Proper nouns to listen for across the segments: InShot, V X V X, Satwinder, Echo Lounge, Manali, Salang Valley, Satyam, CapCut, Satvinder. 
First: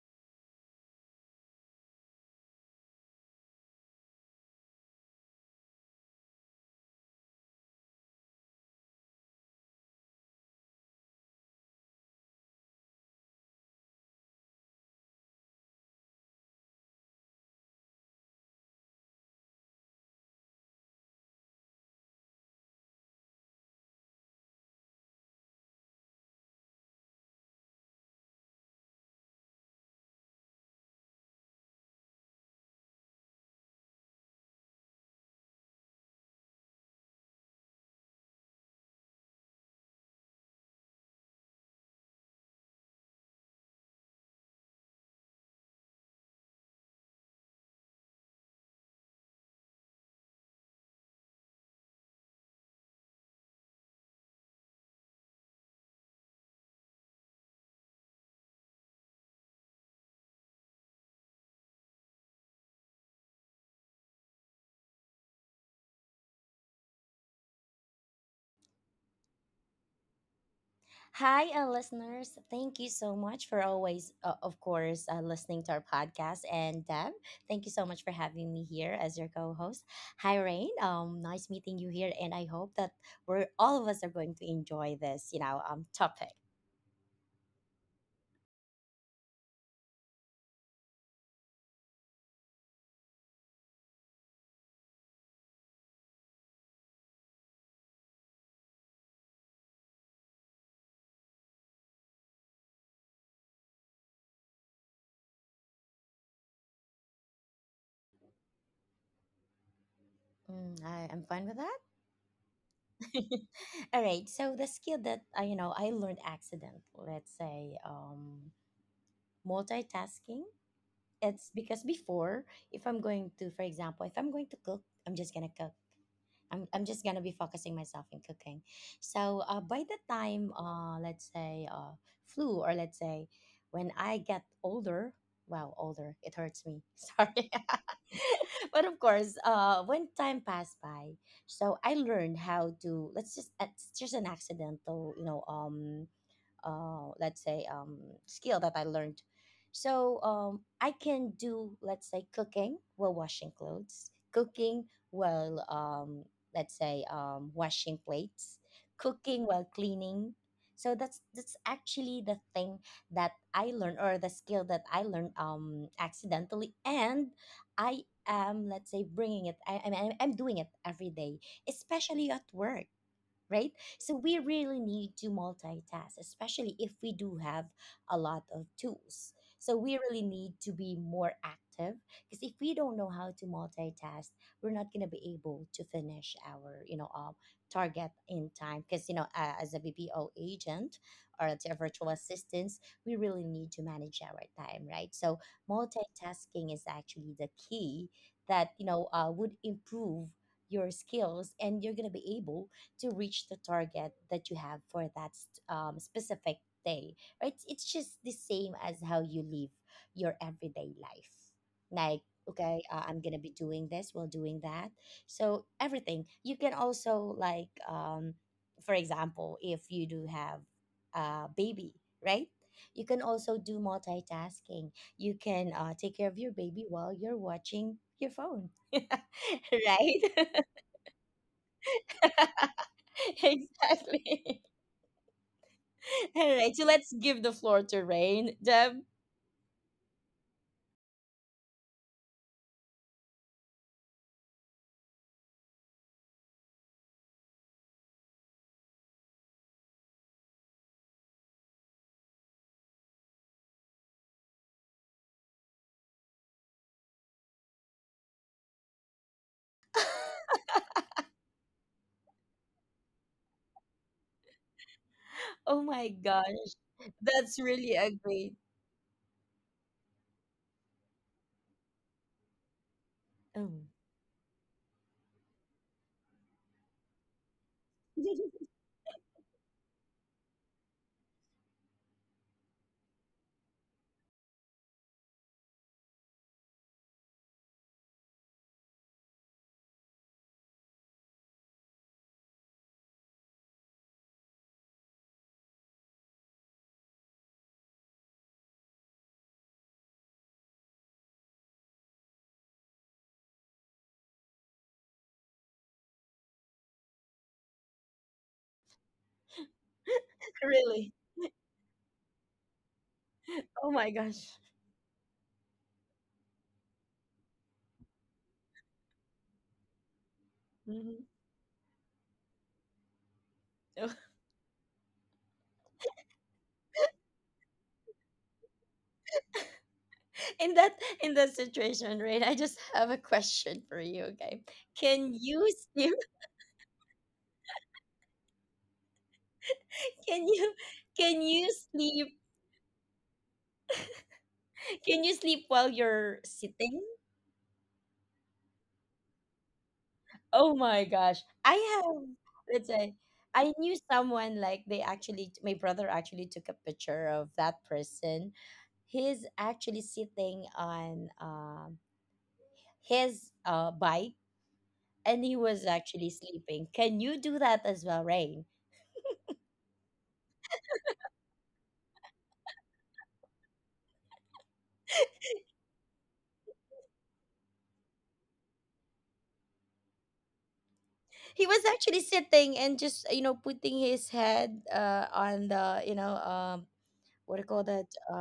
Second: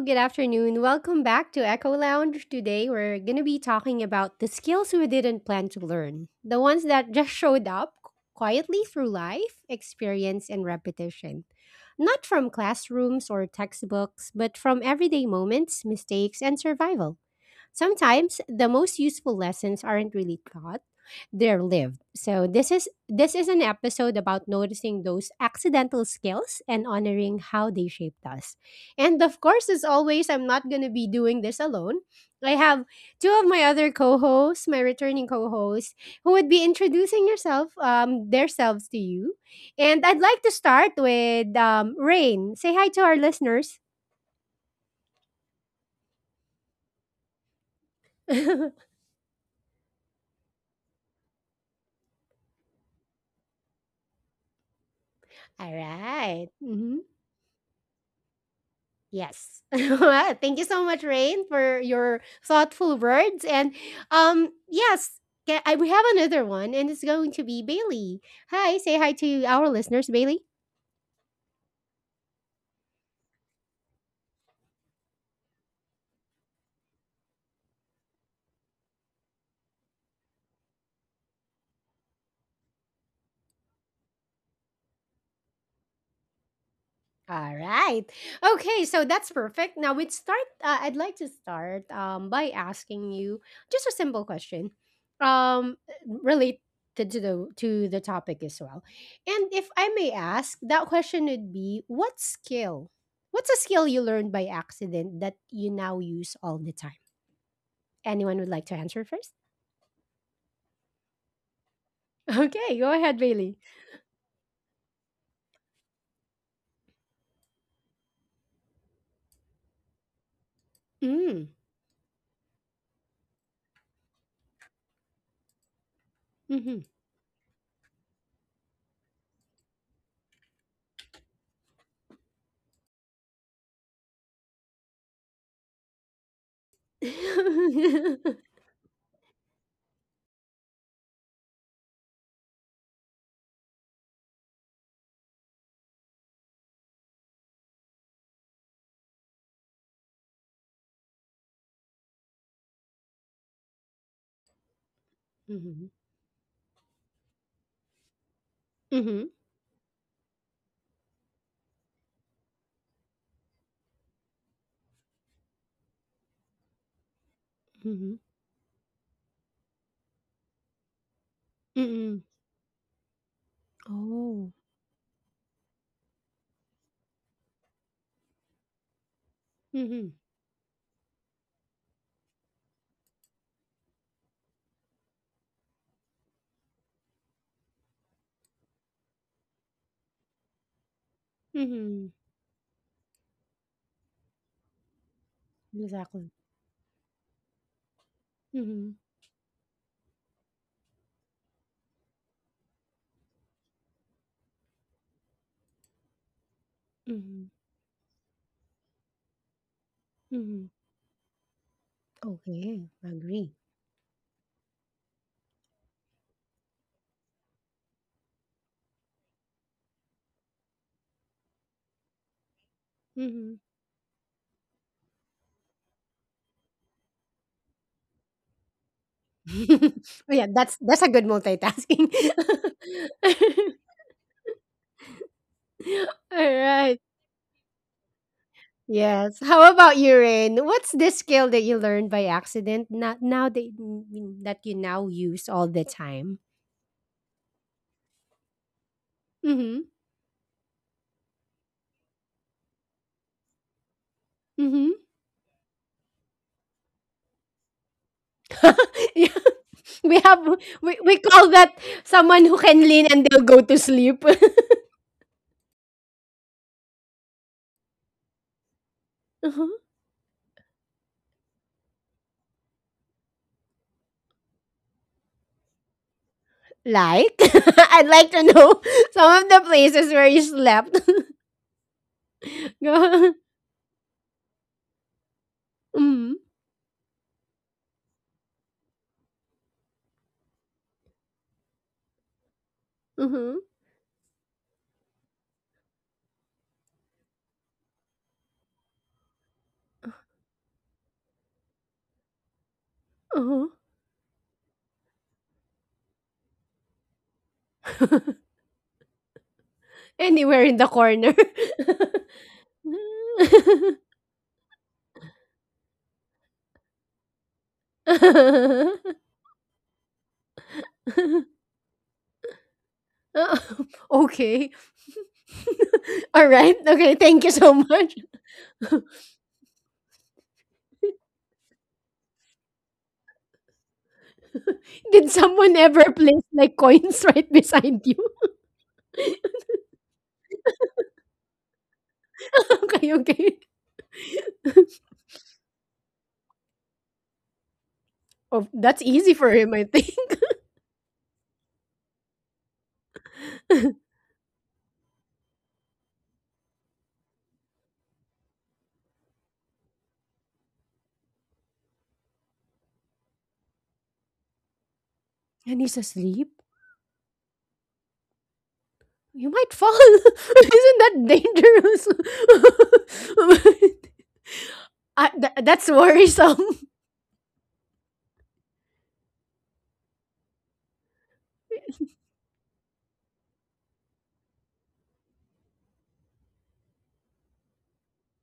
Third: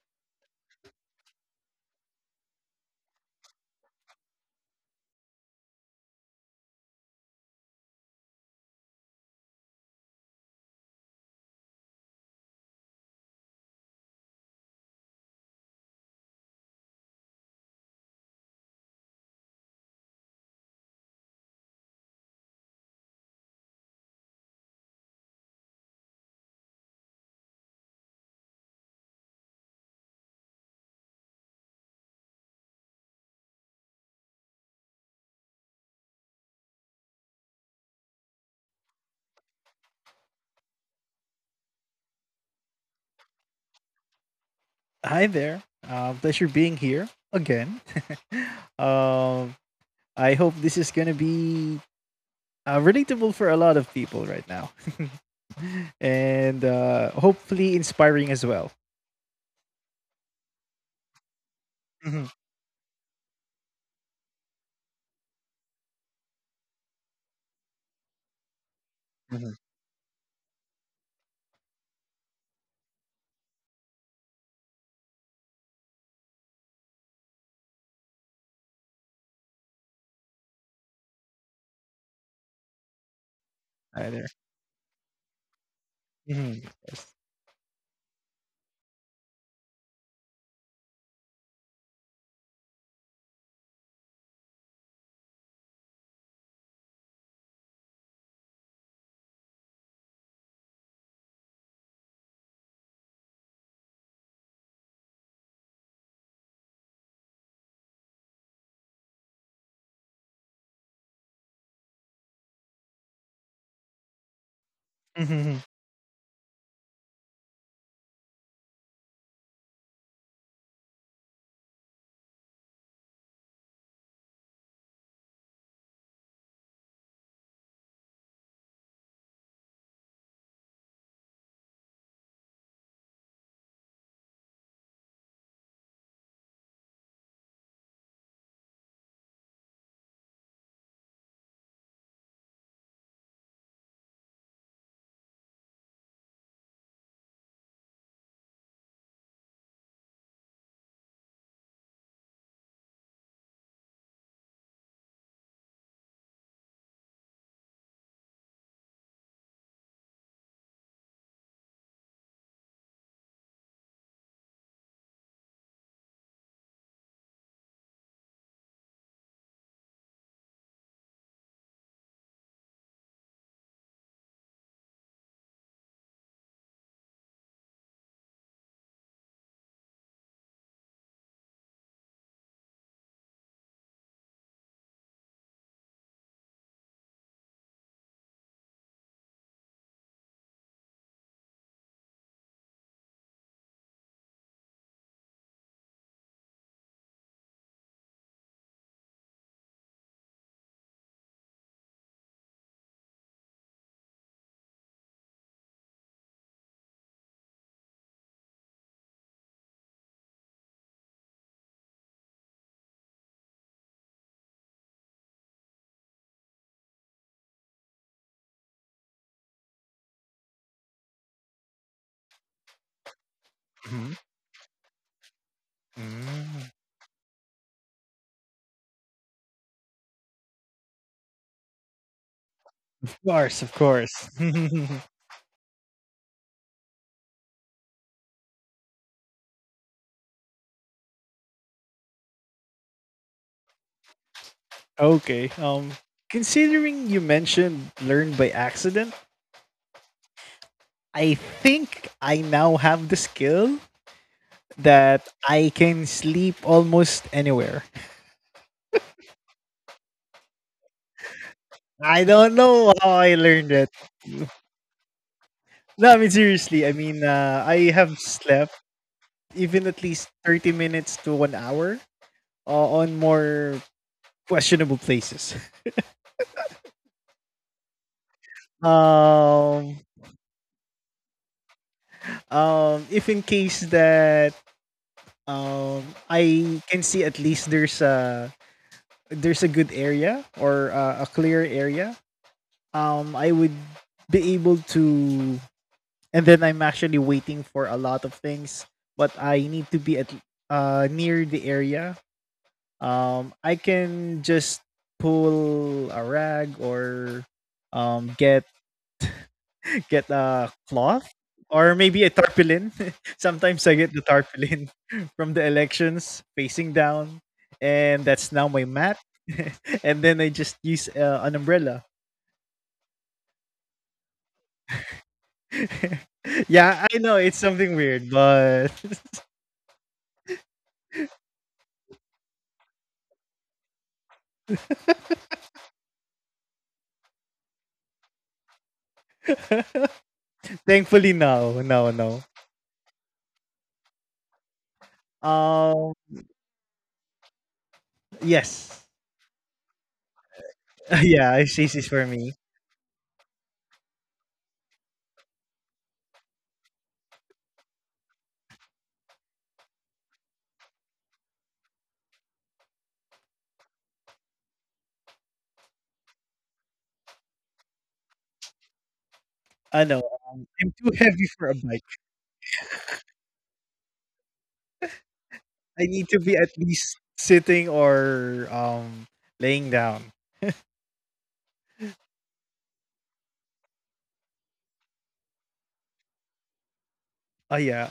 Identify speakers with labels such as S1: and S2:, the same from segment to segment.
S1: good afternoon. Welcome back to Echo Lounge. Today we're going to be talking about the skills we didn't plan to learn, the ones that just showed up quietly through life, experience, and repetition. Not from classrooms or textbooks, but from everyday moments, mistakes, and survival. Sometimes the most useful lessons aren't really taught, they're lived. So this is an episode about noticing those accidental skills and honoring how they shaped us. And of course, as always, I'm not going to be doing this alone. I have two of my other co-hosts, my returning co-hosts, who would be introducing yourself their selves to you. And I'd like to start with Rain. Say hi to our listeners.
S2: Hi there. Pleasure being here again.
S1: All
S2: um, I hope this is going to be relatable for a lot of people right now
S1: right.
S2: and hopefully inspiring as well.
S1: Yes. Well, thank you so much, Rain, for
S2: Mhm.
S1: your thoughtful words. And yes, I, we have another one, and it's going to be Bailey. Hi, say hi to
S2: Mhm.
S1: our listeners, Bailey.
S3: Hi, listeners. Thank you so much for always, listening to our podcast. And Deb, thank you so much for having me here as your co host. Hi, Rain. Nice meeting you here. And I hope that we're all of
S2: Hi
S3: us are
S2: there.
S3: going to enjoy this, topic.
S2: Mhm.
S1: All right. Okay, so that's perfect. Now we'd start. I'd like to start by asking you just a simple question, um, related to the topic as well. And if I may ask, that question would be: What skill? What's a skill you learned by accident that you now use all the time? Anyone would like to answer first?
S3: I'm fine with
S1: Okay, go ahead,
S3: that.
S1: Bailey.
S3: All right. So, the skill that,
S2: Mhm.
S3: I learned accident, let's say multitasking.
S1: Mm.
S3: It's because before, if I'm going to, for example, if I'm going to cook, I'm just gonna cook. I'm,
S1: Mm-hmm.
S3: I'm just gonna be focusing myself in cooking. So by the time, let's say, flu, or let's say, when I get older, wow, older, it hurts me. Sorry, but of course, when time passed by, so I learned how to. Let's just it's just an accidental, let's say skill that I learned. So I can do, let's say, cooking while washing clothes, cooking while,
S1: Mm-hmm.
S3: washing plates,
S1: Mm-hmm.
S3: cooking while cleaning. So that's actually the thing that I learned or the skill that I learned accidentally, and I
S1: Mm-hmm.
S3: am let's say bringing it. I mean, I'm doing it every day,
S1: Mm-hmm.
S3: especially at work, right? So we
S1: Oh.
S3: really need to multitask, especially if we do have a lot of tools. So we really need to be more active because if we don't know how to multitask, we're not going to be able to finish our, target in time. Because you know, as a BPO agent or as a
S1: Mhm,
S3: virtual assistants, we really need to manage our time, right? So
S1: exactly.
S3: multitasking is actually the key that
S1: Mhm,
S3: would improve your skills and you're going to be able to reach the target that you have for that specific day,
S1: mhm,
S3: right? It's just the same as how you live your
S1: mhm.
S3: everyday life, like, okay,
S1: Okay, I
S3: I'm gonna
S1: agree.
S3: be doing this while doing that. So everything you can also, like, for example, if you do have a baby, right, you can
S1: Mhm.
S3: also do
S2: Mhm.
S3: multitasking. You can take care of your baby
S2: Mhm.
S3: while you're watching your phone, right?
S1: Oh, yeah, that's a good multitasking.
S2: Of course, of course.
S3: Exactly. All right, so
S1: Alright.
S3: let's give the floor to Rain. Deb,
S1: Yes. How about you, Rain? What's this skill that you learned by accident? Not now that mm, that you now use all
S2: Okay.
S1: the time.
S2: Considering you mentioned learn by accident,
S1: Mhm.
S2: I think I now have the skill
S1: Mhm.
S2: that I can sleep almost anywhere.
S1: Yeah. We have we call that
S2: I
S1: someone who
S2: don't
S1: can
S2: know
S1: lean
S2: how
S1: and they'll
S2: I
S1: go to
S2: learned it.
S1: sleep.
S3: oh my
S2: No, I mean
S3: gosh,
S2: seriously. I mean,
S3: that's really
S2: I
S3: a
S2: have
S3: great.
S2: slept even at least 30 minutes to 1 hour uh, on
S3: Oh.
S2: more questionable places.
S1: Like, I'd like to know some of the places
S2: Um,
S1: where you slept. Go.
S2: if in case that
S1: Mm,
S2: I can see at least there's a good area, or a clear area,
S1: uh-huh,
S2: I would be able to, and then I'm actually waiting for a lot of things, but I need to be at near the area.
S1: uh-huh.
S2: I can just pull a rag, or get
S1: Anywhere in the
S3: Really?
S2: a
S1: corner.
S2: cloth, or maybe a tarpaulin.
S3: Oh my
S2: Sometimes I get
S3: gosh.
S2: the tarpaulin from the elections facing down, and that's now my mat. And then I just
S3: Mhm.
S2: use an umbrella.
S3: Oh,
S1: Okay. All right. Okay. Thank you
S2: Yeah, I
S1: so
S2: know it's
S1: much.
S2: something weird, but
S3: in that in that situation, Rain, I just have a question for you. Okay,
S1: Did
S3: can you
S1: someone ever
S3: sleep?
S1: place like coins right beside you?
S3: Can you
S2: thankfully no,
S3: sleep?
S2: no, no.
S1: Okay. Okay.
S3: Can you sleep while you're
S2: Um,
S3: sitting?
S1: Oh, that's
S2: Yes.
S1: easy for him, I think.
S3: Oh my gosh, I
S2: Yeah, I
S3: have.
S2: she's This for
S3: Let's
S2: me.
S3: say I
S1: And
S3: knew someone like they actually. My brother actually took a picture of that person. He's actually sitting on his bike and he was
S1: he's
S3: actually
S1: asleep.
S3: sleeping. Can you do that as well, Rain?
S1: You might fall.
S2: I know.
S1: Isn't that
S2: I'm too heavy for
S1: dangerous?
S2: a bike.
S1: I, that's
S2: I
S1: worrisome.
S2: need to be at least sitting or laying down.
S3: He was actually sitting and just you know putting his head on the what do you call that,
S2: Oh yeah.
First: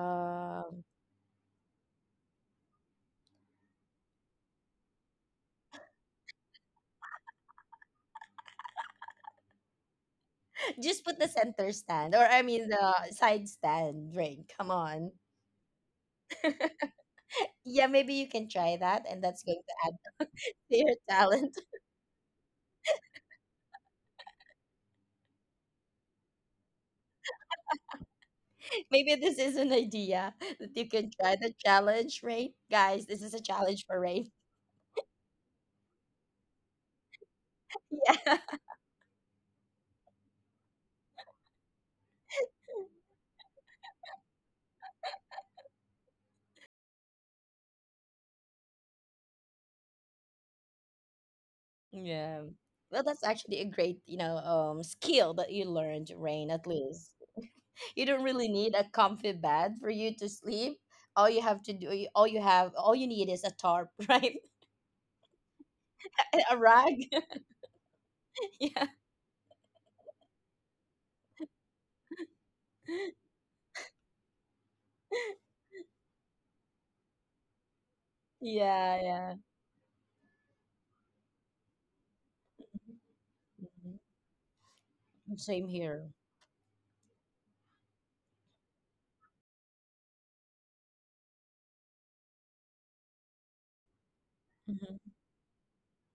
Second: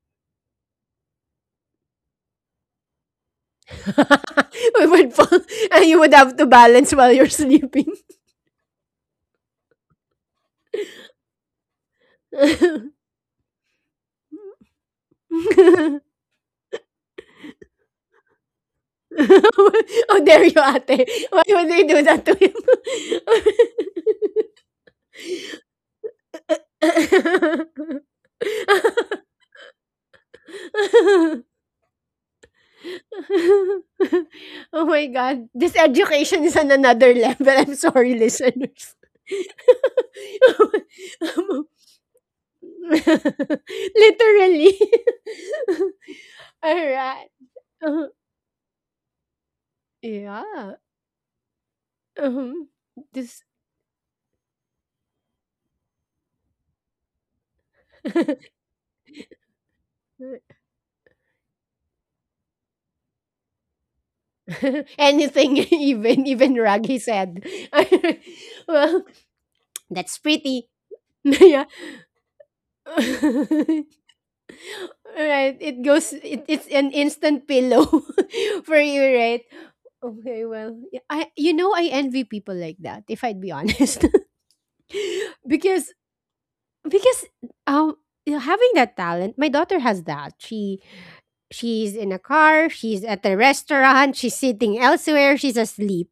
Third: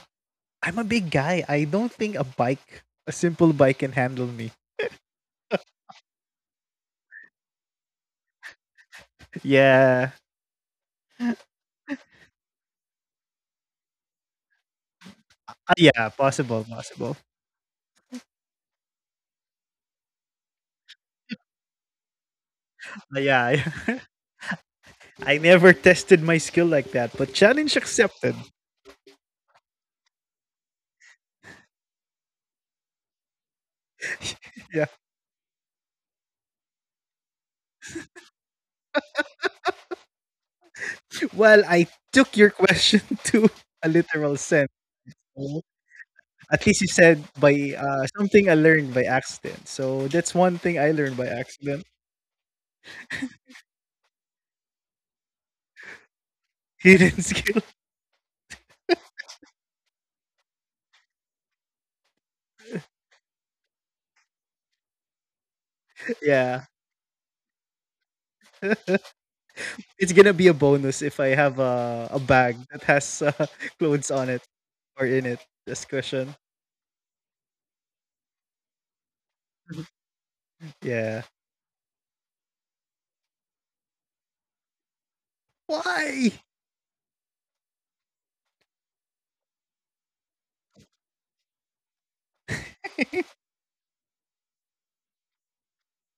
S2: I'm a big guy. I don't think a bike, a simple bike, can handle me.
S1: We would fall, and you would have to balance while you're sleeping.
S2: Yeah.
S3: just put the center stand or I mean
S1: Oh,
S3: the side stand, Rain. Come on,
S2: Ah, yeah, possible, possible.
S3: yeah, maybe you can try that and that's going to add
S1: there you
S3: to
S1: are.
S3: your
S1: Why
S3: talent.
S1: would they do that to
S2: Ah,
S1: him?
S2: yeah, yeah. I never tested my skill like that, but challenge accepted.
S3: Maybe this is an idea that you can try the challenge, right? Guys, this is a challenge for Rain.
S1: Oh
S2: Yeah.
S1: my god. This education is on another level. I'm sorry,
S3: Yeah.
S1: listeners.
S2: Well, I took your question to a literal sense.
S1: Literally.
S2: At least you said
S1: Alright.
S2: by,
S1: uh
S2: something I learned by accident. So that's one thing
S1: Yeah.
S2: I learned by accident.
S3: Yeah.
S1: Mhm.
S3: Well, that's
S1: This
S3: actually a great, skill that you learned, Rain, at least.
S2: Hidden skill.
S3: You don't really need a comfy bed for you to sleep. All you have to do, all you have, all you need is a tarp, right?
S1: anything even
S3: A
S1: even
S2: Yeah.
S1: rag
S3: rag.
S1: said.
S3: Yeah.
S1: Well,
S2: It's
S1: that's
S2: gonna be a
S1: pretty.
S2: bonus if I have
S1: Yeah.
S2: a bag that has, clothes on it, or in it.
S1: Alright,
S2: This question.
S1: it's an instant pillow for
S3: Yeah,
S1: you,
S3: yeah.
S1: right? Okay, well, yeah,
S2: Yeah.
S1: I I envy people like that if I'd be
S3: Mhm.
S1: honest.
S3: Same
S1: because
S3: here.
S2: Why?
S1: because, um, you know, having that talent, my daughter has that. She's in a car, she's at a restaurant, she's sitting
S3: Mhm.
S1: elsewhere, she's asleep.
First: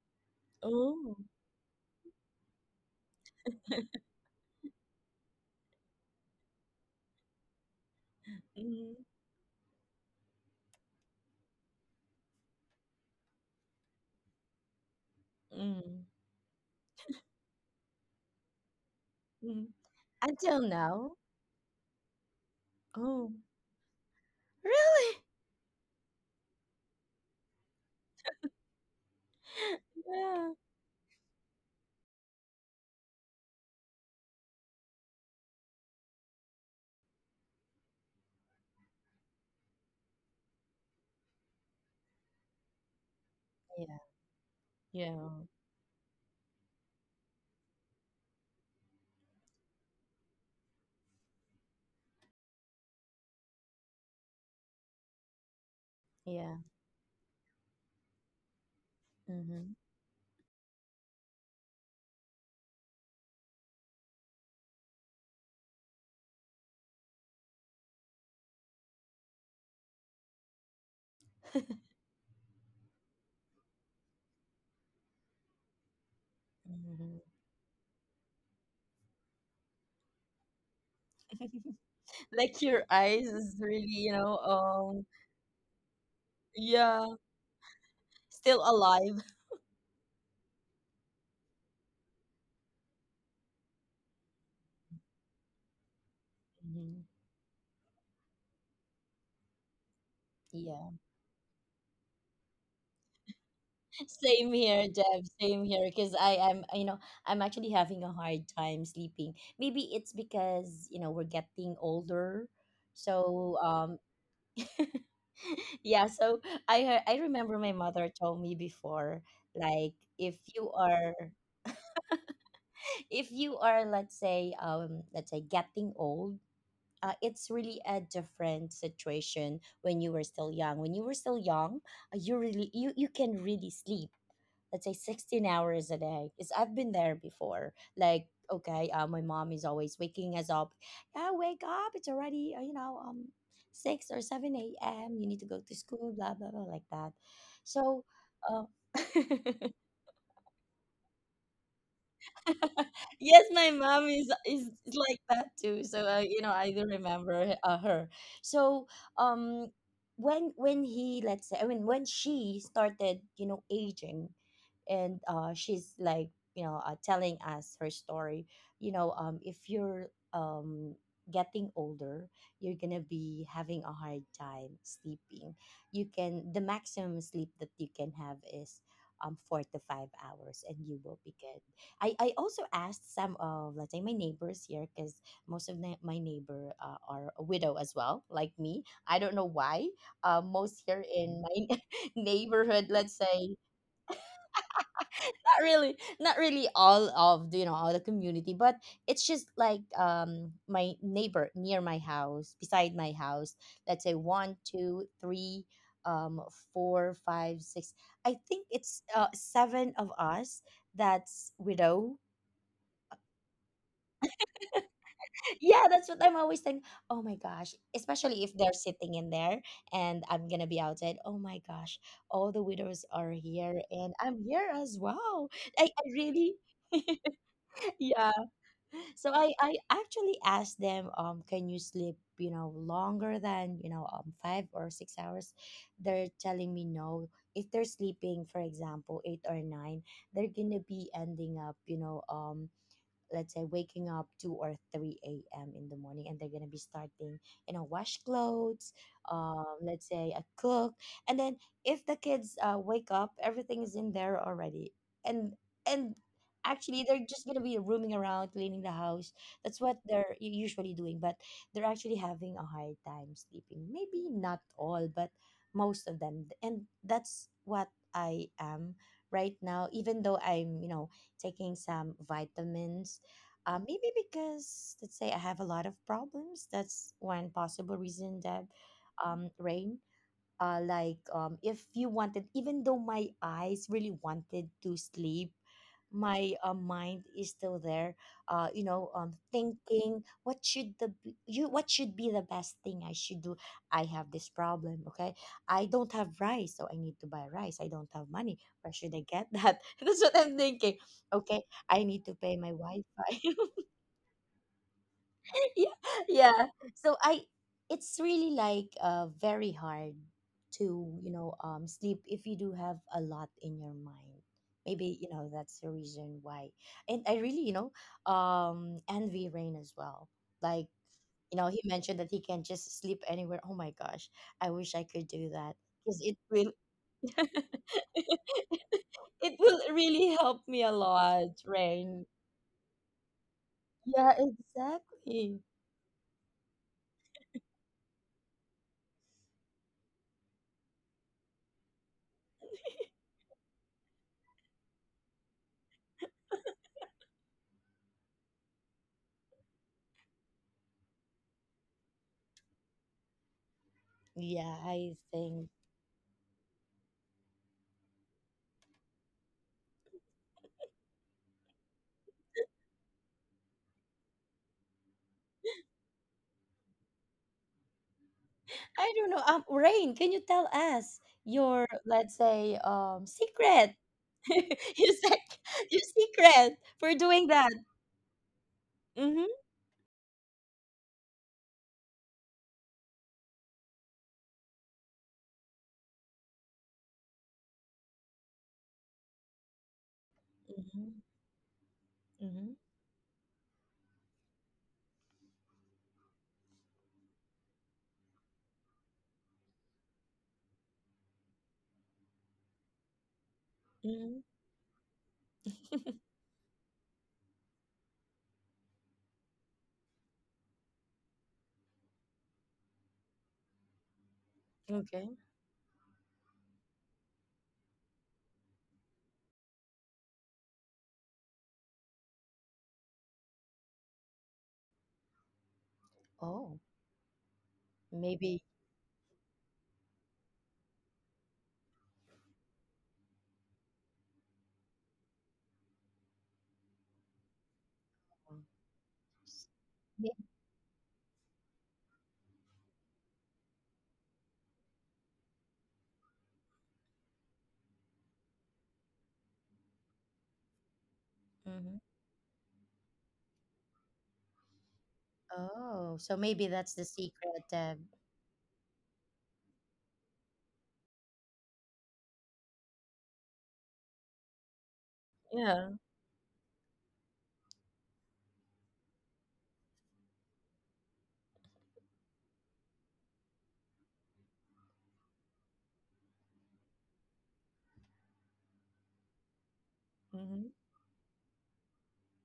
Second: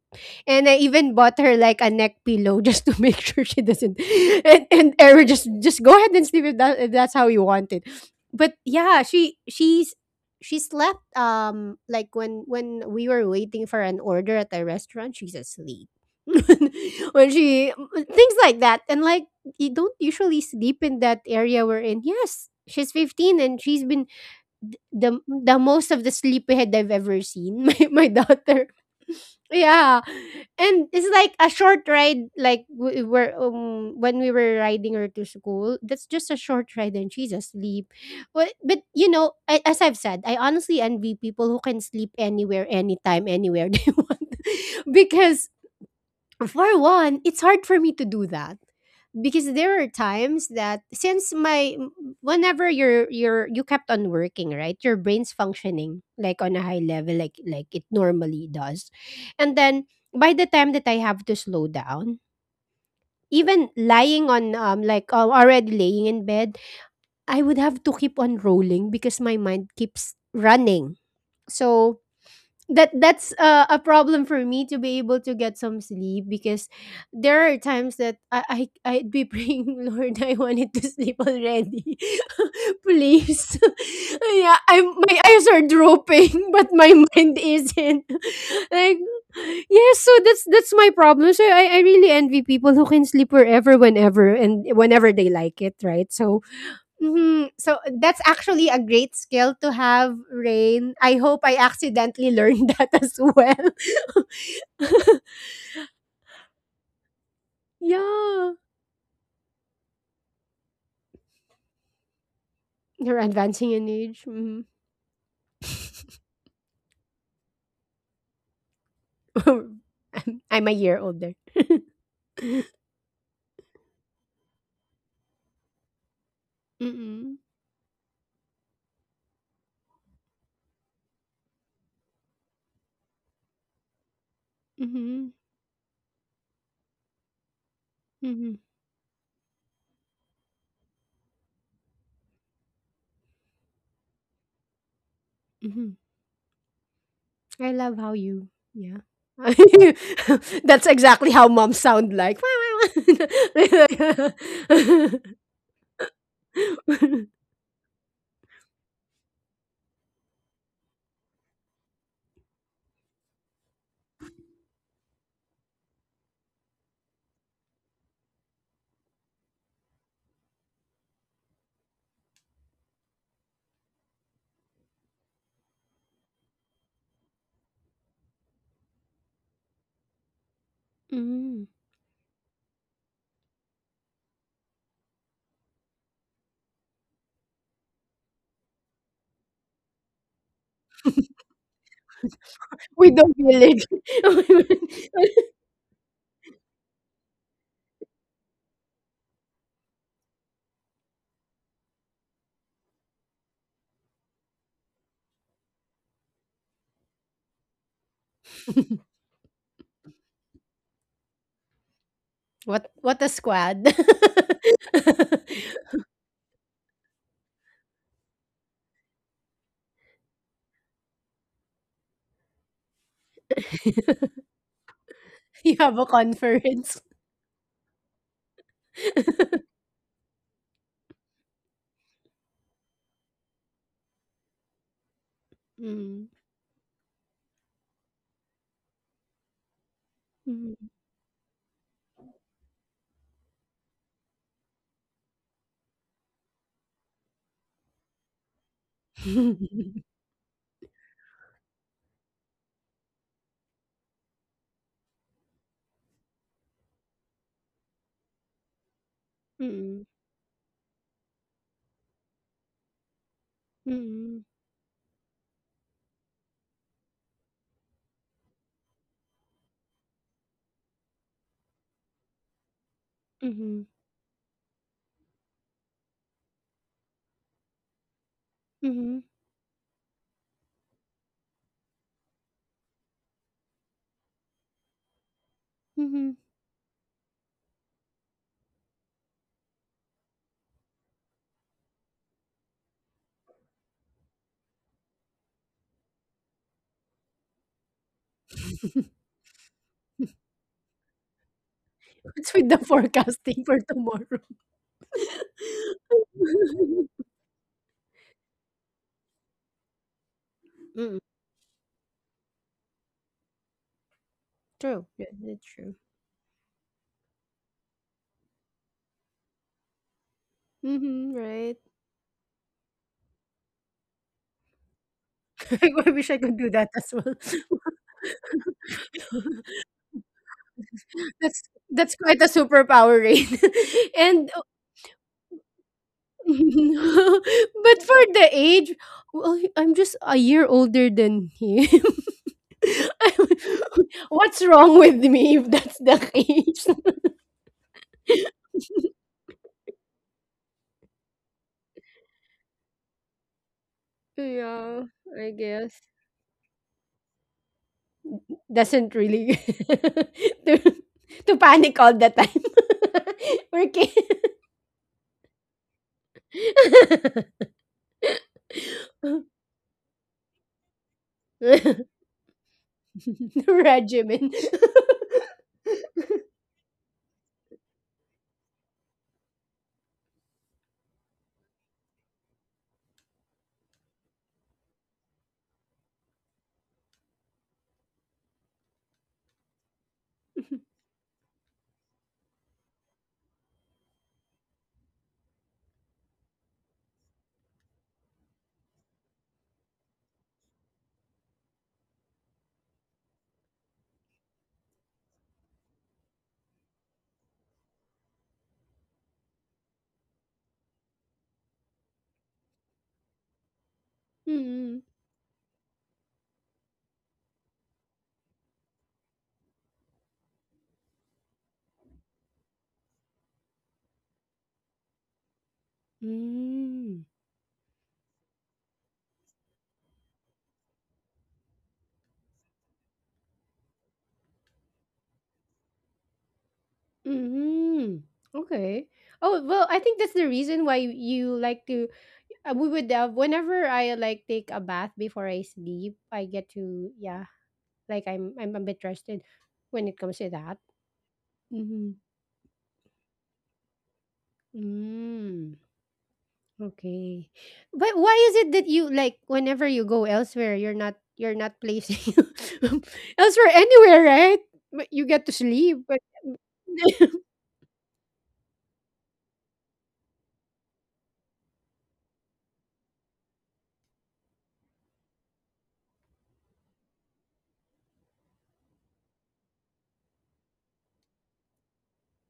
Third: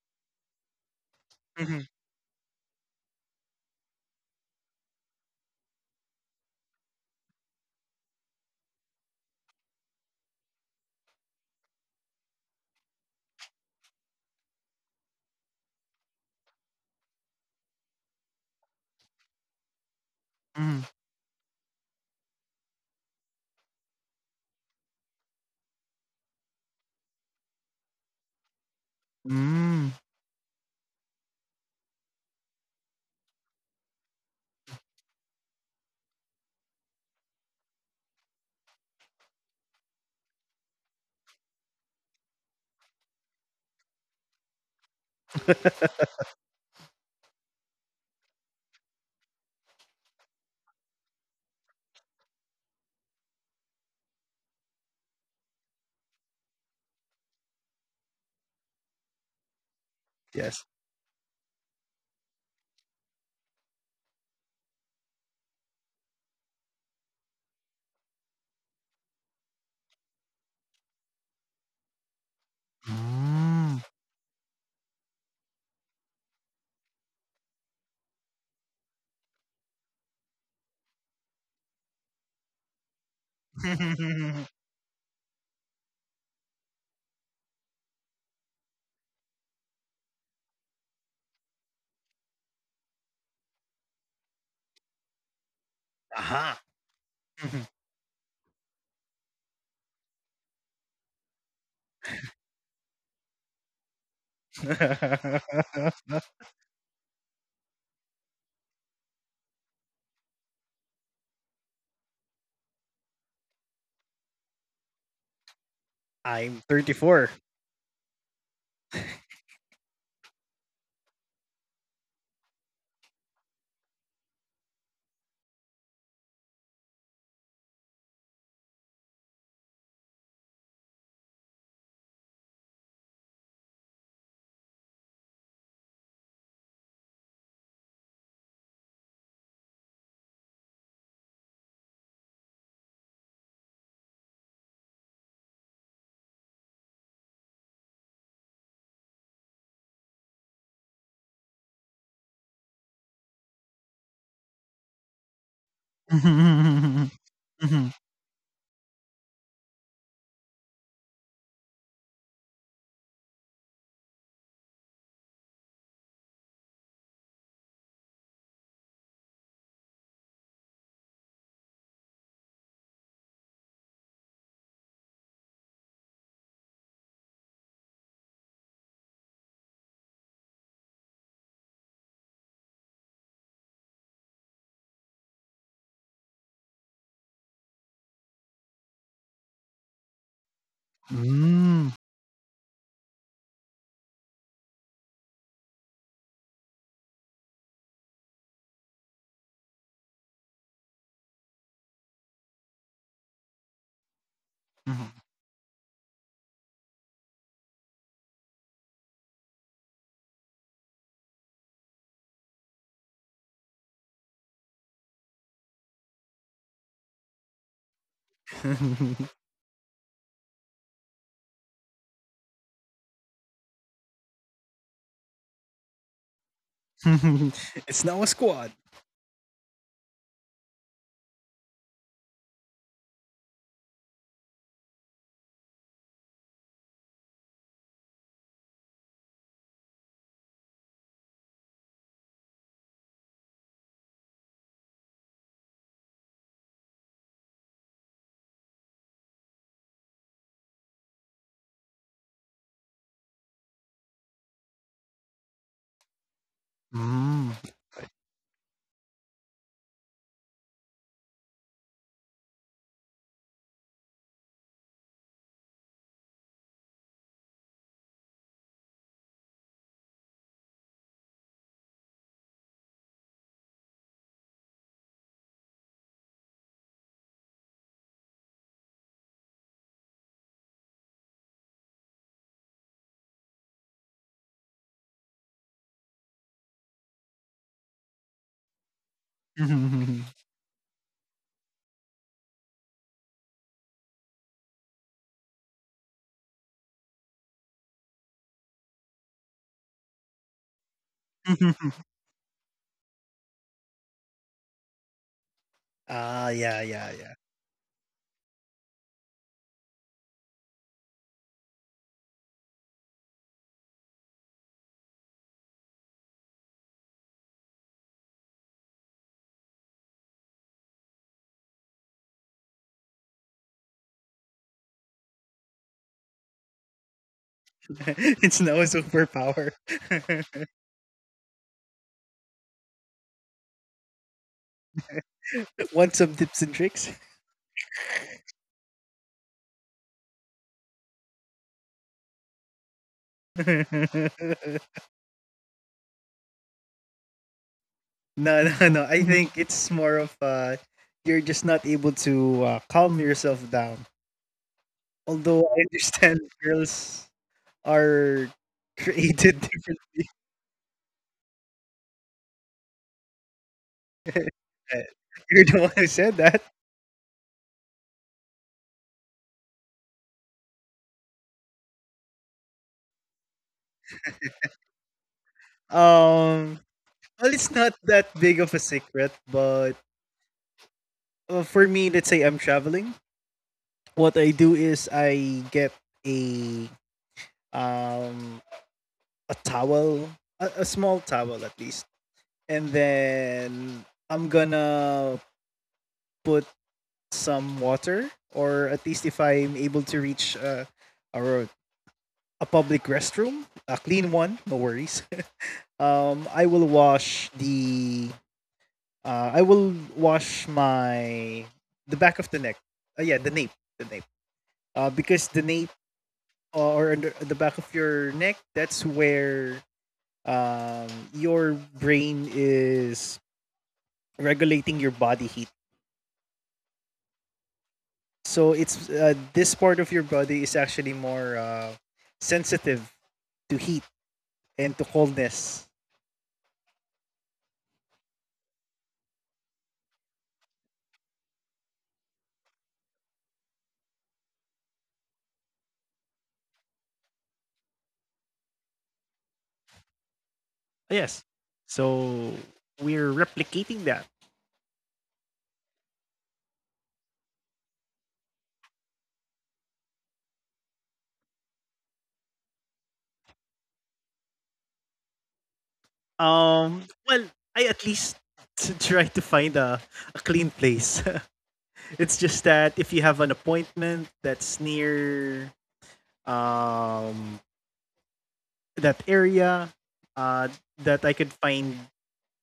S1: And I even
S3: Oh.
S1: bought her like
S2: Mhm.
S1: a neck pillow just to make sure she doesn't And Erin just go ahead and sleep if, that, if that's how you want it. But
S3: Mhm.
S1: yeah, she's she slept like when we were waiting for an order at the restaurant, she's asleep.
S3: Mhm.
S1: when she things like that and like you
S3: Mhm.
S1: don't usually
S3: Until
S1: sleep
S2: Mhm.
S1: in
S3: now.
S1: that area we're in. Yes, she's
S3: Oh.
S1: 15 and she's been
S3: Really?
S1: the most of the sleepyhead I've ever seen. My daughter.
S2: Mm.
S1: Yeah.
S3: Yeah.
S1: And it's like a short ride like we were when we were riding her to school. That's just a short ride and she's asleep. But you know, I, as I've said, I honestly envy people who can sleep anywhere, anytime, anywhere they
S3: Yeah.
S1: want.
S3: Yeah.
S1: Because for one, it's hard for me to do that because there are times that since my whenever you're you kept on working right your brain's functioning like on
S3: Yeah.
S1: a high level like it normally does and
S3: Mm-hmm.
S1: then by the
S2: Yes.
S1: time that I have to slow down even lying on like already laying in bed I would have to keep on rolling because my mind keeps running so that that's
S2: Mm.
S1: a problem for me to be able to get some sleep because
S3: Mm-hmm.
S1: there are times that I, I'd be praying Lord I wanted to sleep already
S3: Like your eyes
S1: please
S3: is really,
S1: yeah I'm my eyes are drooping but my
S3: yeah,
S1: mind isn't
S3: still
S1: like
S3: alive.
S1: yes so that's my problem so I really envy people who can sleep wherever whenever and whenever they like it right so
S2: Aha.
S3: Hmm.
S1: Mhm. So that's actually a great skill to have,
S3: Yeah.
S1: Rain. I hope I accidentally learned that as well.
S3: Same here, Deb. Same here. Because I am, you know, I'm actually having a hard
S1: Yeah.
S3: time sleeping. Maybe it's because, you know, we're getting older.
S1: You're
S3: So,
S1: advancing in age. Mhm.
S3: yeah, so
S2: I'm
S3: I
S2: 34.
S3: remember my mother told me before, like, if
S1: I'm a
S3: you
S1: year
S3: are
S1: older.
S3: if you are let's say getting old.
S1: Mm-mm.
S3: It's really a different situation when you were still young. You really you can really sleep let's say
S1: Mm-hmm.
S3: 16 hours a day, because I've been there before. Like,
S1: Mm-hmm.
S3: okay, my mom is always waking us up, yeah, wake up, it's already 6 or 7 a.m, you need to go to
S1: Mm-hmm.
S3: school, blah blah blah, like that.
S1: I love
S3: So
S1: how you,
S3: uh,
S1: yeah. That's exactly how moms sound like.
S3: yes, my mom is like that too. So
S2: Mhm.
S3: you know, I do
S2: Mhm.
S3: remember
S2: Mhm.
S3: her. So um when he let's say I mean when she started, you know, aging, and she's like, you know, telling us her story. You know, if you're getting older, you're gonna be having a hard time sleeping. You can the maximum sleep that you can have is 4 to 5 hours, and you will be good.
S1: Mm.
S3: I also asked some of let's say my neighbors here, because most of my neighbor are a widow as well like me. I don't know why. Most here in my
S2: Mhm.
S3: neighborhood,
S1: With
S3: let's
S1: the
S3: say,
S1: village.
S3: not really all of the, you know, all the community, but it's just like my neighbor near my house beside my house, let's say, one
S2: Mm.
S3: two three um 4 5 6, I think it's seven of us that's widow.
S1: What a squad.
S3: Yeah, that's what I'm always saying. Oh my gosh, especially if they're
S2: Mhm.
S3: sitting in there and I'm gonna be outside, oh my gosh, all the widows are here and I'm here as well.
S1: You have a
S3: I really
S1: conference.
S2: It's now a
S3: yeah,
S2: squad.
S3: so I actually asked them, can you sleep, you know, longer than, you know, 5 or 6 hours.
S1: Mm,
S3: They're telling me no. If they're sleeping for example 8 or 9, they're gonna
S1: mhm.
S3: be ending up, you know, let's say waking up 2 or 3 a.m in the morning, and they're gonna be starting, you know, wash clothes, let's say a cook, and then if the kids wake up, everything is in there already. And and actually they're
S2: Mm.
S3: just gonna be roaming around cleaning the house. That's what
S1: Mm,
S3: they're usually doing, but they're actually having a hard time sleeping, maybe
S1: mhm,
S3: not all but most of them. And that's what I am right now, even though I'm, you know, taking some vitamins.
S1: mhm,
S3: Maybe because let's say I have a lot of problems. That's one possible reason that,
S1: mhm,
S3: Rain. Like, if you wanted, even though my eyes really wanted to sleep,
S1: mhm.
S3: my mind is still there. You know, thinking what should the b- you what should be the best thing I should do. I have this problem. Okay, I don't have rice, so I need to buy rice. I don't have money. Where should I get that? That's what I'm thinking. Okay, I need to
S1: What's
S3: pay
S1: with
S3: my
S1: the
S3: Wi-Fi.
S1: forecasting for tomorrow?
S3: Yeah,
S2: Ah, yeah,
S3: yeah.
S2: yeah, yeah.
S3: So I, it's really like very hard to,
S1: Mm.
S3: you know, sleep if you do have a lot in your mind.
S1: True.
S3: Maybe
S1: Yeah,
S3: you know
S1: that's
S3: that's the
S1: true.
S3: reason why. And I really, you know, envy Rain as well. Like,
S1: Mhm,
S3: you know,
S1: right.
S3: he mentioned that he can just sleep anywhere. Oh my gosh, I wish I could do that.
S1: I
S3: Because
S1: wish I
S3: it
S1: could do
S3: will
S1: that as well.
S2: It's now a superpower.
S3: it will really help me a lot,
S1: That's that's
S3: Rain.
S1: quite a superpower, right?
S3: Yeah,
S1: and
S3: exactly.
S2: Want some tips and tricks?
S1: but for the age, well, I'm just a year older than him.
S2: No,
S1: What's wrong with me if that's the case?
S2: no, no. I think it's more of you're just not able to calm yourself down.
S3: Yeah,
S1: Yeah,
S3: I
S2: Although I
S1: I
S3: think
S2: understand
S1: guess
S2: girls are
S1: doesn't
S2: created
S1: really
S2: differently.
S1: to, to panic all the time. We're
S2: You're the one who said that.
S1: kidding.
S3: I don't know. Rain, can you tell us your, let's say, secret?
S1: Regimen.
S3: Your, your
S2: Um,
S3: secret
S2: well,
S3: for
S2: it's not
S3: doing that?
S2: that big of a secret, but
S3: Mm-hmm.
S2: for me, let's say I'm traveling, what I do is I get a um a towel, a small towel
S3: Mm-hmm.
S2: at least, and
S3: Mm-hmm.
S2: then I'm gonna put some water, or at least if I'm able to reach or a public restroom, a clean
S3: Mm-hmm.
S2: one, no worries. I will wash the I will wash my the back of the neck. Yeah, the nape, the nape.
S1: Mm.
S2: Because the
S3: Okay.
S2: nape or under the back of your neck, that's where um, your brain is regulating your body heat.
S3: Oh,
S1: Mm.
S2: So
S3: maybe.
S2: it's this part of your body is actually more sensitive to heat and to coldness.
S1: Mm. Okay. Oh, well, I think that's the reason why you you like to we would whenever I like take a bath before I sleep, I get to yeah, like I'm a bit rested when it comes to that.
S2: Yes.
S3: Mm-hmm.
S1: Mm-hmm.
S2: So we're replicating that.
S1: Mm.
S3: Oh, so maybe that's the
S1: Okay.
S3: secret.
S1: But why is it that you like whenever you go elsewhere, you're not placing elsewhere anywhere, right? But you get to
S3: Yeah.
S1: sleep, but
S2: Um well, I at least try to find a clean place. It's just that if you have an appointment that's near um that area, uh,
S3: Mm-hmm.
S2: that I could find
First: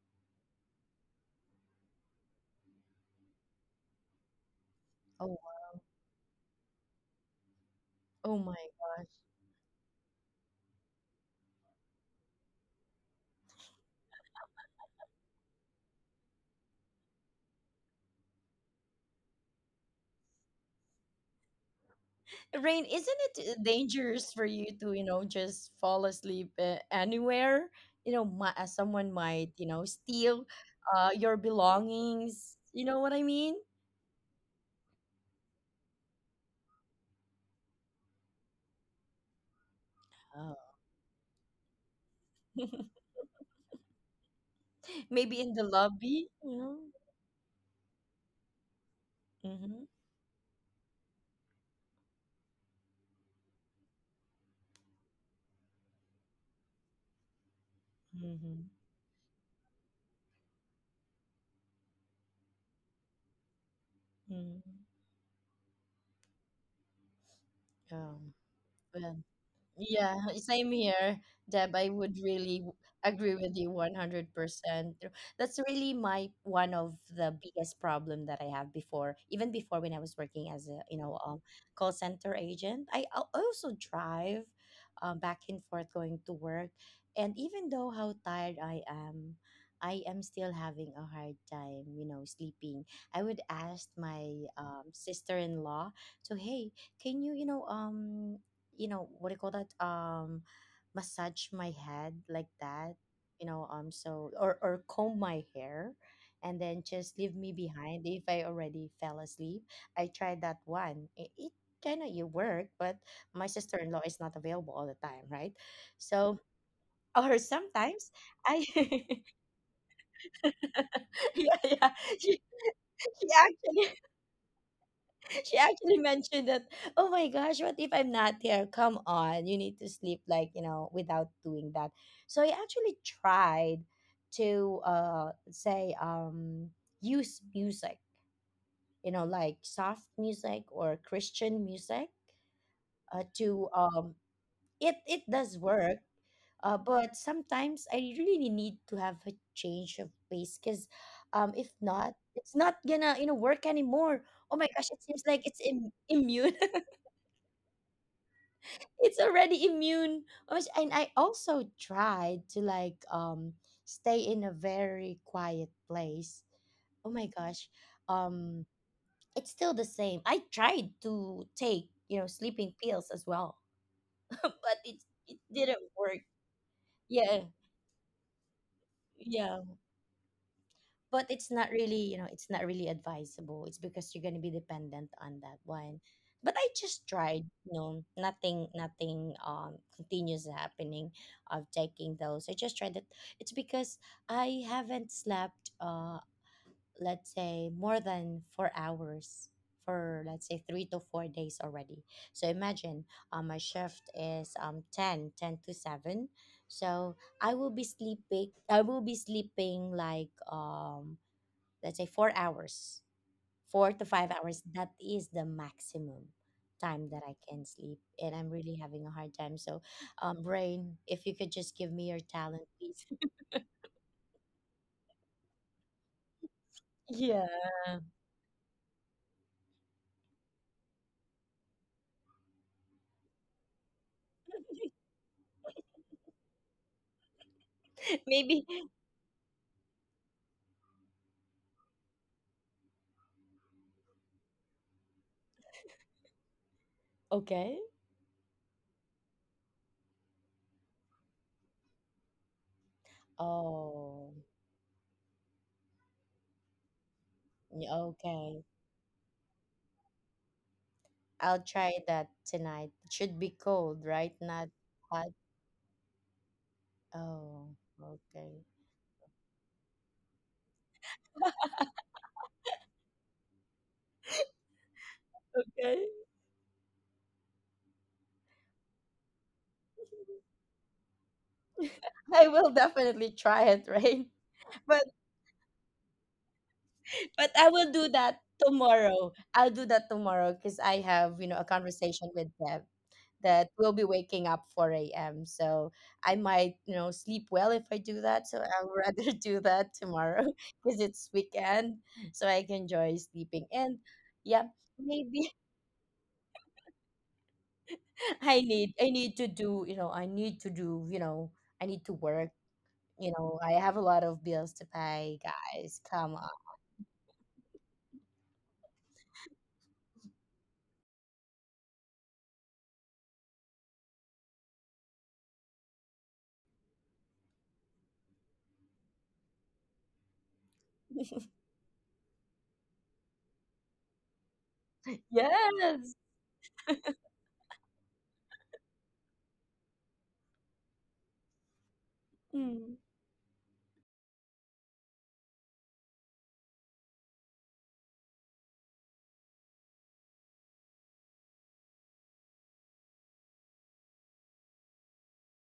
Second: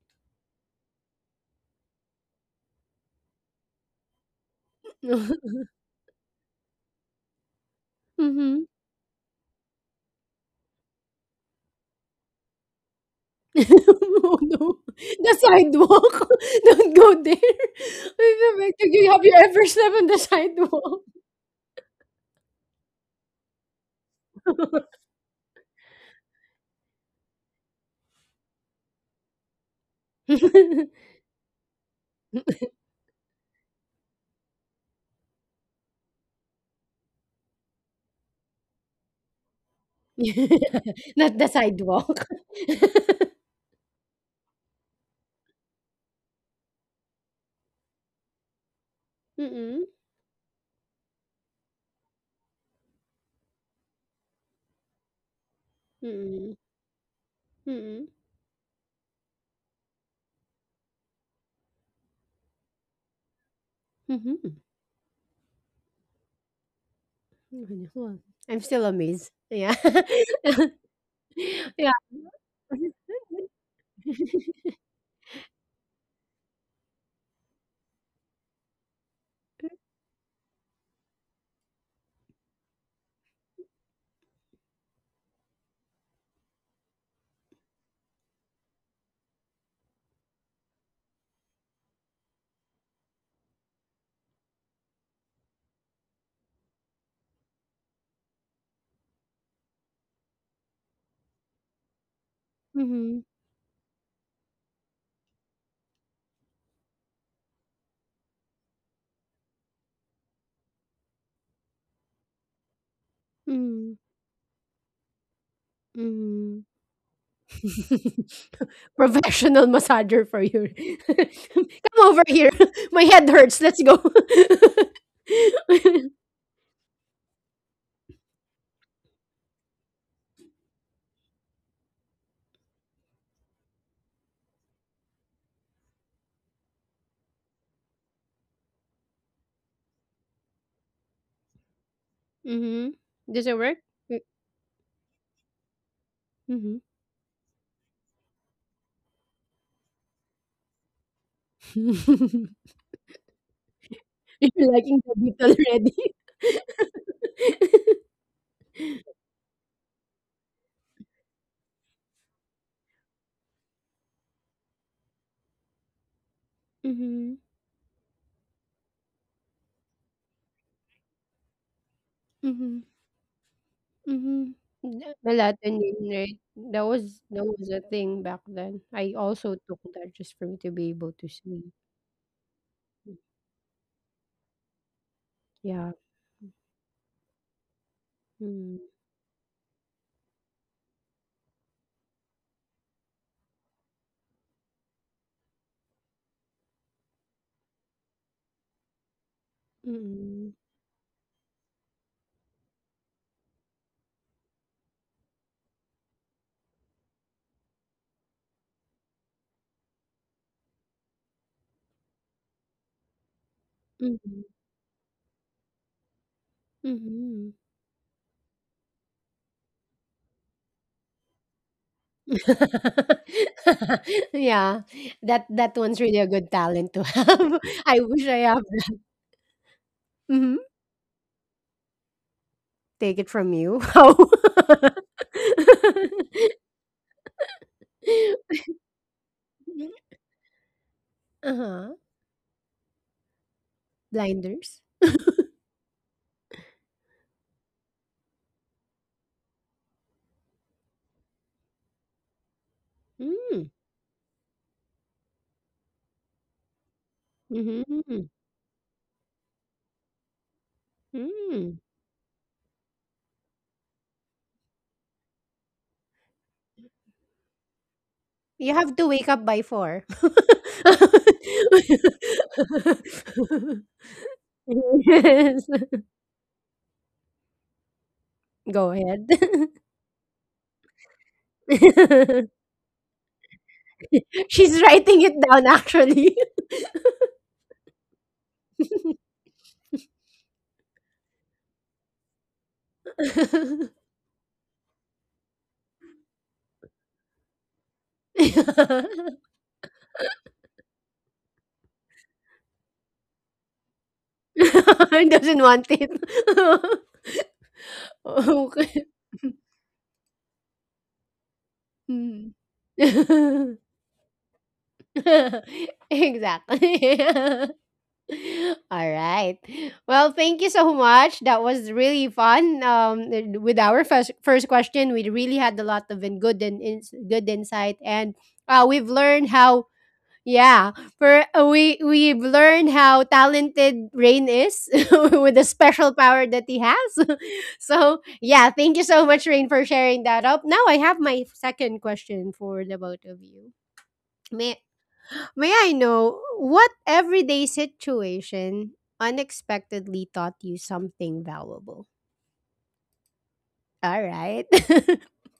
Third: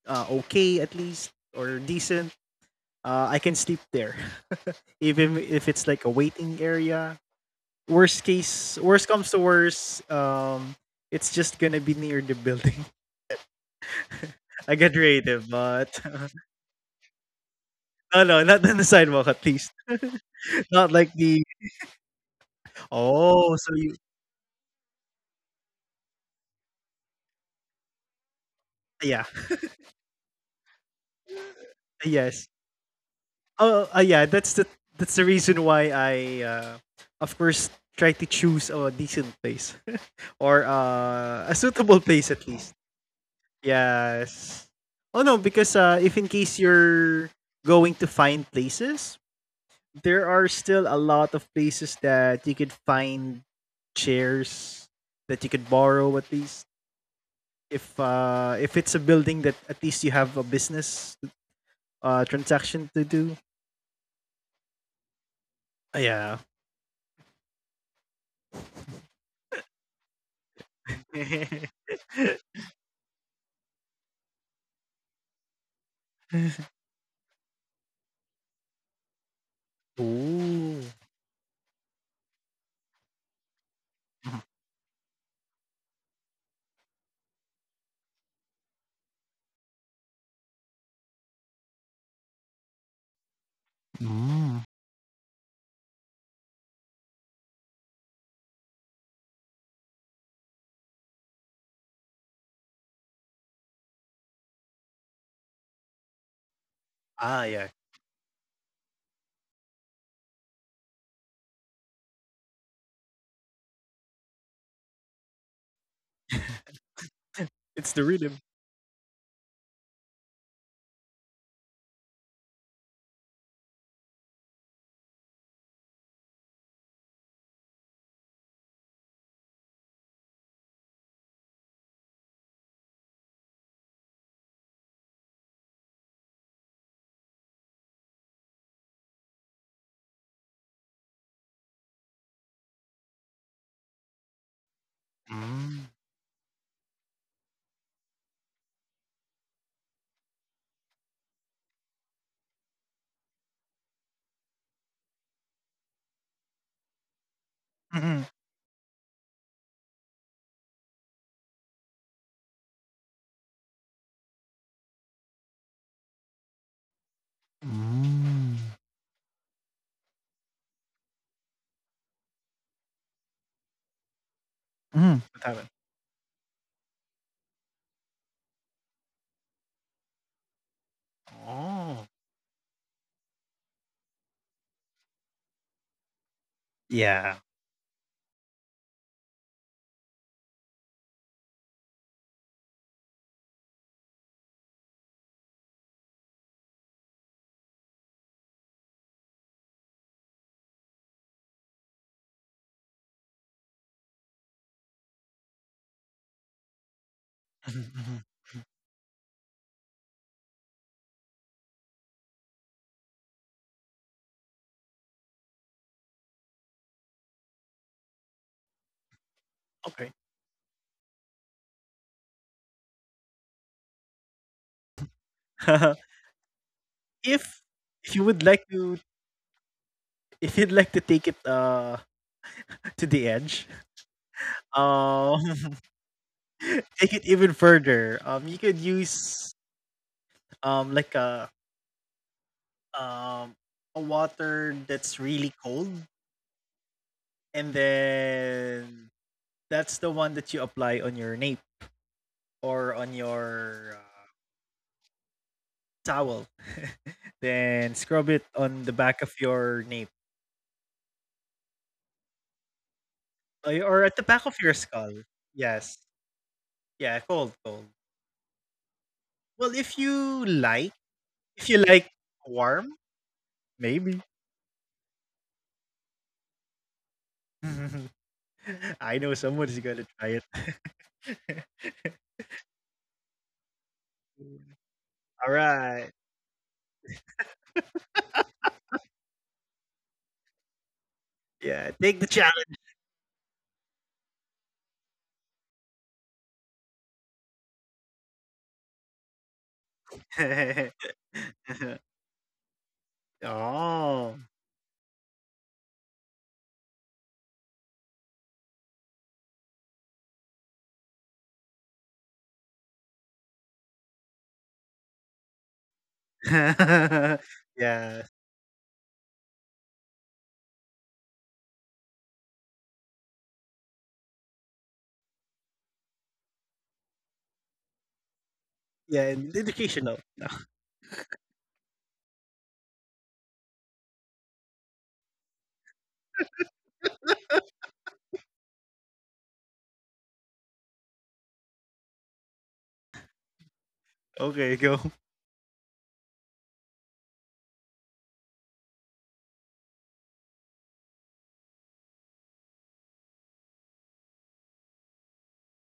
S2: okay at least, or decent, I can sleep there.
S3: Oh,
S2: Even
S3: wow.
S2: if it's like a waiting area. Worst
S3: Oh my.
S1: Mhm.
S2: case, worst comes to worst, it's just gonna be near the building.
S1: Oh,
S2: I
S1: no.
S2: get
S1: The
S2: creative, but
S1: sidewalk. Don't go
S2: no, no,
S1: there.
S2: not on the
S1: Victor, you have
S2: sidewalk
S1: you
S2: at
S1: ever
S2: least.
S1: slept on the
S2: Not
S1: sidewalk?
S2: like the
S3: Rain, isn't
S2: oh,
S3: it
S2: so you
S3: dangerous for you to, you know, just fall asleep anywhere? You know, someone
S2: yeah,
S3: might, you know, steal your belongings.
S2: yes.
S3: You know what I mean?
S2: Oh, yeah, that's the reason why I, of course, try to choose a decent place,
S3: Oh.
S2: or
S1: Not the
S2: a suitable
S1: sidewalk.
S2: place at least. Yes. Oh no,
S3: Maybe in the
S2: because if in
S3: lobby, you
S2: case
S3: know?
S2: you're going to find places,
S3: Mm-hmm.
S1: Mm-mm.
S2: there are still a lot of places that you could find chairs that you could borrow at
S1: Mm-mm.
S2: least.
S1: Mm-mm.
S3: Mm-hmm.
S2: If it's a building that at least you have a business transaction to do.
S1: Mhm.
S3: Mm-hmm.
S2: Ah, yeah.
S1: Mhm. Well,
S3: Um,
S1: I'm still
S3: well,
S1: amazed. Yeah.
S3: Yeah, same here, Deb. I
S1: Yeah.
S3: would really
S1: Mhm.
S3: agree with you 100%. That's really my one of the biggest problem that I have before, even before when I was working as a,
S2: Ooh.
S3: you know, call center agent. Also drive back and forth going to work. And even though how tired I am still having a hard time, you know, sleeping. I would ask my
S2: Mm.
S3: sister-in-law to, hey, can you, you know, what do you call that, massage my head like that,
S1: Mhm.
S3: so or comb my hair, and then just leave me
S2: Ah yeah.
S3: behind if I already fell asleep. I tried that one. It kind of you work, but my
S1: Mhm.
S3: sister-in-law is not available all the time, right? So,
S1: Mhm.
S3: or sometimes
S2: It's the
S3: I
S2: rhythm.
S1: Professional massager for you.
S3: yeah, yeah,
S1: Come over
S3: she,
S1: here. My
S3: she
S1: head hurts. Let's
S3: actually
S1: go.
S3: she actually mentioned that, oh my gosh, what if I'm not here? Come on, you need to sleep, like, you know, without doing that. So I actually tried to say, use music, you know, like soft music or Christian music,
S1: Mm-hmm. Does it
S3: to
S1: work?
S3: It does work.
S2: Mm.
S1: Mm-hmm.
S3: But sometimes I really need to have a change of pace because, if not, it's not gonna, work anymore. Oh my
S1: You're
S3: gosh,
S1: liking
S3: it
S1: the
S3: seems
S1: beat
S3: like it's
S1: already.
S3: immune. It's already immune. And I also tried to, like, stay in a very quiet place. Oh my
S1: Mm-hmm.
S3: gosh, um
S2: Mm.
S3: it's still the same. I tried to take, you know, sleeping
S1: Mm-hmm.
S3: pills as well.
S1: Mm-hmm.
S3: But it
S2: Mhm.
S3: didn't
S1: Melatonin,
S2: With
S3: work.
S2: heaven.
S1: right?
S3: Yeah,
S1: That was a thing back then. I also
S3: yeah,
S1: took that just for me to be able
S3: but
S1: to
S3: it's not
S1: sleep.
S3: really, you know, it's not
S2: Oh.
S3: really advisable. It's because you're going to be dependent on that
S1: Yeah.
S3: one. But I just tried, you
S2: Yeah.
S3: know. nothing
S1: Mm-hmm.
S3: nothing um continues happening of taking those. I just tried it. It's because I haven't slept, let's say, more than 4 hours for, let's
S1: Mm-hmm.
S3: say, 3 to 4 days already. So imagine, my shift is ten to 7. So I will be sleeping.
S2: Mhm. Mhm.
S3: Like, let's say, 4 hours, four to five
S1: Mm-hmm.
S3: hours. That is the maximum time that I
S1: Mm-hmm.
S3: can sleep. And I'm really having a hard time. So,
S2: Okay.
S3: Rain, if you could just give me your talent, please.
S1: Yeah, that that one's really a good talent to
S3: Yeah.
S1: have. I wish
S2: If
S1: I have.
S2: you would like to
S1: Hmm.
S2: if you'd like to take it
S1: Take it from you.
S2: to the
S1: How?
S2: edge, um take it even
S3: Maybe.
S2: further. You could use um
S1: Uh-huh.
S2: like a um
S1: Blinders.
S2: a water that's really cold,
S3: Okay.
S2: and then that's the one that you apply on your nape,
S1: Mm.
S2: or on
S3: Oh,
S2: your towel.
S1: Mm-hmm.
S3: okay.
S2: Then scrub it on the back of your nape.
S3: I'll
S1: Mm.
S3: try that tonight. It should be cold, right?
S2: Ay,
S3: Not
S2: or at the back
S3: hot.
S2: of your skull. Yes.
S3: Oh,
S2: Yeah, cold, cold.
S3: okay.
S1: You have to wake up by four.
S2: Well, if you like, if you like warm, maybe.
S1: Yes.
S3: Okay.
S1: Go ahead.
S2: I know someone's gonna try it.
S3: I will definitely try it, right?
S1: She's
S3: But
S1: writing it down
S2: All
S1: actually.
S2: right.
S3: I will do that tomorrow. I'll do that tomorrow because I have, you know, a conversation
S2: Yeah,
S3: with
S2: take the
S3: Deb
S2: challenge.
S3: that we'll be waking up 4 a.m. So I might, you know, sleep well if I do that. So I'll rather do that tomorrow because it's weekend. So I can enjoy sleeping. And yeah,
S2: Oh.
S1: He
S3: maybe
S1: doesn't want it.
S3: I need
S1: Okay.
S3: I need to do, you know, I need to do, you know, I need to work.
S1: Mm.
S3: You know, I have a lot of bills to pay, guys. Come
S1: Exactly.
S2: Yeah.
S1: Alright. Well, thank you so much. That was really fun. With our first question, we really had a lot of in good and ins good insight, and we've
S2: Yeah,
S1: learned
S2: and
S1: how
S2: educational.
S1: Yeah, for we've learned how talented Rain is with the special
S3: Yes.
S1: power that he has. So yeah, thank you so much, Rain, for sharing that up. Now I have my second question for
S3: Mm.
S1: the both of you.
S2: Okay,
S1: May
S2: go.
S1: may I know what everyday situation unexpectedly taught you something valuable? All right.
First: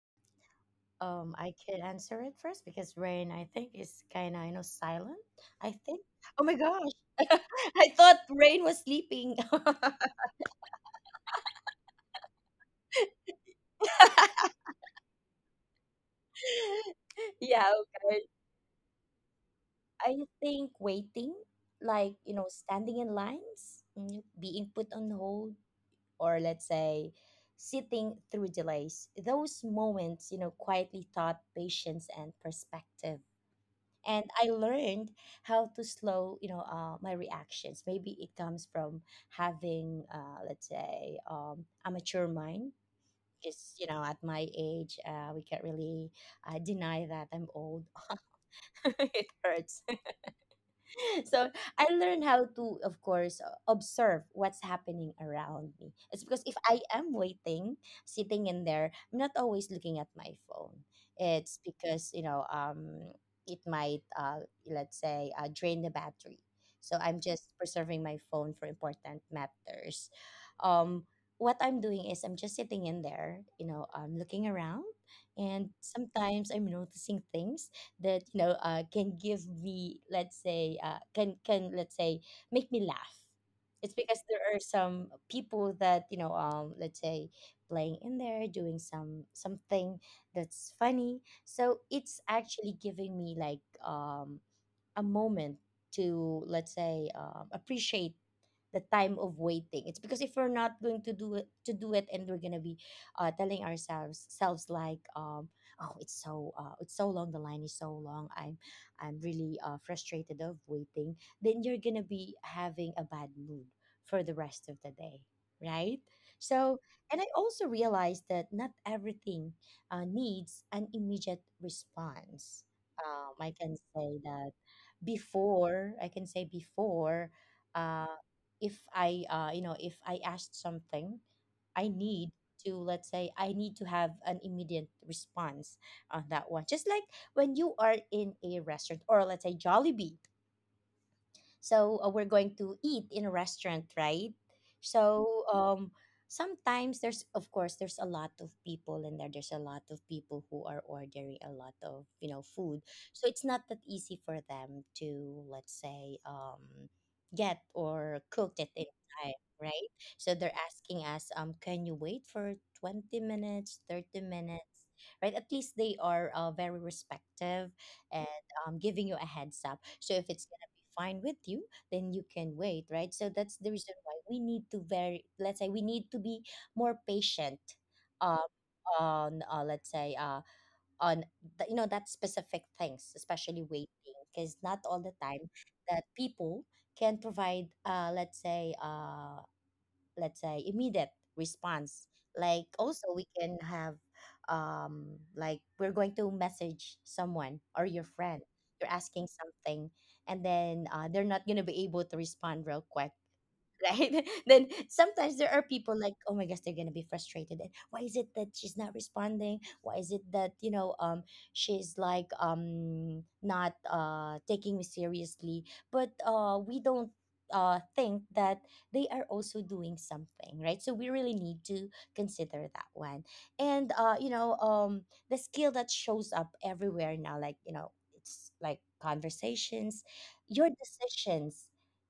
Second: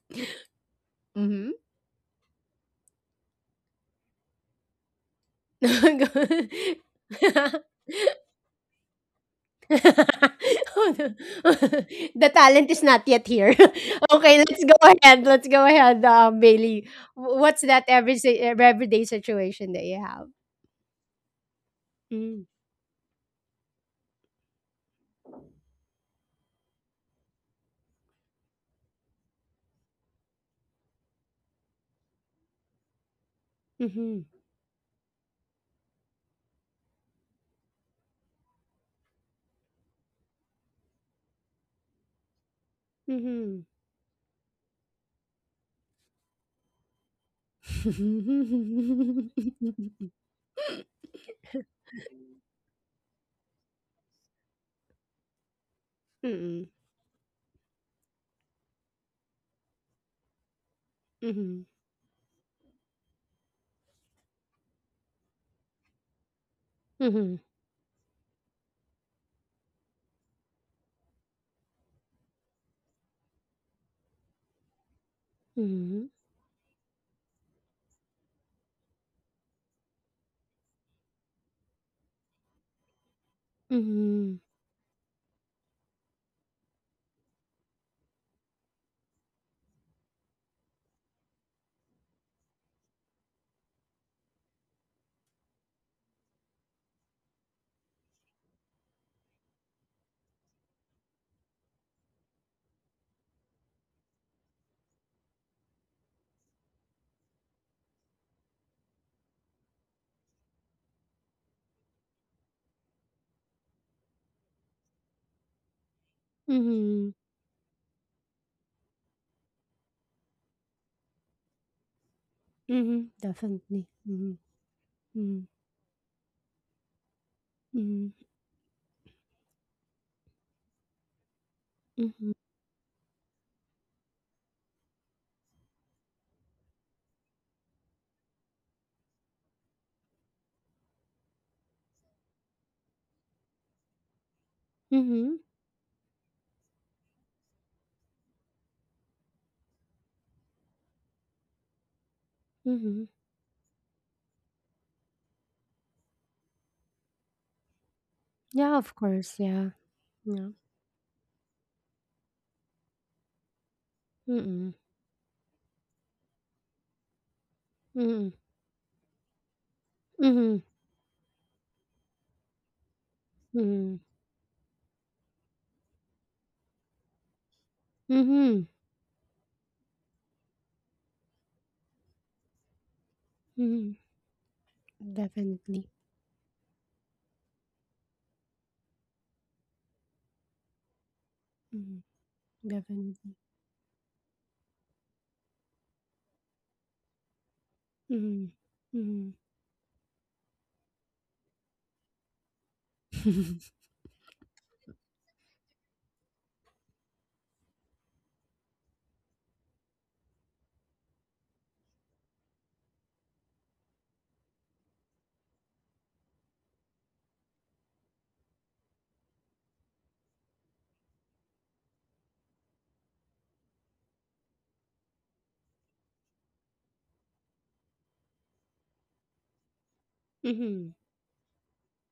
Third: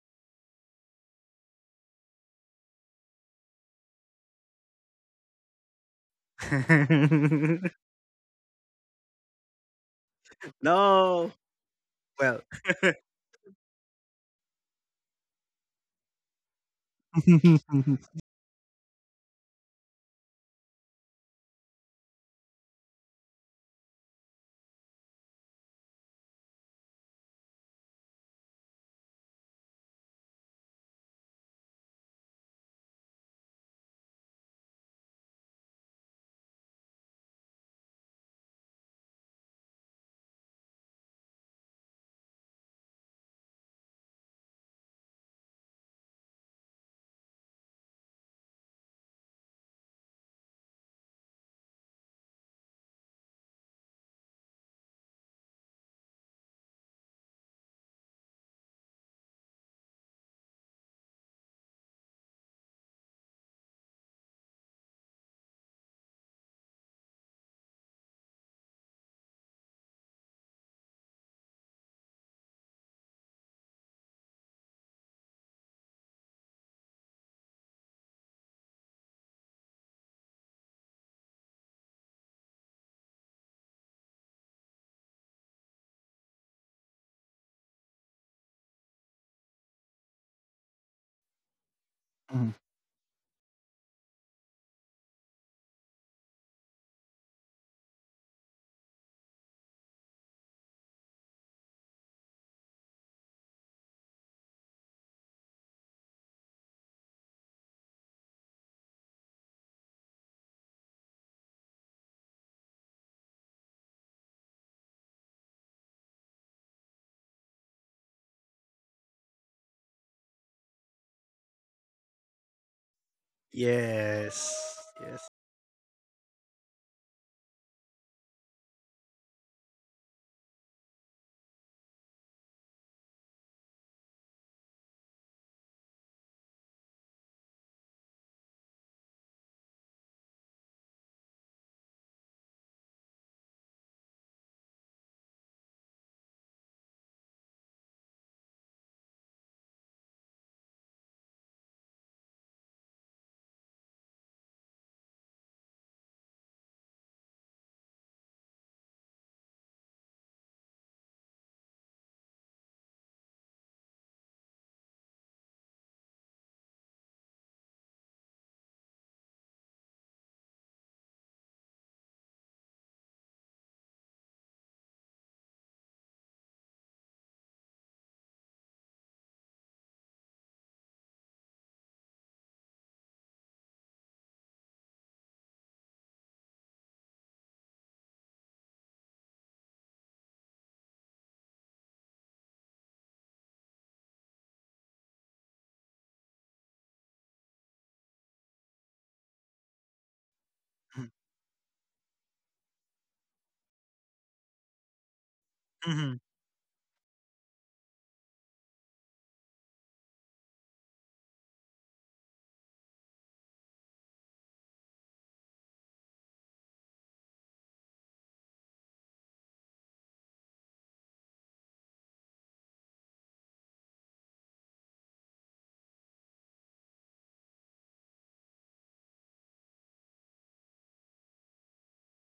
S1: Mm-hmm.
S3: I could answer it first because Rain, I think, is kind of, you know, silent. I think. Oh my gosh. I thought Rain was sleeping.
S1: Oh, no.
S2: No.
S1: The
S2: Well.
S1: talent is not yet here. Okay, let's go ahead. Let's go ahead, Bailey. What's
S3: Yeah,
S1: that
S3: okay.
S1: everyday situation that you
S3: I
S1: have?
S3: think waiting, like, you know,
S1: Mm,
S3: standing in lines, being put on hold, or let's say, sitting through delays, those moments, you know, quietly taught patience and perspective.
S1: mhm,
S3: And I learned how to slow, you know, my reactions. Maybe it comes from having, let's say, a mature mind.
S1: mhm.
S3: Because, you know, at my age, we can't really deny that I'm old. It hurts. So I learned how to, of course, observe what's happening around me. It's because if
S1: Mm,
S3: I am waiting, sitting in there, I'm not always looking at my phone. It's
S1: mhm,
S3: because, you know, it might, let's say, drain the battery. So I'm
S1: mhm,
S3: just preserving my phone for important matters. Um, what I'm doing is I'm just sitting in there, you know, I'm looking around, and
S1: mhm,
S3: sometimes I'm noticing things that, you know, can give me, let's say, can, let's say, make me laugh. It's because
S1: mhm,
S3: there are some people that, you know, let's say, playing in there, doing something that's funny, so it's actually giving me, like, a moment to, let's say, appreciate the time of waiting. It's because if we're not going to do it to do it, and we're gonna be, telling ourselves selves, like, oh, it's so long, the line is so long, I'm really, frustrated of waiting, then you're gonna be having a bad mood for the rest of the day, right? So,
S1: mhm,
S3: and I also realized that not everything needs an immediate response.
S1: mhm.
S3: I can
S1: Definitely.
S3: say
S1: Mhm,
S2: Yes.
S3: that
S2: Yes.
S1: mhm,
S3: before, I can say before,
S1: mhm,
S3: um, if I, you know, if I asked something, I
S1: mhm,
S3: need to, let's say, I need to have an immediate response on that one. Just like when you are in a restaurant, or let's say, Jollibee, so, we're going to eat in a restaurant, right?
S1: mhm,
S3: So, sometimes there's, of course, there's a lot of people in there, there's a lot of people who are ordering a lot of, you know, food.
S1: mhm.
S3: So it's not that easy for them to, let's say, get or cook it
S1: Yeah,
S3: in
S1: of course.
S3: time,
S1: Yeah.
S3: right? So
S1: Yeah.
S3: they're asking us, can you wait for 20 minutes, 30
S1: Mm-mm.
S3: minutes? Right, at least they are very respective,
S1: Mm-mm.
S3: and, giving you a heads up, so if it's fine with you, then you can wait, right? So that's the reason
S1: Mm-mm.
S3: why we need to very let's say, we need to be more patient, uh,
S1: Mhm,
S3: on, let's say on the, you know, that specific things, especially
S1: mhm.
S3: waiting, because not all the time
S1: Definitely.
S3: that people can provide, let's say, let's say, immediate
S1: Mhm,
S3: response. Like, also we
S1: definitely.
S3: can have, um like, we're going to message someone or your friend,
S1: Mhm,
S3: you're asking
S1: mhm.
S3: something, and then, they're not going to be able to respond real quick, right? Then sometimes there are people
S2: Mhm.
S3: like, oh my gosh, they're gonna be frustrated. And why is it that she's not responding? Why is it that, you know, she's, like, not taking me seriously? But, we don't think that they are also doing something, right? So we really need to consider that one. And, you know, the skill that shows up everywhere now, like, you know, it's like conversations, your
S1: Mm-hmm.
S3: decisions,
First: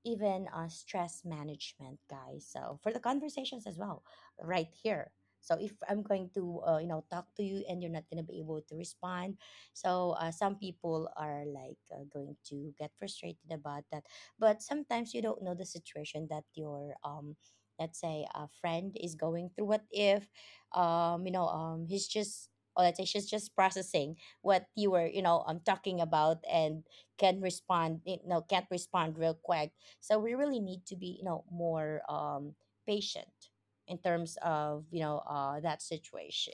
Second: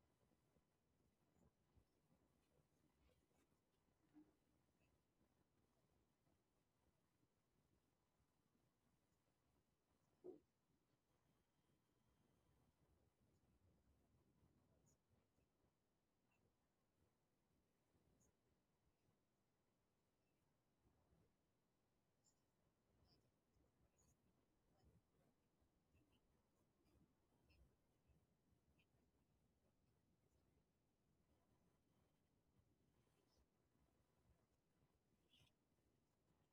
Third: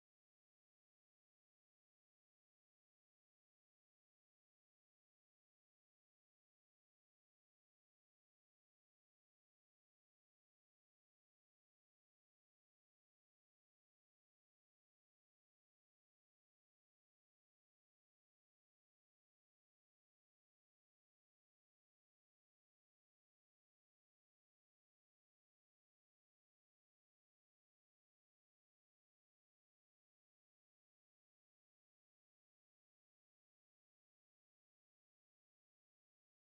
S3: even, stress management, guys. So for the conversations as well, right here. So if I'm going to, you know, talk to you and you're not gonna be able to respond, so, some people are, like, going to get frustrated about that. But sometimes you don't know the situation that your, let's say, a friend is going through. What if, you know, he's just, or let's say, she's just processing what you were, you know, talking about, and can't respond real quick. So we really need to be, you know, more, patient in terms of, you know, that situation.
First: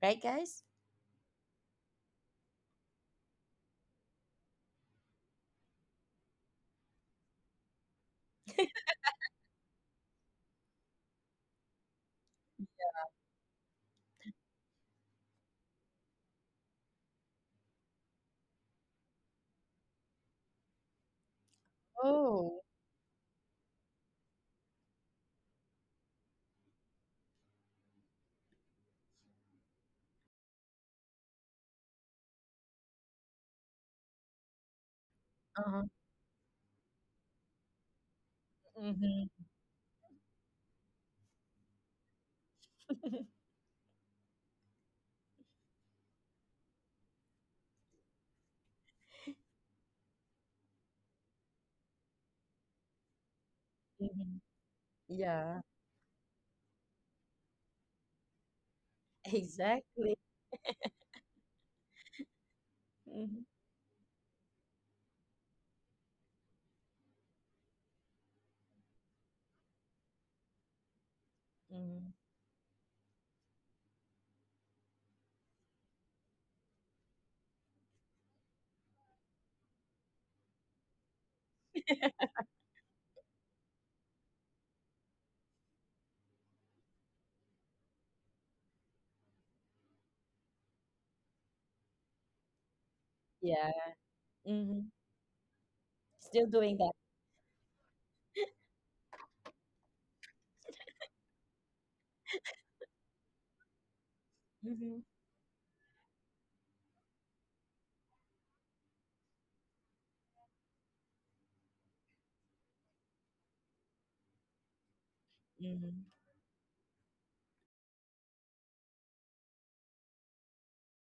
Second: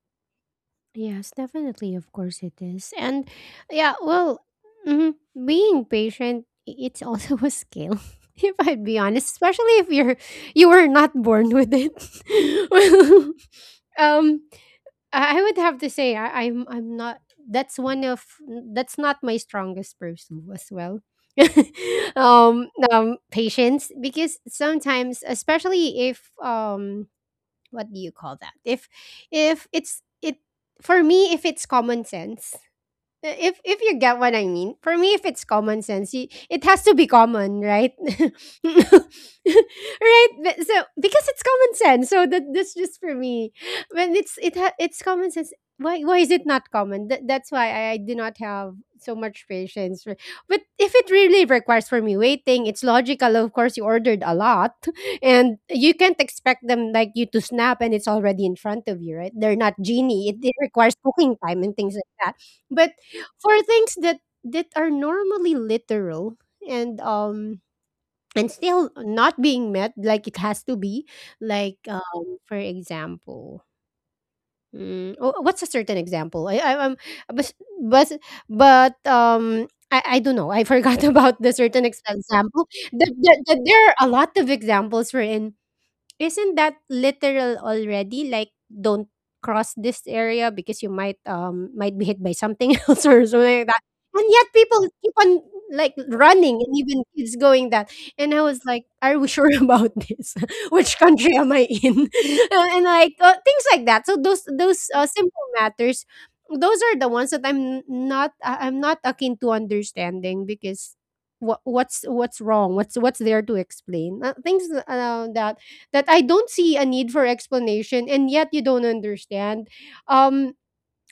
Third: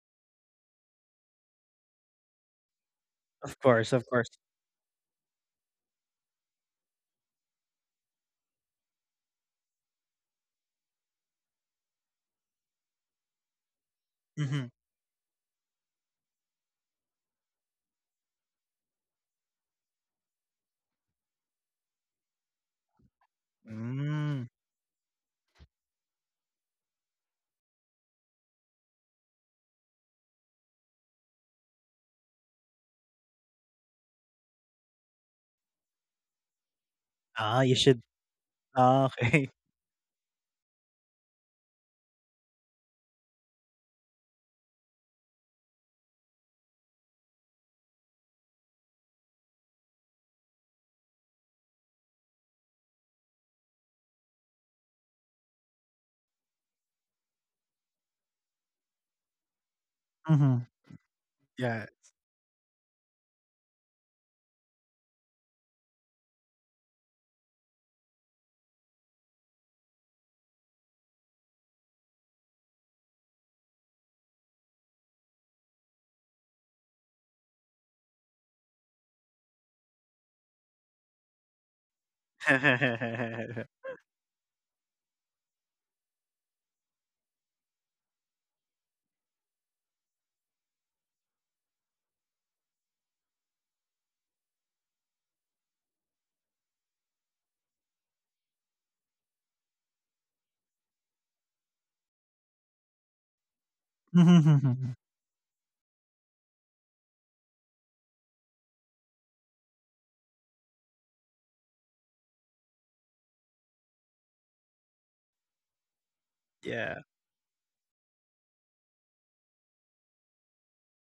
S3: Right, guys?
S1: Yes, definitely. Of course, it is. And
S2: Of course,
S1: yeah,
S2: of course.
S1: well, mhm, being patient, it's also a skill. If I'd be honest, especially if you're you were not born with it. Well, um,
S2: Mhm.
S1: I would have to say I, I'm not that's one of that's not my strongest pursuit as well.
S3: Oh.
S1: Patience because
S2: Mm.
S1: sometimes especially if what do you call that? If it's it for me if it's common sense if you get what I mean, for me, if it's common
S3: Uh-huh.
S1: sense, it has to be common,
S2: Ah, you
S1: right?
S2: should
S1: Right.
S2: ah,
S3: Hmm.
S2: okay.
S1: But- So because it's common sense, so that that's just for
S3: Hmm.
S1: me. When it's it's common sense. Why is it not common? That, that's why I do not have so much patience. For- But if it really requires for me waiting, it's logical. Of course, you ordered a lot, and
S3: Yeah,
S1: you can't expect them like you to snap and it's already in front of you, right? They're not
S3: exactly.
S1: genie. It
S2: Mhm.
S1: requires cooking time and
S2: Yeah.
S1: things like that. But
S3: Hmm.
S1: for things that that are normally literal and um and still not being met like it has to be like
S3: Hmm.
S1: for example oh, what's a certain example I but but but I don't know. I forgot about the certain example. That there are a lot of examples wherein isn't that literal already? Like, don't cross this area because you might be hit by something else or something
S3: Yeah.
S1: like that. And yet people
S3: Hmm.
S1: keep on like
S3: Still
S1: running
S3: doing
S1: and
S3: that.
S1: even kids going that. And I was like, are we sure about this? Which country am I in? And like things like that. So those
S2: Mhm.
S3: Hmm.
S1: simple matters, those are the ones that I'm not akin to understanding because what's wrong? What's there to explain? Things that that
S3: Hmm.
S1: I don't see a
S2: Yeah.
S1: need for explanation and yet you don't understand. Um,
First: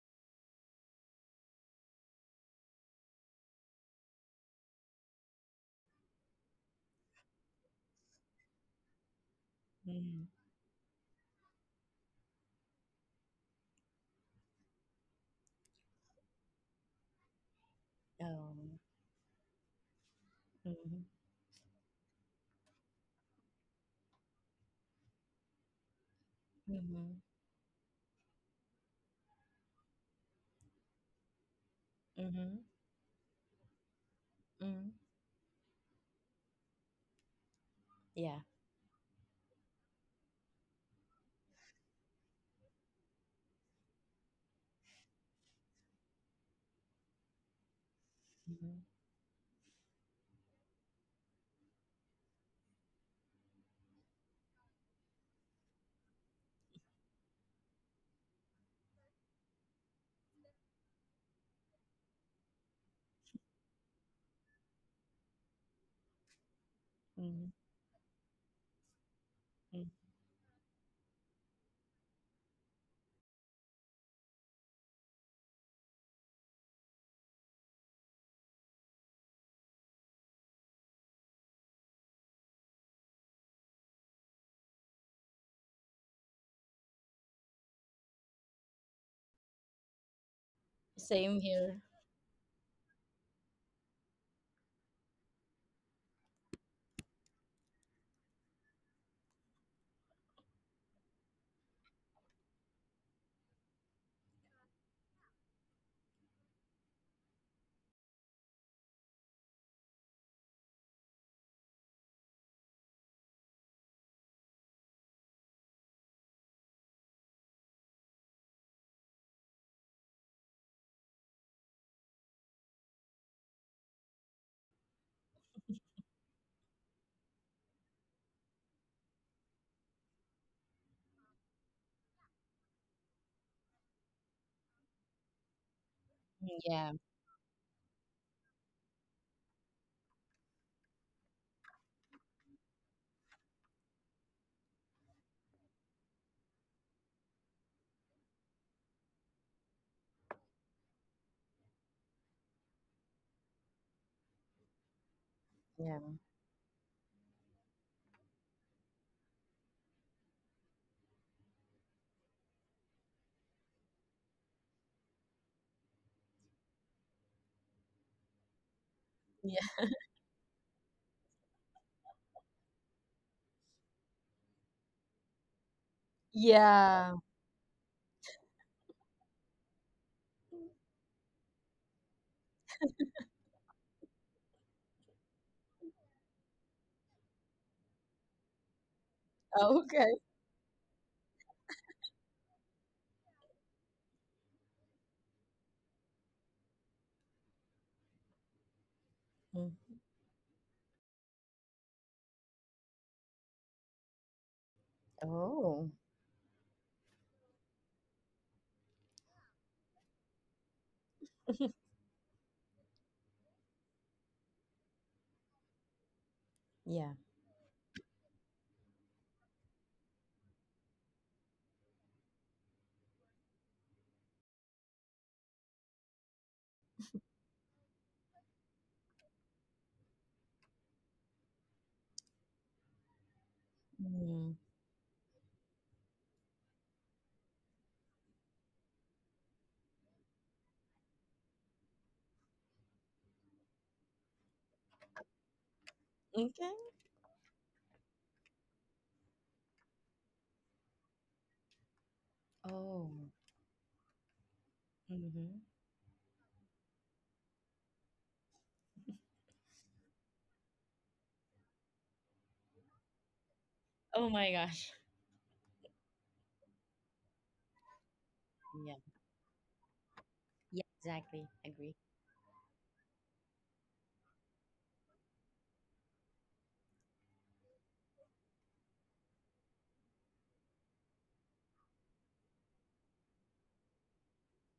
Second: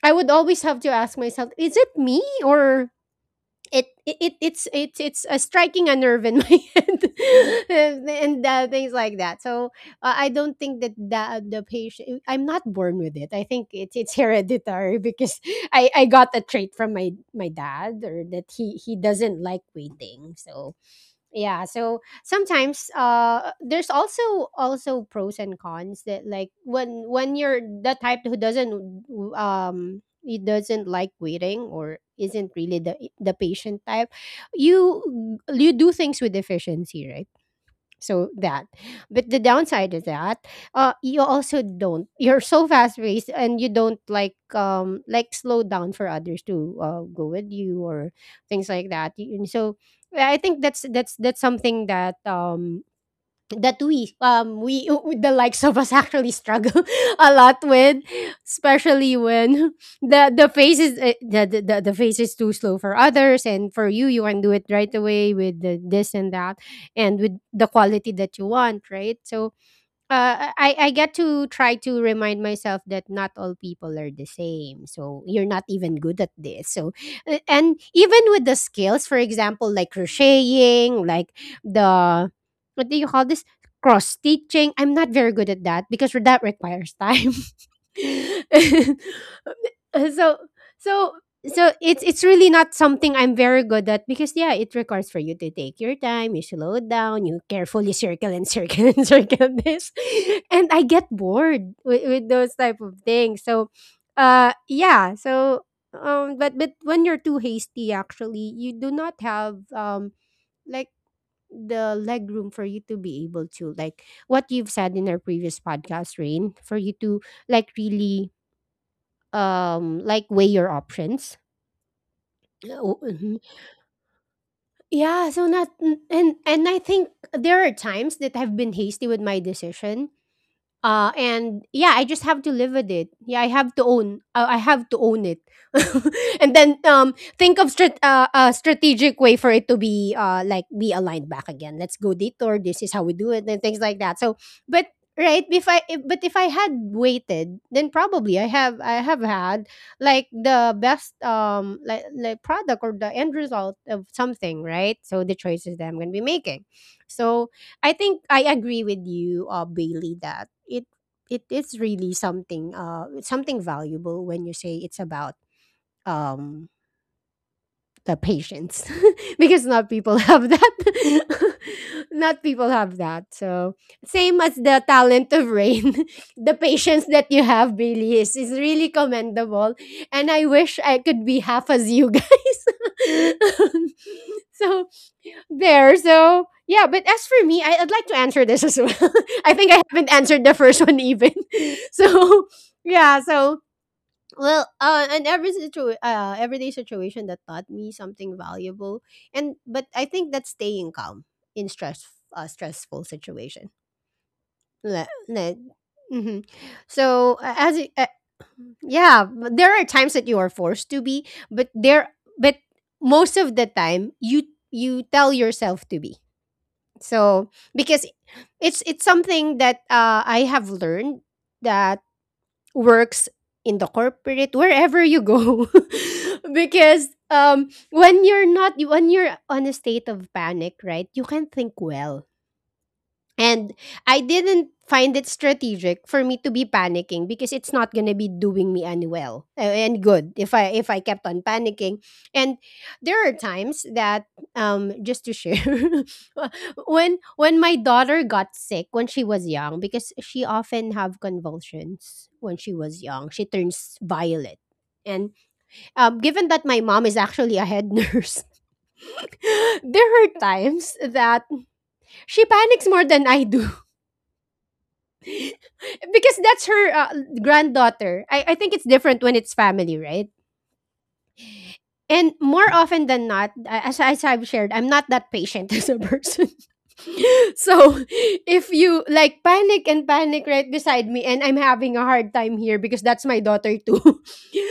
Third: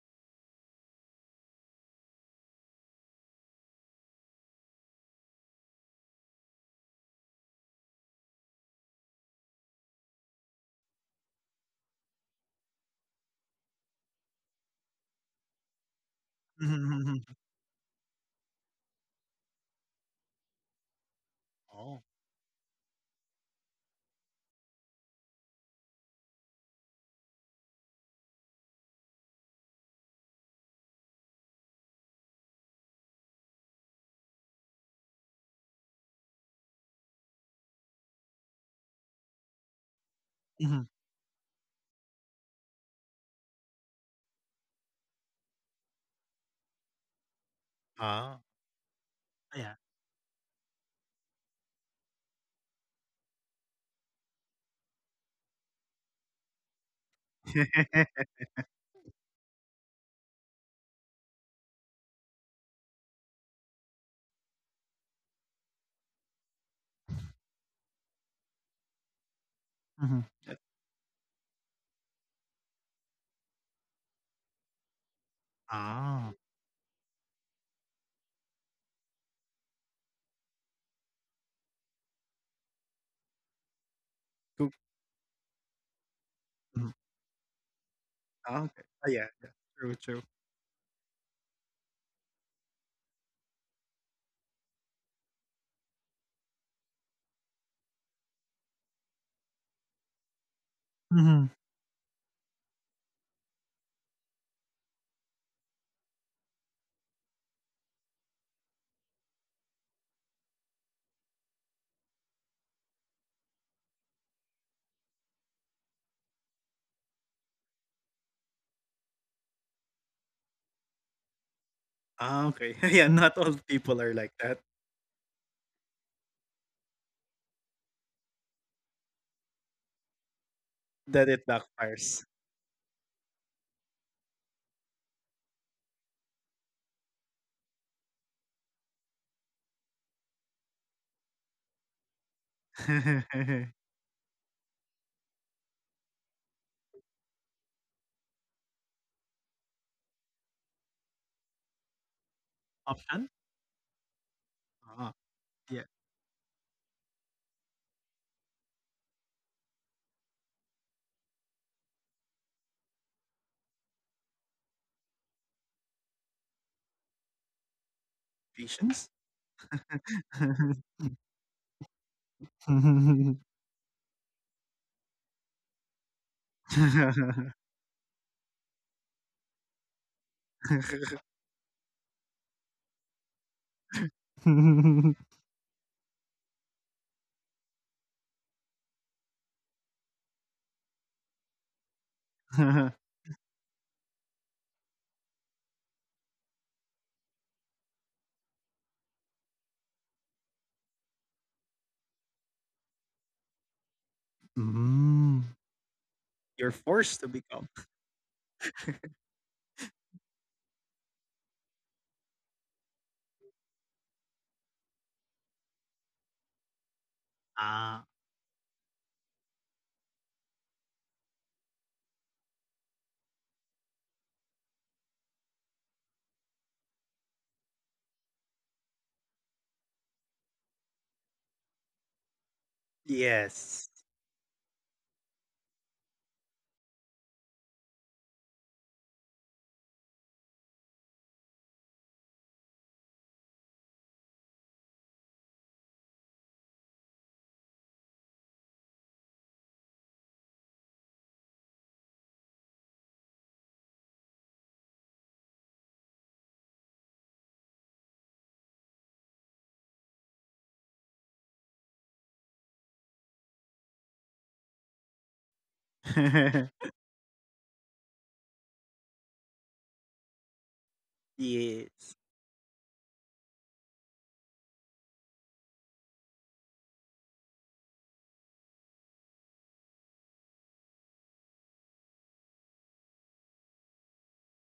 S1: I would always have to ask myself, is it me or it's a striking a nerve in my head things like that. So
S3: Hmm.
S1: I don't think that the patient I'm not born with it. I think it's hereditary because I got a trait from
S2: Mhm.
S1: my dad or that
S3: Oh.
S1: he doesn't like waiting. So
S3: Hmm.
S1: yeah, so
S2: Oh.
S1: sometimes there's also also pros and cons that like
S3: Hmm.
S1: when you're the type who doesn't he doesn't like waiting or isn't
S3: Hmm.
S1: really the patient type
S3: Hmm.
S1: you do things with efficiency, right? So
S3: Yeah.
S1: that, but the downside is that,
S2: Mhm.
S1: you also don't. You're so fast paced, and you don't like slow down for others to go with you or
S2: Ah.
S1: things
S3: Hmm.
S1: like that. And
S2: Yeah.
S1: so, I think that's something that that we the likes of us actually struggle a lot with, especially when the face is the face is too slow for others, and for you can do it right away with the this and that and with
S3: Hmm.
S1: the quality that you want, right? So
S3: Hmm.
S2: Mhm.
S1: I get to try to remind myself that not all people are the same. So you're not even good at
S2: Ah.
S1: this. So and even with the skills, for example, like crocheting, like the what do you call this, cross
S2: Cool.
S1: stitching? I'm not very good at that because that
S2: Mhm.
S1: requires time.
S2: Ah, okay. Ah yeah, yeah. True, true.
S1: so so
S3: Same
S1: so
S3: here.
S1: it's really not something I'm very good at because yeah, it requires for you to take your time, you slow down, you carefully circle and circle and circle this, and I get
S2: Mhm.
S1: bored with those type of things. So, yeah, so but when you're too hasty, actually, you do not have like the leg room for you to be able to, like what you've said in our previous podcast, Rain, for you to like really like weigh your options.
S2: Ah, okay. Yeah, not all people are like that,
S1: Yeah, so not and I think there are times that I've been hasty with my decision,
S2: that it
S1: and yeah, I
S2: backfires.
S1: just have to live with it. Yeah, I have to own. I have to own it, and then
S3: Yeah.
S1: think of a strategic way for it to be like be aligned back again. Let's go detour. This is how we do it, and things like that. So, but right, if I if, but if I had waited, then probably I have had like the best like product or the
S2: Option?
S1: end result of something, right?
S2: Ah,
S1: So the choices
S2: yeah.
S1: that I'm gonna
S3: Yeah.
S1: be making. So I think I agree with you, Bailey, that it is really something it's something valuable when you say it's about um the patience
S2: Patience?
S3: Yeah.
S1: because not people have that not people have that, so same as the talent of Rain. The patience
S3: Yeah.
S1: that you have, Bailey, is really commendable, and I wish I could be half as you guys. So there. So yeah, but as for me, I, I'd like to answer this as well. I think I
S3: Okay.
S1: haven't answered the first one even. So
S2: Mhm.
S1: yeah, so well, and every everyday situation that taught me something valuable, and
S3: Mm.
S1: but I think that's staying calm in stress, stressful situation. Le-
S2: Mm.
S1: le-
S3: Oh.
S1: mhm.
S2: You're forced to
S1: So
S2: become.
S1: yeah, but there are times that you are forced to be, but most of the time you tell yourself to be,
S3: Yeah.
S1: so
S2: Ah.
S1: because it's something that I have learned that works in the corporate wherever you go because when you're not, when you're on a state of panic, right, you can think well. And
S2: Yes.
S1: I
S3: Mm.
S1: didn't find it strategic for me to be panicking because it's not going to be doing me any well and good if I kept on panicking. And there are times that just to share
S3: Okay.
S1: when my daughter got sick when she was young, because she often have convulsions when she was
S3: Oh.
S1: young. She turns violet. And
S3: Mm-hmm.
S1: given that my mom is actually a head nurse, there are times that she panics more than I do,
S3: Oh my gosh.
S1: because that's her granddaughter. I think it's
S3: Yeah.
S1: different when it's family, right?
S3: Yeah. Exactly. Agree.
S2: Yes.
S1: And more often than not, as I've shared, I'm not that patient as a person. So if you like panic and panic right beside me, and I'm having a hard time here because that's my daughter too,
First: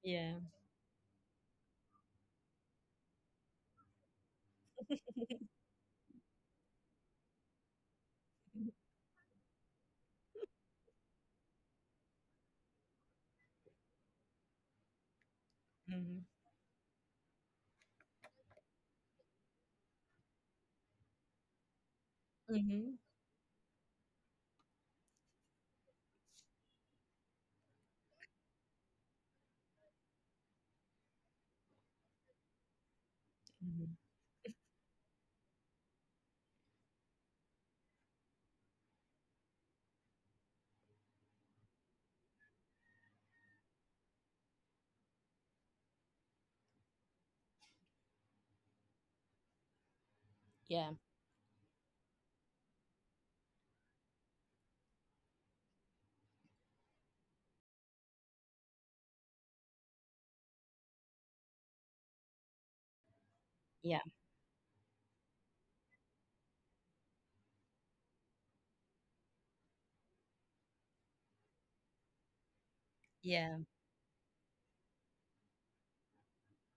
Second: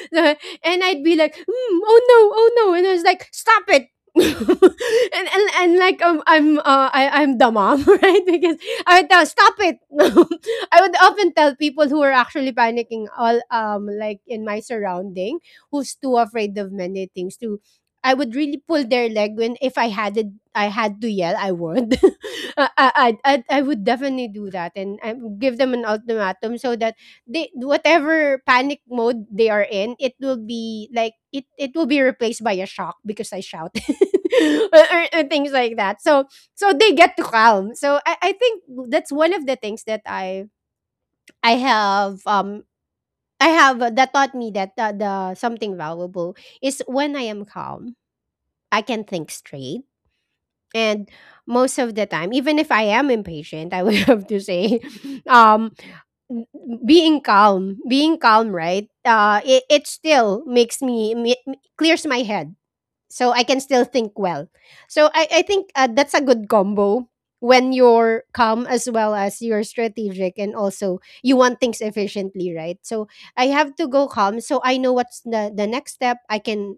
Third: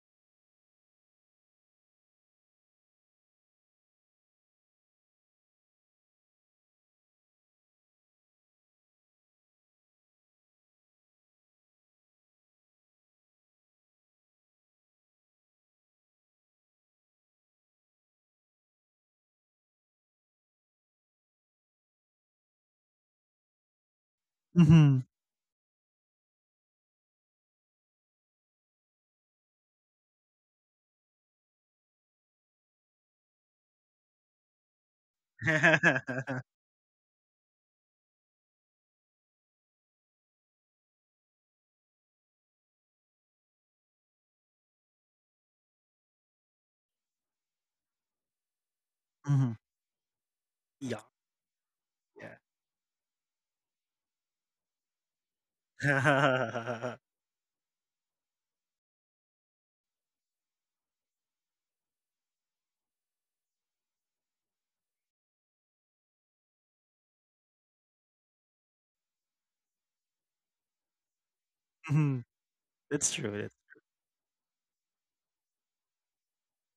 S3: Yeah.
S1: Na- and I'd be like, "Hmm, oh no, oh no," and I was like, stop it. And and like I'm the mom, right, because I would tell stop it. I would often tell people who are actually panicking, all like in my surrounding, who's too
S3: Mm-hmm.
S1: afraid of many things, to, I would really pull their leg. When if I had it, I had to yell, I would. I,
S3: Mm-hmm.
S1: I would definitely do that, and
S2: Mhm.
S1: I would give them an ultimatum so that they, whatever panic mode they are in, it will be like it will be replaced by a shock because I shout.
S3: Hmm.
S1: Or, or things like that. So so they get to calm. So I think that's one of the things that I have um I have that taught me that the something valuable is when I am calm, I can think
S2: Mhm.
S1: straight.
S3: Yeah.
S2: Yeah,
S1: And most of the time,
S2: yeah.
S1: even if I am impatient, I would have to say, um, n- being calm, right? It still makes me, clears my head. So I can still
S3: Yeah.
S1: think well. So I think that's a good combo when you're calm as well as you're strategic and also you want things
S2: Mhm.
S1: efficiently, right? So
S2: That's true,
S1: I
S2: that's
S3: Yeah.
S1: have to go calm so I know what's the next step. I can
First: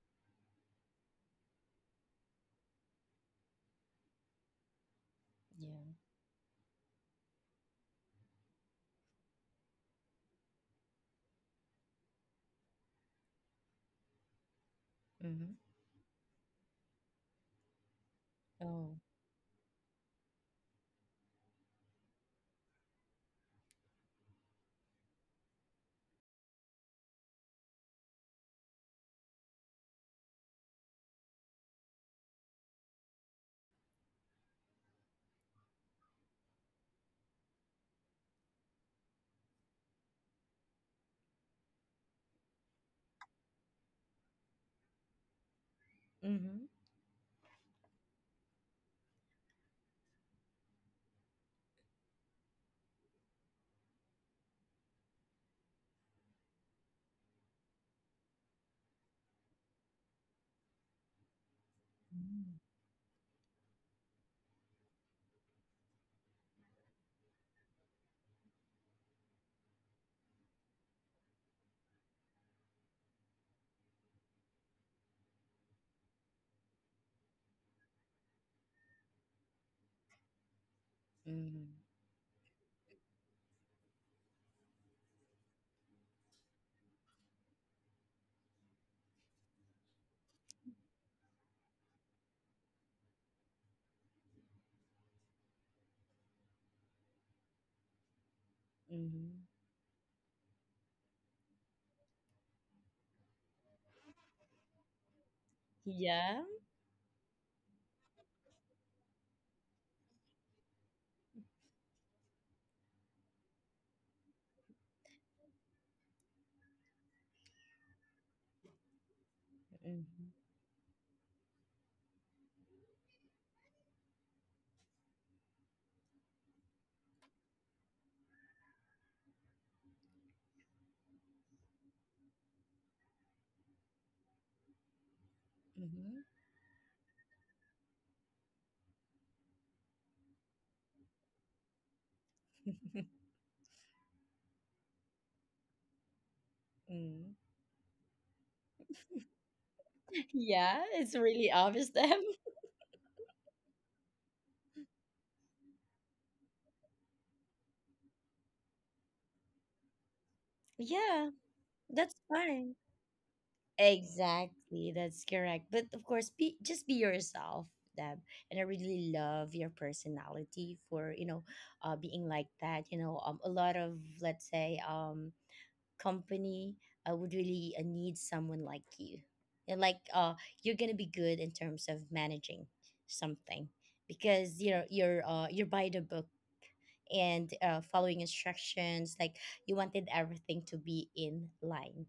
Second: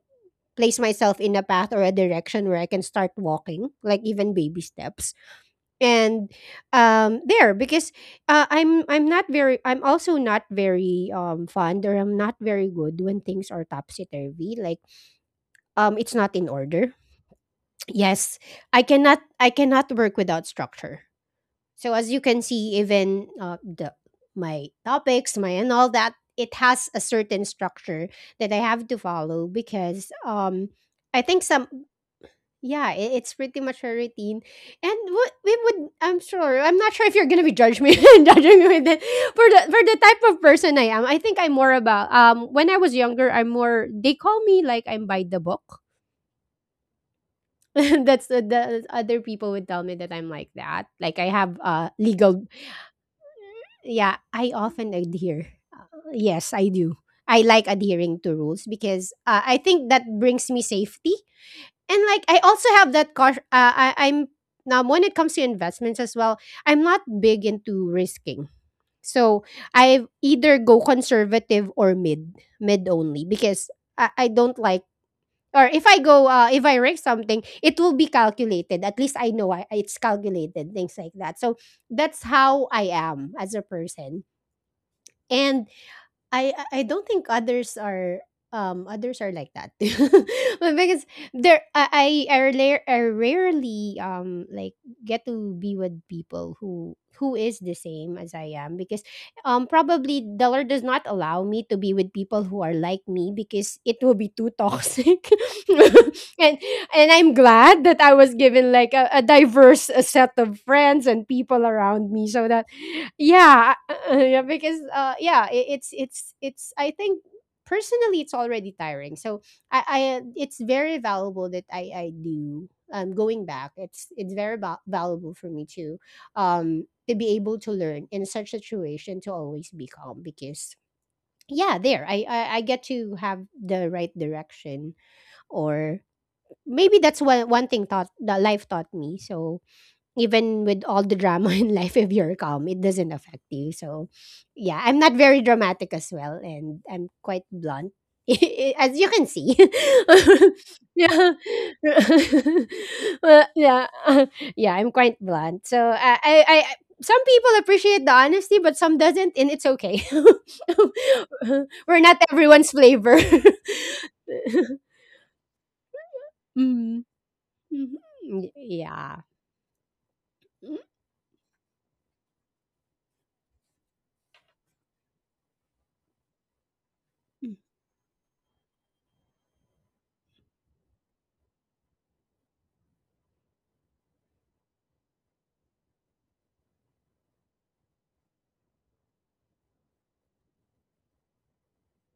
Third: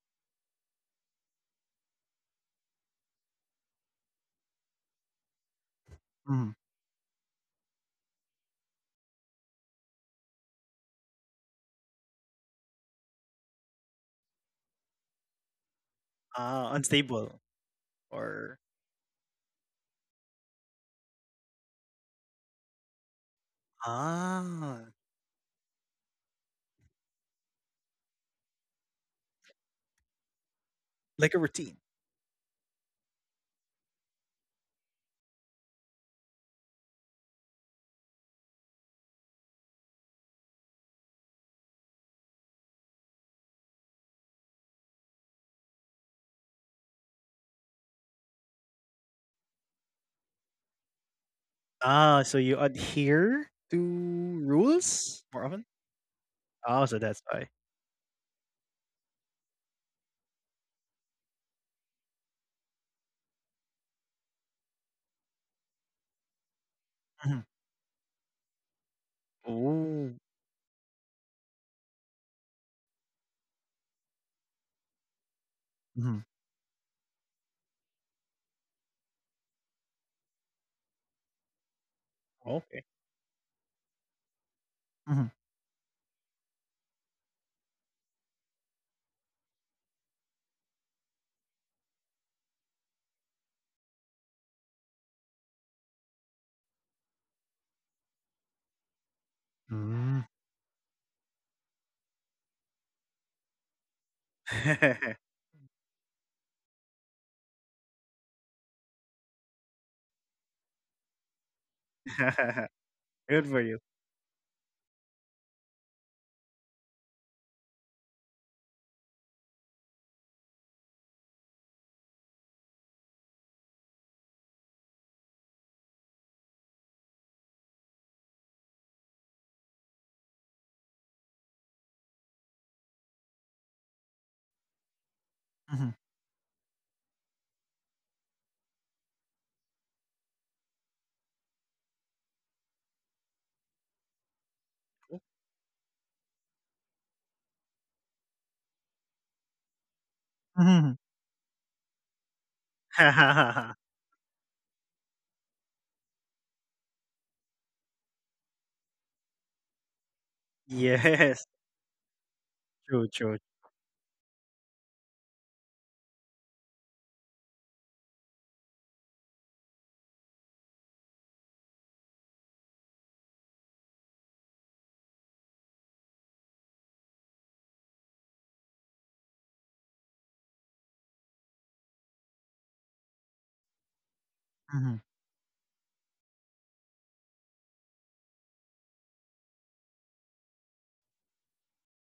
S1: place myself in a path or a direction where I can start walking, like even baby steps.
S3: Yeah.
S1: And
S2: mhm.
S1: because I'm not very, I'm also not very fond, or I'm not very good when things are topsy turvy. Like
S3: Mm-hmm.
S1: it's not in
S2: Ah,
S1: order.
S2: unstable,
S1: Yes,
S2: or
S3: Oh.
S1: I cannot work without structure. So as you can see, even the my
S2: ah,
S1: topics, my and all that, it has a certain structure that I have to follow because I
S2: like a
S1: think some
S2: routine.
S1: yeah, it's pretty much a routine. And what we would, I'm sure, I'm not sure if you're gonna be judging me judging me with it. For the type of person I am, I think I'm more about when I was younger, I'm more they call me like I'm by the book.
S3: Mm-hmm.
S1: That's the other people would tell me that I'm like that. Like I have
S2: Ah, so
S1: legal
S2: you adhere to
S1: yeah, I often
S2: rules more
S1: adhere.
S2: often?
S1: Yes, I
S2: Oh,
S1: do.
S2: so that's
S1: I
S2: why.
S1: like adhering to rules because I think that brings me safety, and like I
S3: Mm-hmm.
S1: also have that caution. I'm now when it comes to investments as well. I'm not
S2: Mhm.
S1: big into risking, so I
S2: Ooh.
S1: either go conservative or mid, mid only because I don't like. Or if I
S2: Mhm.
S1: go, if I risk something, it will be calculated. At least I know it's calculated, things like that. So that's how
S2: Okay.
S1: I am as a person. And I don't think others are like that. But because there I, rare, I rarely like get to be with people who is the same as I am because
S3: Mm-hmm.
S2: Mhm.
S1: probably
S2: Mm.
S1: the Lord does not allow me to be with people who are like me because it will be too toxic.
S3: Yeah.
S1: and and I'm glad that I was given like a diverse set of friends and people around me so that
S2: Good for
S1: yeah
S2: you.
S1: yeah because yeah it, it's I think personally it's already tiring so I
S3: Mm-hmm.
S1: it's very valuable that I do going back it's valuable for me to be able to learn in such situation to always be calm because yeah I get to have the right direction or
S3: Mm-hmm.
S1: maybe that's one thing taught that life taught me so even with all the drama in life, if you're calm, it doesn't affect you. So, yeah, I'm not very dramatic as well, and I'm
S3: Mm.
S1: quite blunt, as you can see.
S3: Yeah.
S2: Mhm.
S3: It's
S1: yeah,
S3: really obvious then.
S1: well, yeah, yeah. I'm quite blunt. So some people appreciate the honesty, but some doesn't, and it's okay.
S3: Yeah.
S2: Yes,
S1: We're not
S3: That's
S1: everyone's
S3: fine.
S2: true,
S1: flavor.
S2: true.
S3: Exactly, that's correct. But of course, be
S1: Mm,
S3: yourself, Deb.
S1: mhm,
S3: And I really
S1: yeah.
S3: love your
S1: Mm-hmm.
S3: personality for, you know, being like that. You know, a lot of, let's say, company, I would really, need someone like you. And like, you're gonna be good in terms of managing something, because
S2: Mhm.
S3: you're by the book, and, following instructions. Like, you wanted everything to be in line.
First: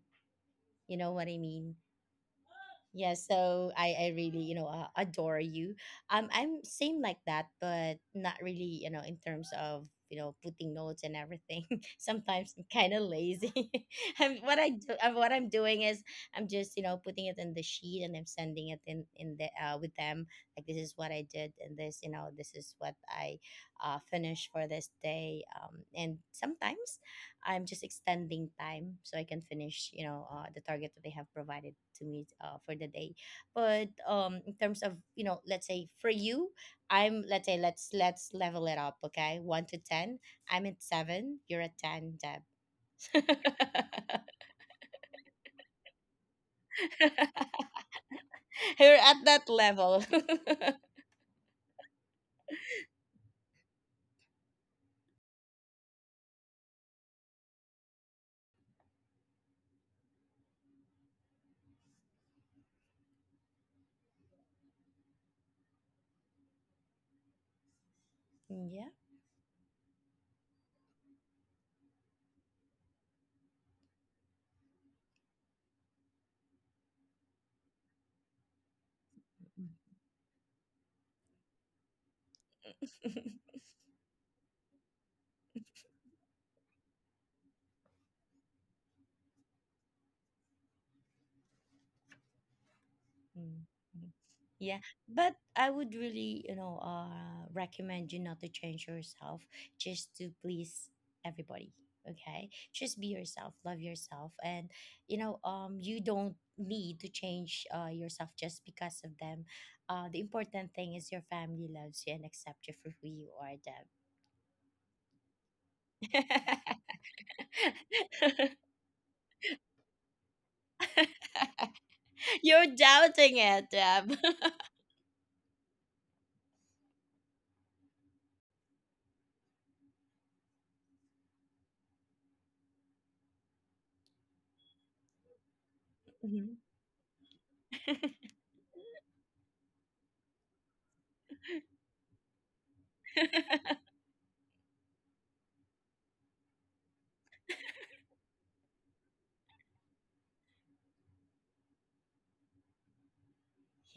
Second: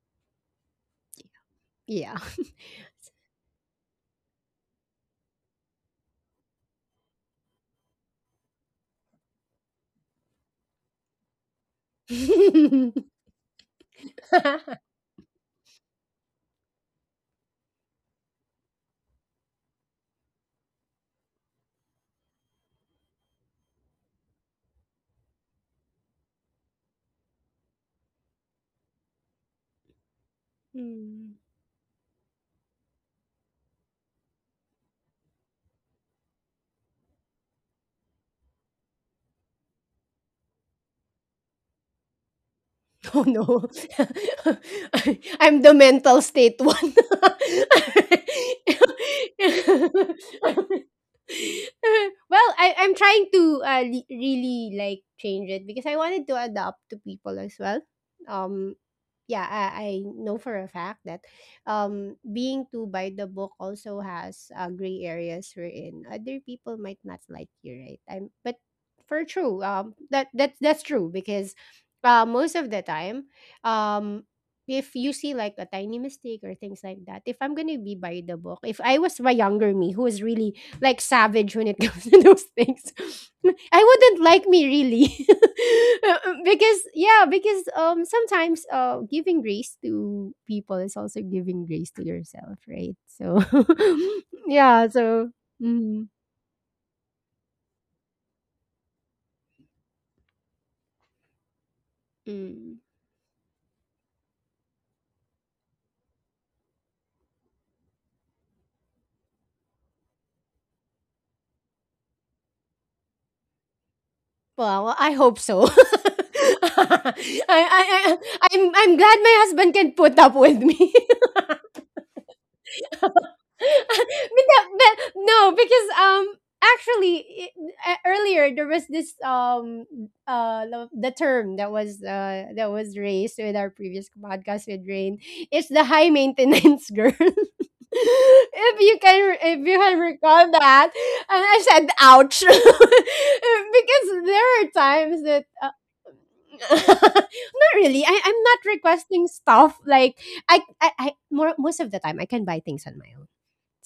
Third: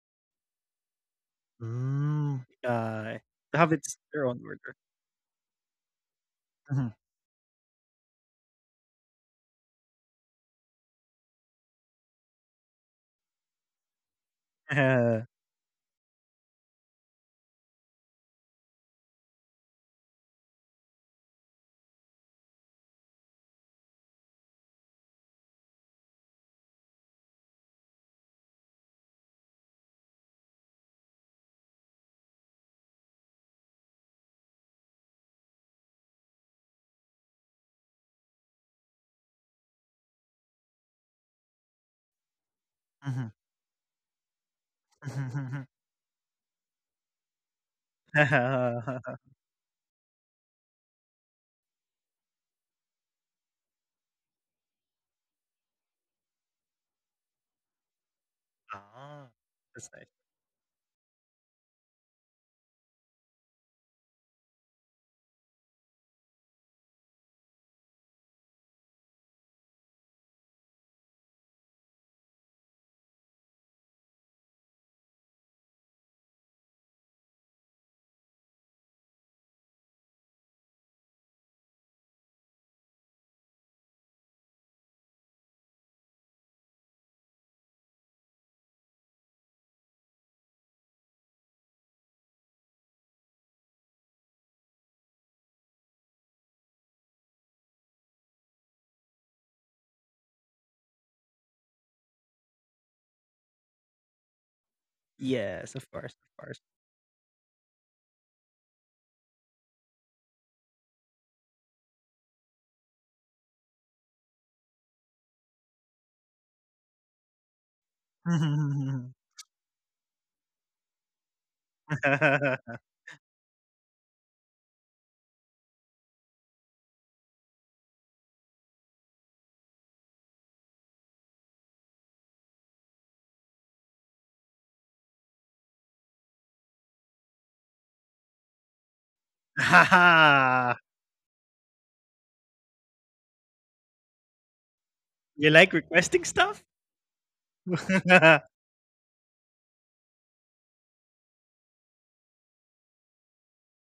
S3: You know what I mean?
S1: Yeah.
S2: Mm.
S3: Yeah,
S2: To
S3: so
S2: have
S3: I,
S2: its
S3: I
S2: their own
S3: really, you know,
S2: order.
S3: adore you. I'm
S2: Mhm.
S3: same like that, but not really, you know, in terms of, you know, putting notes and everything. Sometimes I'm kind of lazy. I'm, what I do, What I'm doing is I'm just, you know, putting it in the sheet, and I'm sending it in the with them. Like, this is what I did, and this, you know, this is what I, finished for this day. And sometimes I'm just extending time so I can finish, you know, the target that they have
S1: Mm.
S3: provided to me, for the day. But, in terms of, you know, let's say, for you, I'm, let's say, let's level it up, okay? 1 to 10. I'm at seven. You're at 10, Deb.
S1: Oh
S2: Mhm.
S1: no. I'm
S2: Mhm.
S1: the mental state one.
S3: You're at that level.
S1: Well, I'm trying to really like change it because I wanted to adapt to people as well. Um,
S2: Ah.
S1: yeah,
S2: That's
S1: I
S2: nice.
S1: know for a fact that being too by the book also has gray areas wherein other people might not like you, right? But
S3: Yeah.
S1: for true, that that's true because most of the time, um, if you see like a tiny mistake or things like that, if I'm gonna be by the book, if I was my younger me who was really like savage when it comes to those things, I wouldn't like me really. Because yeah, because sometimes giving grace to people is also giving grace to yourself, right? So
S3: Mm, mhm. Yeah,
S1: yeah, so
S3: but I would
S1: mm,
S3: really, you know, recommend you not to change yourself just to please everybody. Okay,
S1: mm.
S3: just be yourself, love yourself, and, you know,
S2: Yes, of
S3: you
S2: course,
S3: don't
S2: of course.
S3: need to change yourself just because of them. The important thing is your family loves you and accept you for who you are, Deb.
S1: Well, I hope so. I'm glad my husband can put up with me.
S3: You're doubting it,
S1: but,
S3: Deb.
S1: no, because actually, earlier there was this the term that was raised with our previous podcast with Rain. It's the high
S3: Mhm.
S1: maintenance girl.
S3: Yeah,
S1: If you can, if you can recall
S2: Mhm.
S1: that, and I said, "Ouch," because there are times that
S2: You like requesting stuff?
S1: not really. I'm not requesting stuff. Like I more, most of the time I can buy things on my own.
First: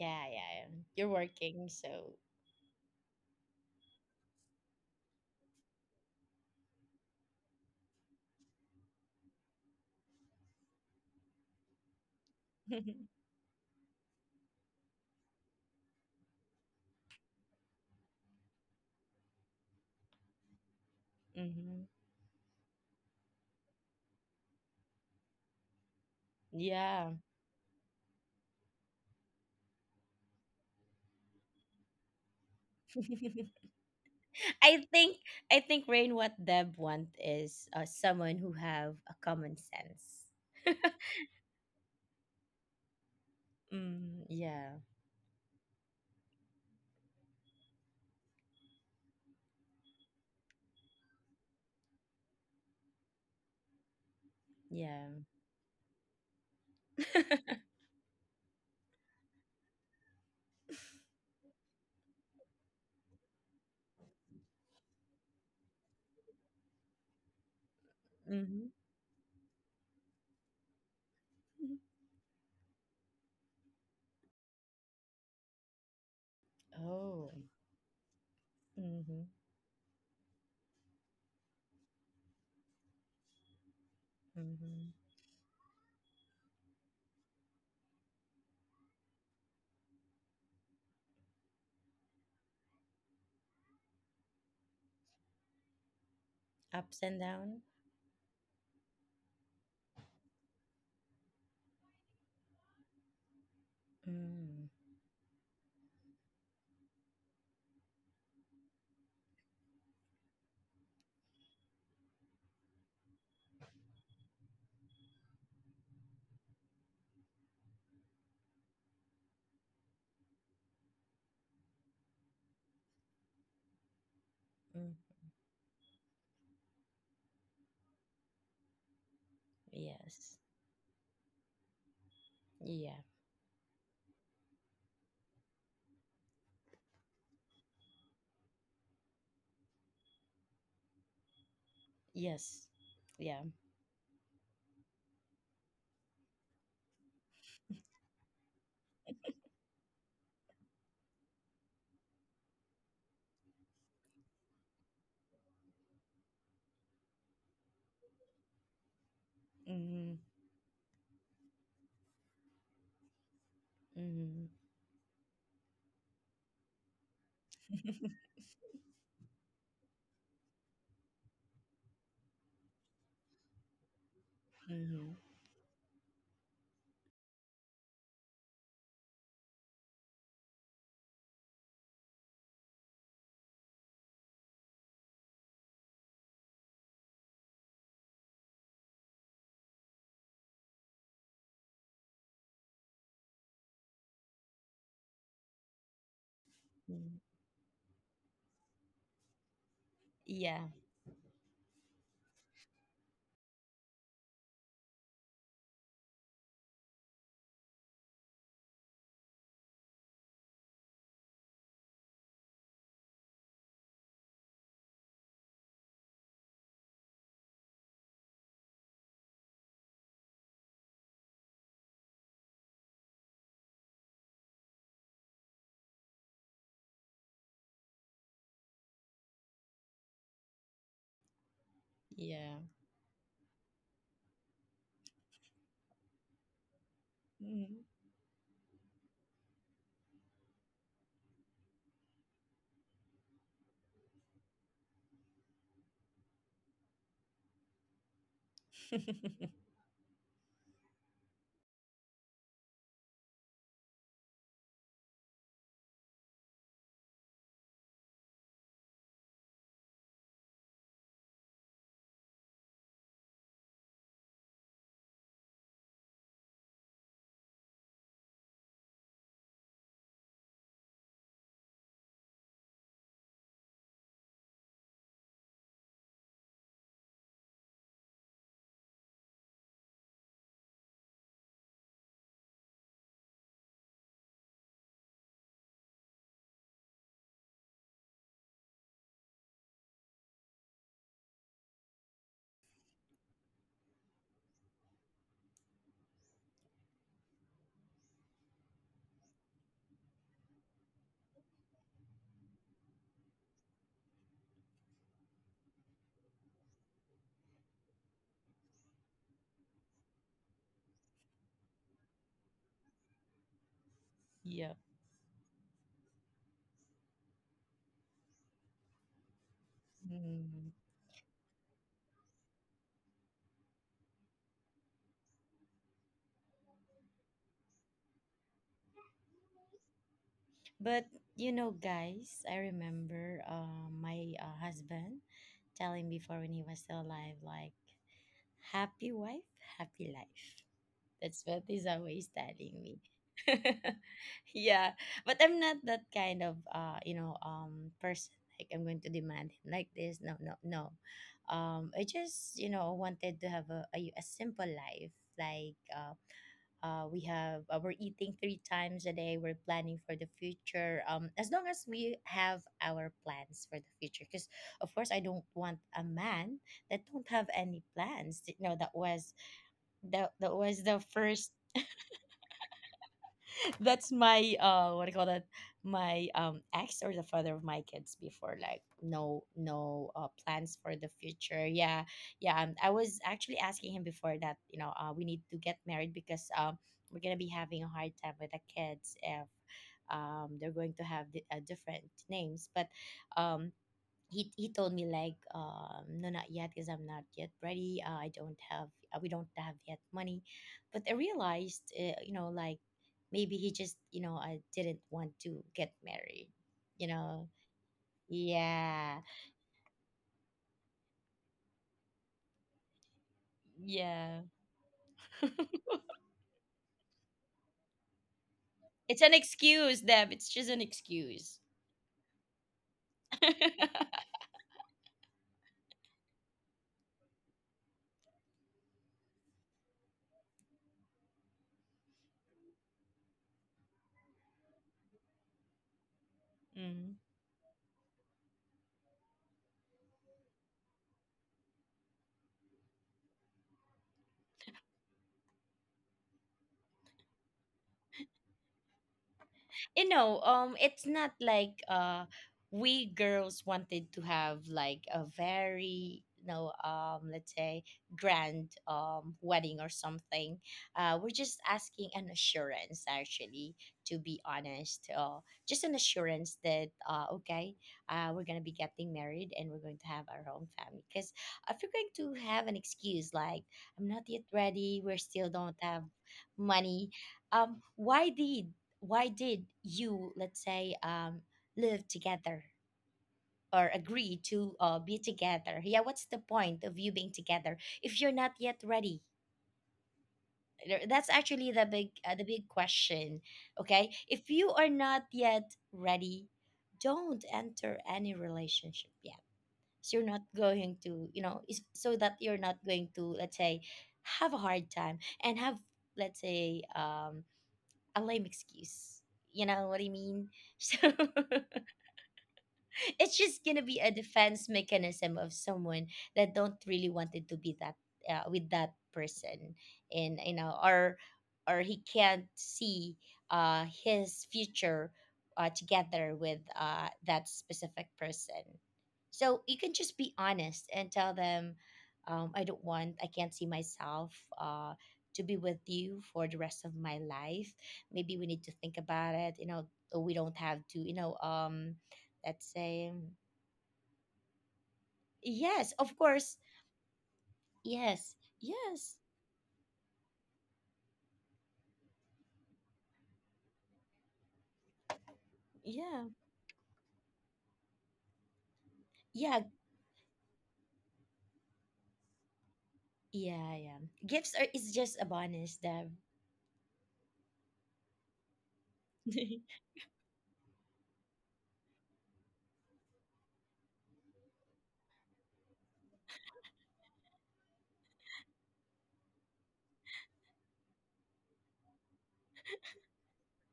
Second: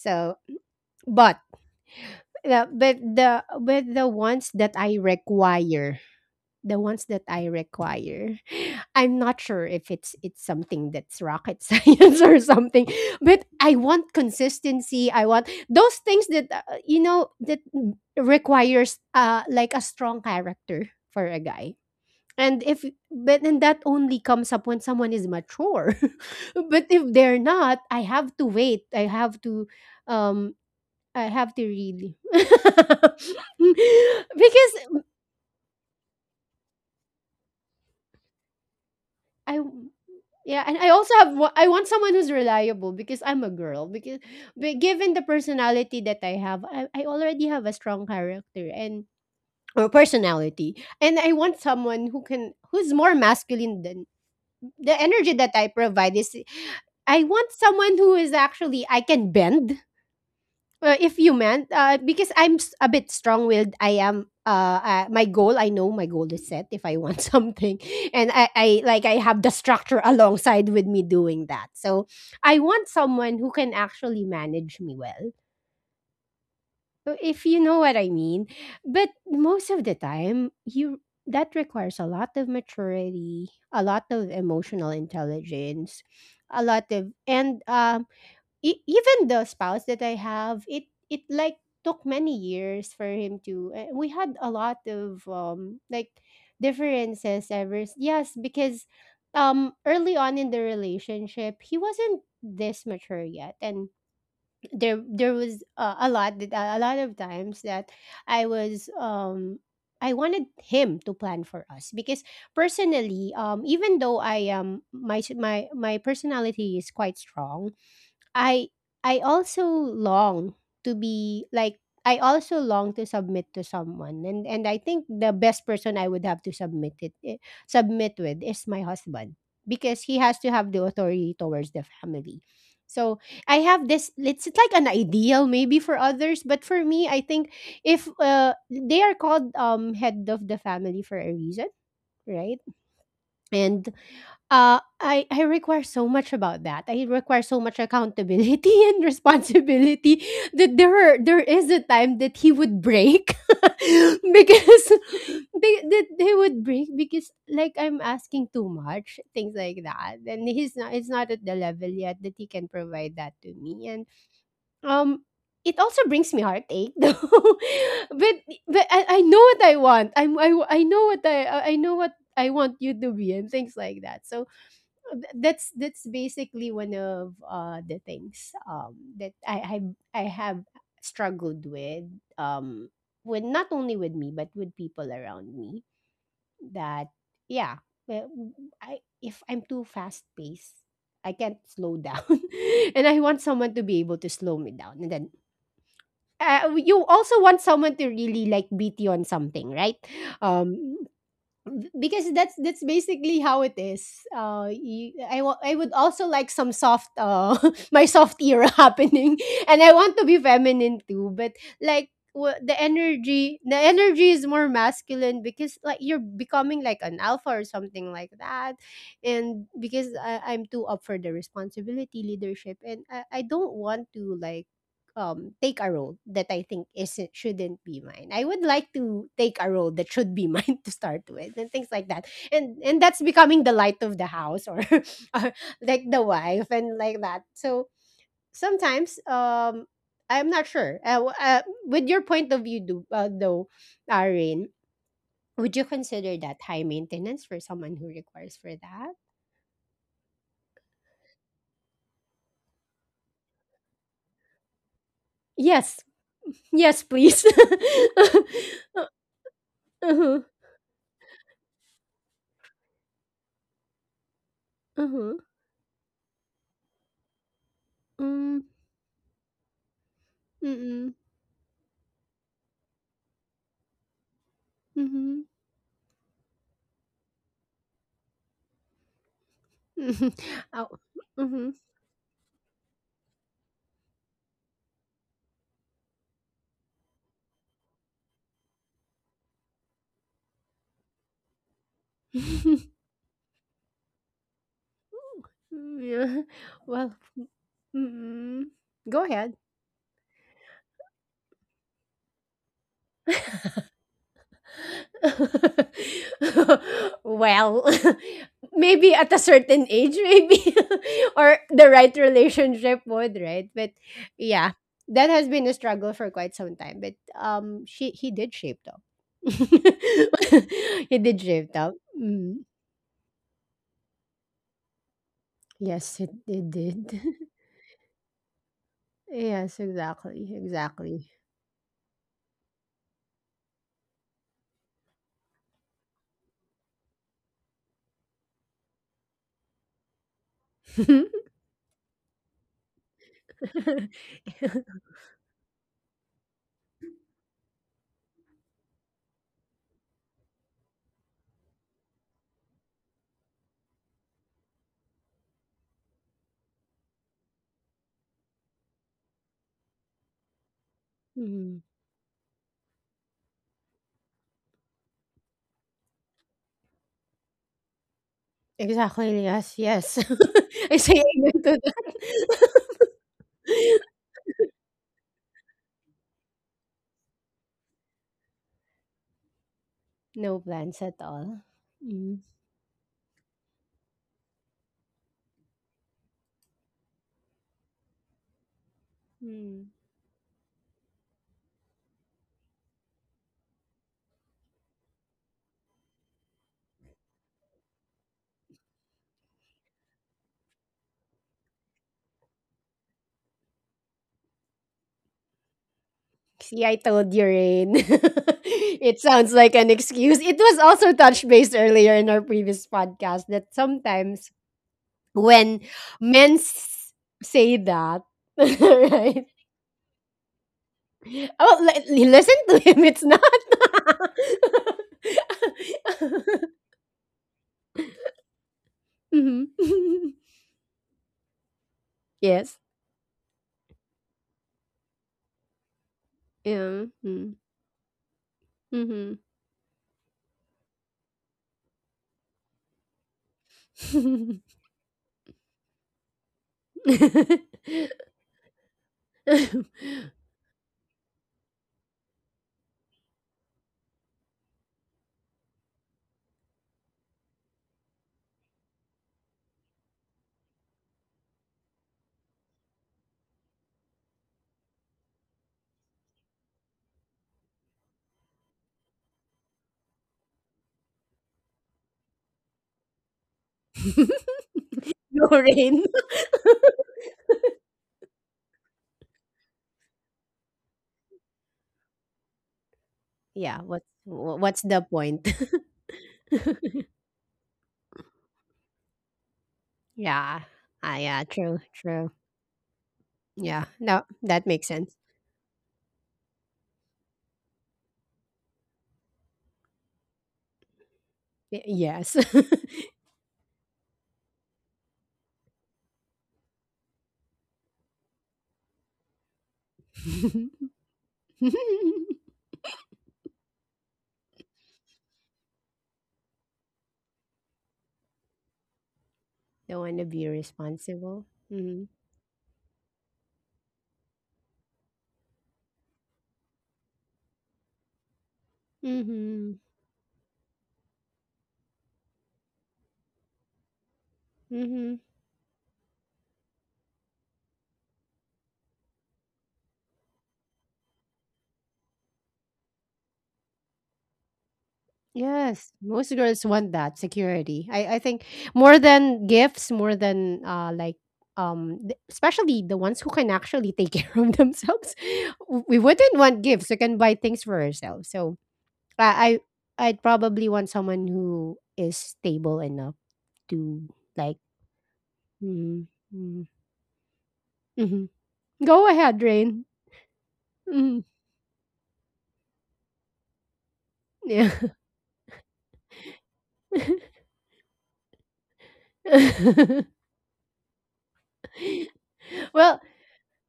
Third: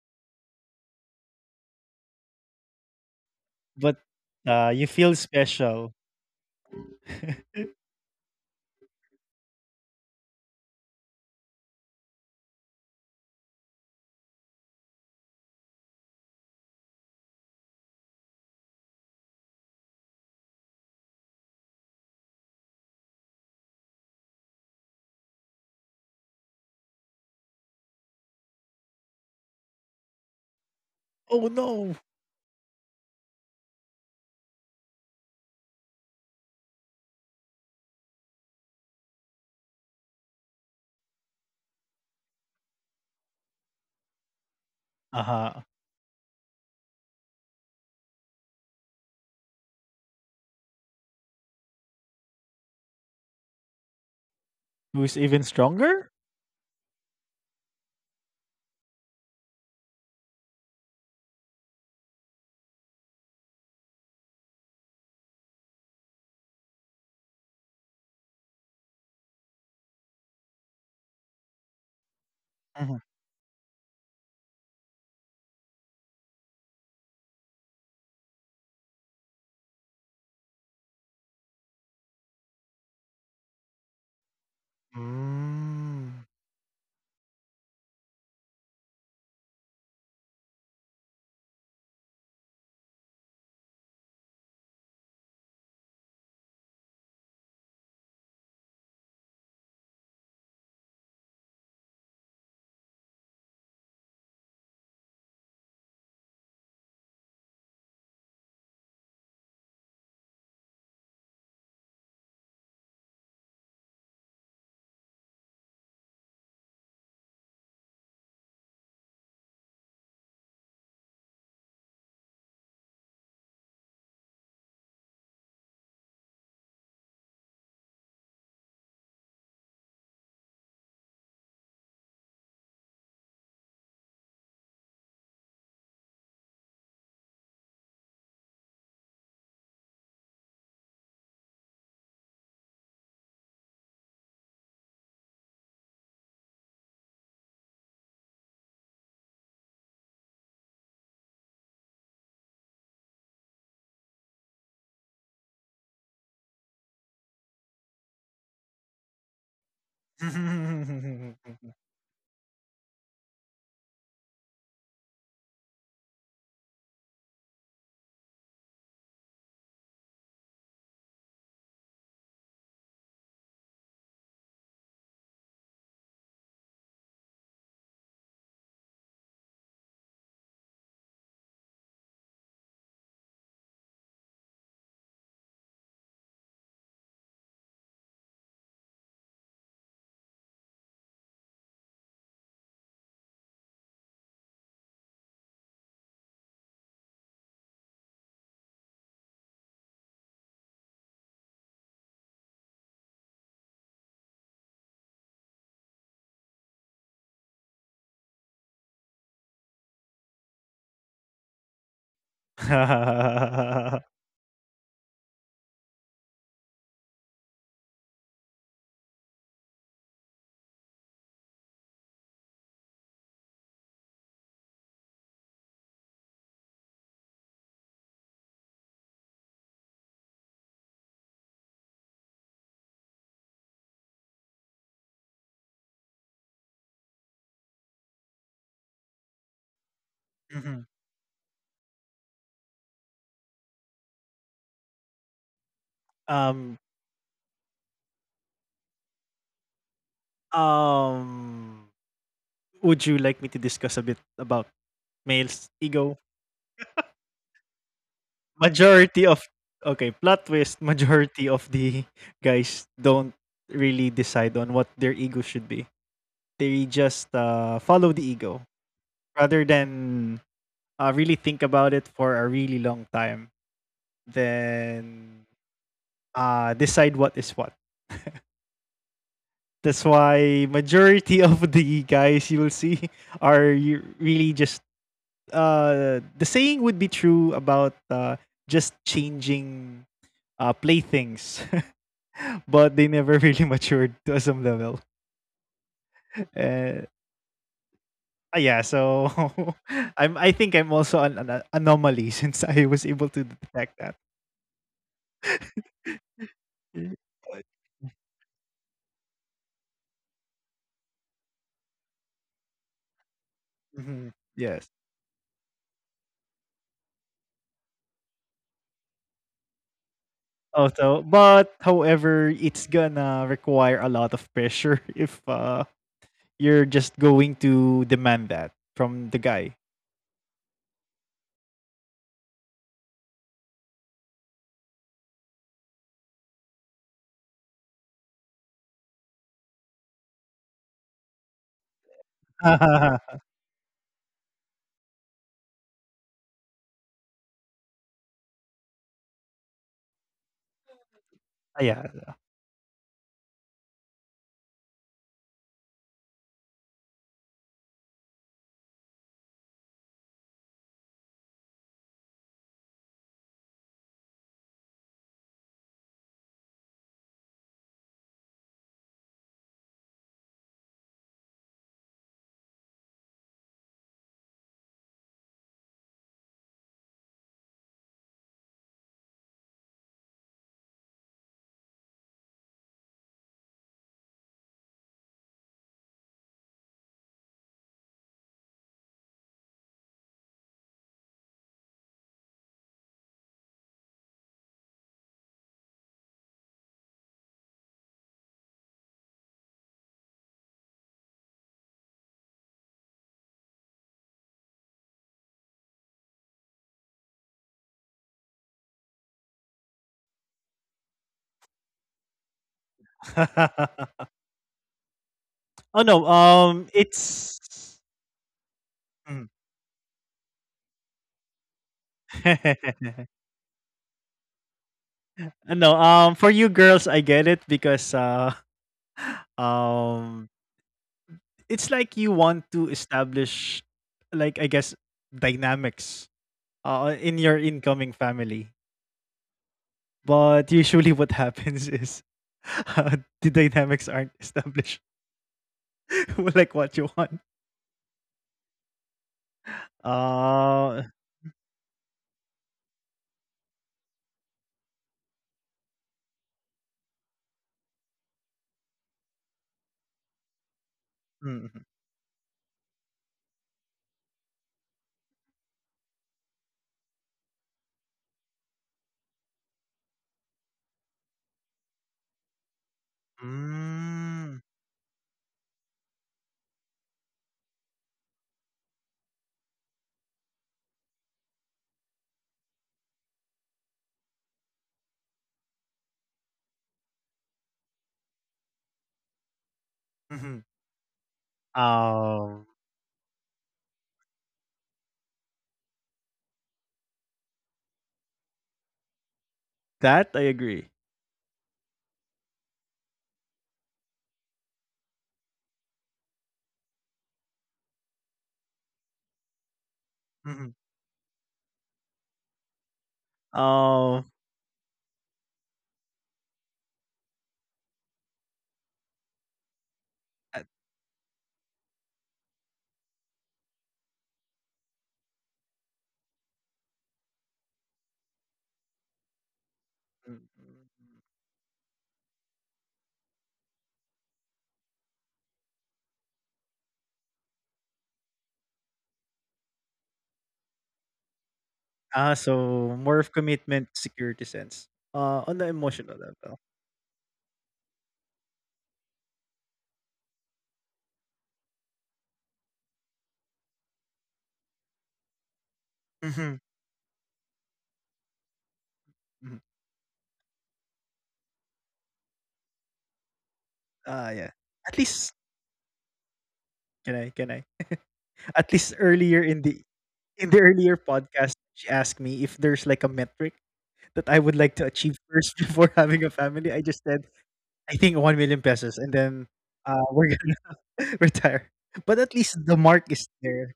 S3: yeah, yeah. You're
S1: but
S3: working, so
S1: but
S2: But
S1: the ones that
S2: you
S1: I
S2: feel special.
S1: require, the ones that I require, I'm not sure if it's something that's rocket science or something. But I want consistency. I want those things that you know that requires like a strong character for a guy
S3: Hmm.
S1: and if but and that only comes up when someone is mature. But
S3: Yeah.
S1: if they're not, I have to wait. Um I have
S2: Oh,
S1: to
S2: no.
S1: really because
S3: I think I think Rain, what Deb want is, someone who have a common
S1: I
S3: sense.
S1: yeah, and I also I want someone who's reliable because I'm a girl because
S3: Mm, yeah.
S1: but given the
S2: Uh-huh.
S1: personality that I have, I already have a strong character and or personality and I want someone who can who's more masculine than the
S3: Yeah.
S1: energy
S2: Who's
S1: that
S2: even
S1: I provide is
S2: stronger?
S1: I want someone who is actually I can bend. If you meant because a bit strong-willed, I am. My goal, I know my goal is set. If I want something, and
S3: Hmm.
S1: I like I have the structure alongside with me doing that. So I want
S2: Mhm.
S1: someone who can actually manage me well.
S3: Oh.
S1: If you know what I mean. But
S3: Mm-hmm.
S1: most of the time, you that requires a lot of maturity, a lot of emotional
S3: Mm-hmm.
S1: intelligence, a
S2: Mm.
S1: lot of and e- even the spouse that I have, it like took many years for him to we had a lot of like
S3: Ups and
S1: differences
S3: down.
S1: yes because early on in the relationship he wasn't this mature yet and
S3: Mm,
S1: there was a lot that a lot of times that I was I wanted him to plan for us because personally even though I am my personality is quite strong I I also long to be like I also long to submit to someone and I
S3: mm.
S1: think the best person I would have to submit it eh, submit with is my husband because he
S3: Yes.
S1: has to have the authority towards the family.
S3: Yeah.
S1: So I have this it's like an ideal maybe for others but for me I think if they are called head of the family for a reason, right?
S3: Yes. Yeah.
S1: And I require so much about that. I require so much accountability and responsibility that there is a time that he would break because that he would break because like I'm asking too much things like
S3: Mm-hmm.
S1: that, and he's not it's not at the level yet that he can provide that to me, and
S3: Mm-hmm.
S1: um. It also brings me heartache, though. but but I know what I want. I know what I know what I want you to be and things like that. So
S3: Mm-hmm.
S1: that's basically one of the things that I have struggled um with not only with me but with people around me that yeah well, I if I'm too fast paced I can't slow down and I want someone to be able to slow me down and then you also want someone to really like beat you on something right
S3: Yeah.
S1: um because that's basically how it is. I would also like some soft my soft era happening, and I want to be feminine too. But the energy is more masculine because like you're becoming like an alpha or something like that, and because I'm too up for the responsibility leadership, and I don't want to like take a role that I think isn't shouldn't be mine. I would like to take a role that should be mine to start with and things like that.
S3: Yeah.
S1: And that's becoming the light of the house or, or like the wife and like that.
S3: Mm-hmm.
S1: So sometimes I'm not sure. With
S2: Mhm.
S1: your point of view, Irene, would you consider that high maintenance for someone who
S2: um,
S1: requires for that?
S2: um, would you like me to discuss a bit
S1: Yes,
S2: about
S1: yes,
S2: male's
S1: please.
S2: ego?
S1: Uh-huh. Uh-huh.
S2: Majority of Okay, plot twist: majority of the guys don't really decide on what their ego should be, they
S1: Mm-hmm.
S2: just follow the ego rather
S1: Mm-hmm.
S2: than really think about it for a really long time, then decide what is what.
S1: Mhm.
S2: That's
S1: Ow.
S2: why
S1: Mhm.
S2: majority of the guys you will see are really just the saying would be true about just changing playthings, but they never really matured to some level.
S1: Yeah. Well,
S2: Uh,
S1: mm,
S2: ah, yeah,
S1: go ahead.
S2: so I think I'm also an anomaly since I was able to detect that.
S1: Well, maybe at a certain age, maybe, or the right relationship would, right? But
S2: Mhm.
S1: yeah,
S3: yeah.
S2: Yes.
S1: that has been a struggle for quite some time. But she he did shape up. He did
S2: Also,
S1: shape up.
S2: but
S1: Mm.
S2: however, it's gonna require a lot of pressure if
S1: Yes, it
S2: you're
S1: did.
S2: just going to demand that from the
S1: Yes,
S2: guy.
S1: exactly,
S3: But
S1: exactly.
S3: you know, guys, I remember my husband telling before when he was still alive, like, happy wife, happy life. That's what he's always telling me. yeah, but I'm not that kind of person. Like I'm going to demand him like this. No, no, no. I
S2: Yeah.
S3: just wanted to have a simple life, like, we're eating three times a day. We're planning for the future, as long as
S1: Mhm.
S3: we have our plans for the future, because of course I don't want a man that don't have any plans. that was
S1: Exactly, yes, yes.
S3: that, that was the
S1: I say
S3: first.
S1: amen to that.
S3: That's my, what do you call that, my, ex, or the father of my kids before, like, no, no,
S1: No
S3: plans for
S1: plans
S3: the
S1: at
S3: future,
S1: all.
S3: yeah.
S1: Mm.
S3: Yeah, I was actually asking him before that, you know, we need to get married because, we're gonna be having a hard time with the kids if,
S1: Mm.
S3: they're going to have different names. But, um he told me like, no, not yet, because I'm not yet ready. I don't have, we don't have yet money. But I realized, you know, like, maybe he just, you know, I didn't want to get married,
S1: See, I
S3: you
S1: told you,
S3: know.
S1: Rain. It
S3: Yeah.
S1: sounds like an excuse. It was also touch base earlier in our previous podcast that
S3: Yeah.
S1: sometimes when
S2: Oh no,
S1: men s- say
S2: it's
S1: that,
S3: it's an
S2: mm.
S1: right?
S3: excuse, Deb. It's just an excuse.
S1: Oh, listen to him. It's not.
S2: No, for you girls, I get it, because
S1: Mhm.
S2: um it's like you want
S1: yes.
S2: to establish, like I guess, dynamics
S1: Yeah.
S3: Mm.
S2: in your
S1: Hmm.
S2: incoming family.
S1: Mm-hmm.
S2: But usually what happens is uh, the dynamics aren't established like what you want.
S3: You know,
S2: Uh
S3: it's not like, we girls wanted to have like a very, you know, let's say grand, wedding or something. We're just
S2: mm, mhm.
S3: asking an assurance, actually, to be honest. Just an assurance that, okay, we're gonna be getting married and we're going to have our own family. Because if you're going to have an excuse like, I'm not yet
S2: Mm.
S3: ready, we still don't have
S1: Lorraine.
S3: money, why did you, let's say, live together
S1: Yeah,
S3: or agree to,
S1: what's the
S3: be
S1: point?
S3: together? Yeah, what's the point of you being together if you're not yet ready?
S2: Mhm.
S1: yeah. Ah
S3: That's
S1: yeah,
S3: actually
S1: true,
S3: the big uh,
S1: true.
S3: the
S2: Um,
S3: big question.
S1: Yeah.
S3: Okay,
S1: No,
S3: if you
S1: that
S3: are
S1: makes sense.
S3: not yet ready, don't enter any relationship yet, so you're
S2: that I
S3: not
S2: agree.
S3: going to, so that
S1: Yes.
S3: you're not going to, let's say, have a hard time and have, let's say, a lame excuse. You know what I mean?
S2: Mhm.
S3: so, it's just gonna be a
S2: Um,
S3: defense mechanism of someone that don't really wanted to be that with that person,
S1: Don't want to
S3: and,
S1: be
S2: at
S3: or
S1: responsible.
S3: or he
S1: Mm-hmm.
S3: can't see his future, together with that specific person. So
S1: Mm-hmm.
S3: you can just be
S2: mm,
S3: honest
S2: mm.
S3: and tell them, I don't want I can't see myself uh
S1: Mm-hmm.
S3: to be with you for the rest of my life. Maybe we need to think about it. You know, we don't have to,
S2: Ah,
S3: that
S2: so more
S3: same.
S2: of commitment, security sense. On the
S3: Yes,
S1: Yes,
S2: emotional
S3: of
S1: most
S3: course.
S2: level.
S1: girls want that security. I
S3: Yes.
S1: think more
S3: Yes.
S1: than gifts, more than like especially the ones who can actually take care of themselves. We
S3: Yeah.
S1: wouldn't
S2: Mhm,
S1: want gifts. We can buy things for ourselves. So
S2: mhm.
S1: I
S3: Yeah.
S1: I'd probably want someone who is stable enough
S3: Yeah. Yeah.
S1: to
S2: Ah, yeah.
S3: Gifts
S1: like
S3: are is
S2: At
S3: just a
S2: least,
S3: bonus,
S1: mm,
S3: Deb.
S1: mm,
S2: can I,
S1: mhm.
S2: at least
S1: Go
S2: earlier
S1: ahead,
S2: in the
S1: Rain.
S2: earlier
S1: Mm,
S2: podcast, she asked me if there's like a metric that I would like
S1: yeah.
S2: to achieve first before having a family. I just said, I think 1 million pesos, and then we're gonna retire. But at least the
S1: Well,
S2: mark is there.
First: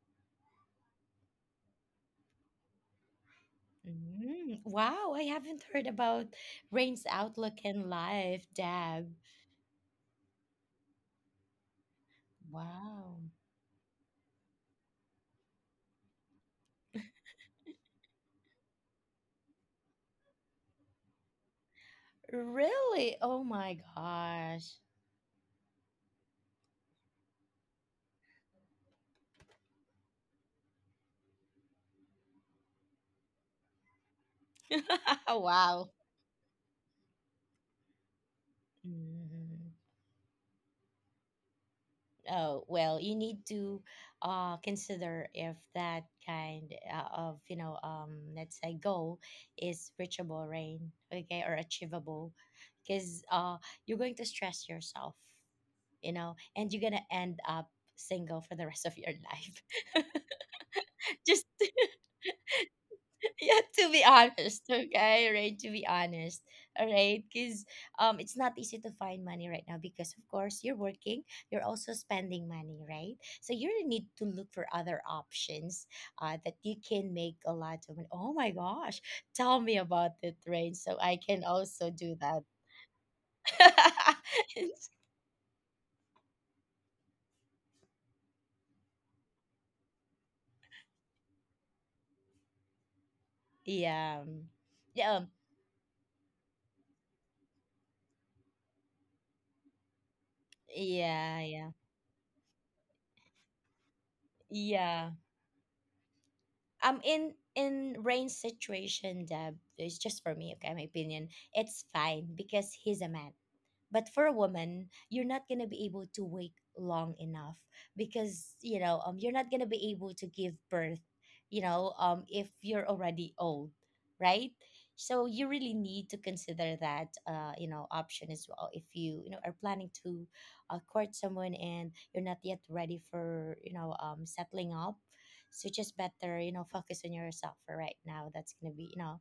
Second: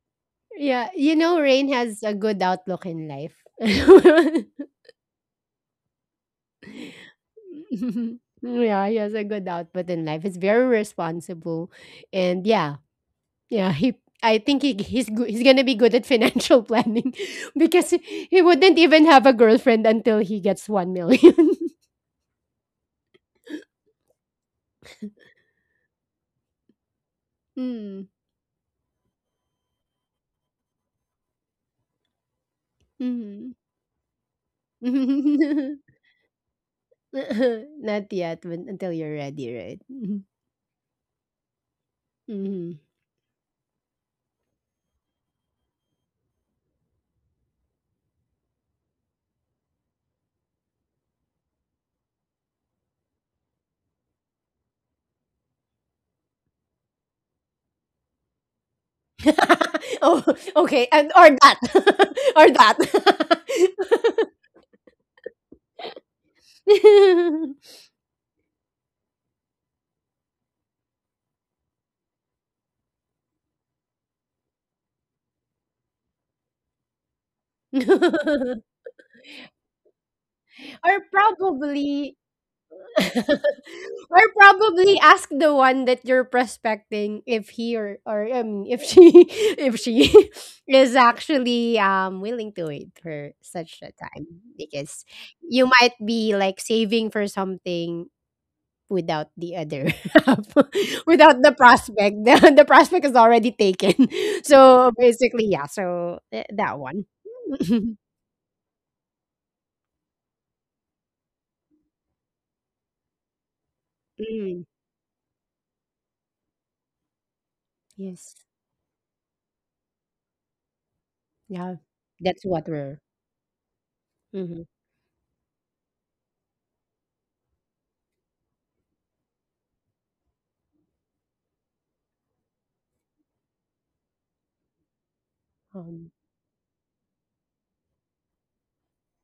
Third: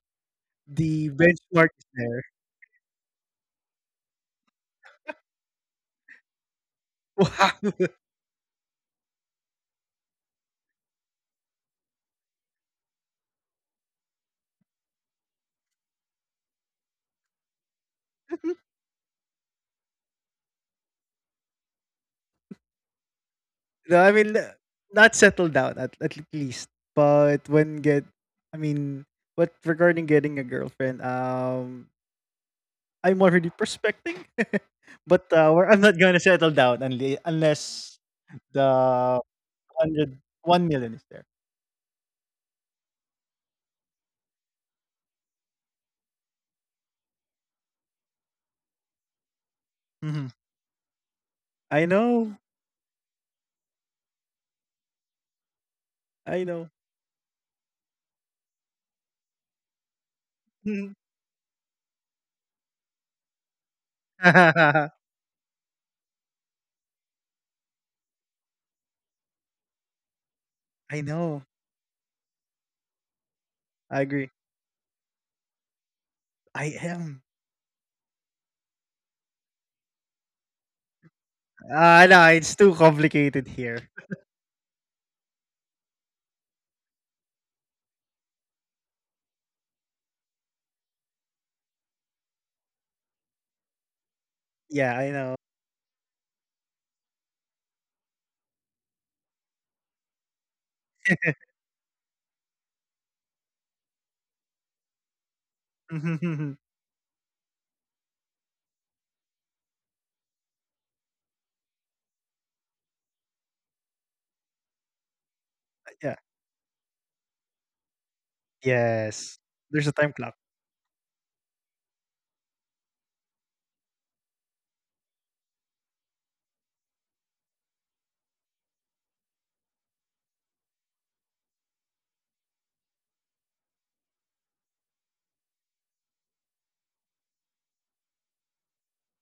S1: yeah,
S2: The
S1: you know,
S2: benchmark
S1: Rain
S2: is
S1: has a
S2: there.
S1: good outlook in life.
S3: Mm, wow, I haven't heard about Rain's
S2: Wow.
S3: outlook in life,
S1: Yeah, he
S3: Deb.
S1: has a good output in life. He's very responsible, and yeah,
S3: Wow.
S1: yeah. I think he's good. He's gonna be good at financial planning because he wouldn't even have a girlfriend until he gets 1,000,000.
S3: Really? Oh my
S2: No, I mean,
S3: gosh.
S2: not settled down at least. But when get,
S1: Mm.
S2: I mean, but regarding getting a girlfriend, I'm already
S1: Mm-hmm.
S2: prospecting. But I'm
S3: wow.
S2: not gonna settle down unless
S1: Not yet, but
S2: the
S1: until you're ready,
S3: Mm.
S1: right?
S2: hundred one million is there.
S3: Oh,
S1: Mm-hmm.
S3: well, you need to, consider if that kind, of, let's say goal is
S2: Mhm.
S3: reachable, Rain, okay, or
S2: I
S3: achievable,
S2: know.
S3: because, you're going to stress yourself,
S2: I know.
S3: and you're going to end up single for the rest of your life.
S1: Oh, okay, and or
S3: Just,
S1: that, or
S3: yeah, to be
S1: that.
S3: honest. Okay. Right. To be honest. All right. Because, it's not easy to find money right now, because of course you're
S2: I
S3: working,
S2: know.
S3: you're also spending money, right? So you really
S2: I
S3: need to
S2: agree.
S3: look for other options, that
S2: I
S3: you can
S2: am.
S3: make a lot of money. Oh my gosh, tell me about it, Rain,
S1: or
S3: so I can also
S2: Ah,
S1: probably
S3: do
S2: no,
S3: that.
S2: it's too complicated here.
S1: or probably ask the one that you're prospecting if he or I mean if she if she is actually willing to wait for such a
S3: yeah,
S1: time
S2: Yeah,
S1: because
S2: I
S3: yeah,
S2: know.
S1: you might be like saving for something without the other
S3: yeah,
S1: without the
S3: yeah,
S1: prospect the prospect is already taken so
S3: yeah,
S1: basically yeah so that one
S3: in in Rain's situation, Deb, it's just for me, okay, my opinion. It's fine because he's a man. But for a
S1: Mm,
S3: woman, you're not gonna be able
S2: Yeah.
S3: to wait long enough,
S1: yes
S3: because, you're
S2: Yes.
S3: not gonna
S2: There's a
S3: be able
S2: time
S3: to
S2: clock.
S3: give birth,
S1: yeah that's
S3: if
S1: what
S3: you're
S1: we're
S3: already old, right?
S1: mhm,
S3: So you really need to consider that, option as well, if you, you know are planning to, court someone and you're not yet ready for, settling up. So just
S1: um,
S3: better, focus on yourself for right now. That's gonna be, you know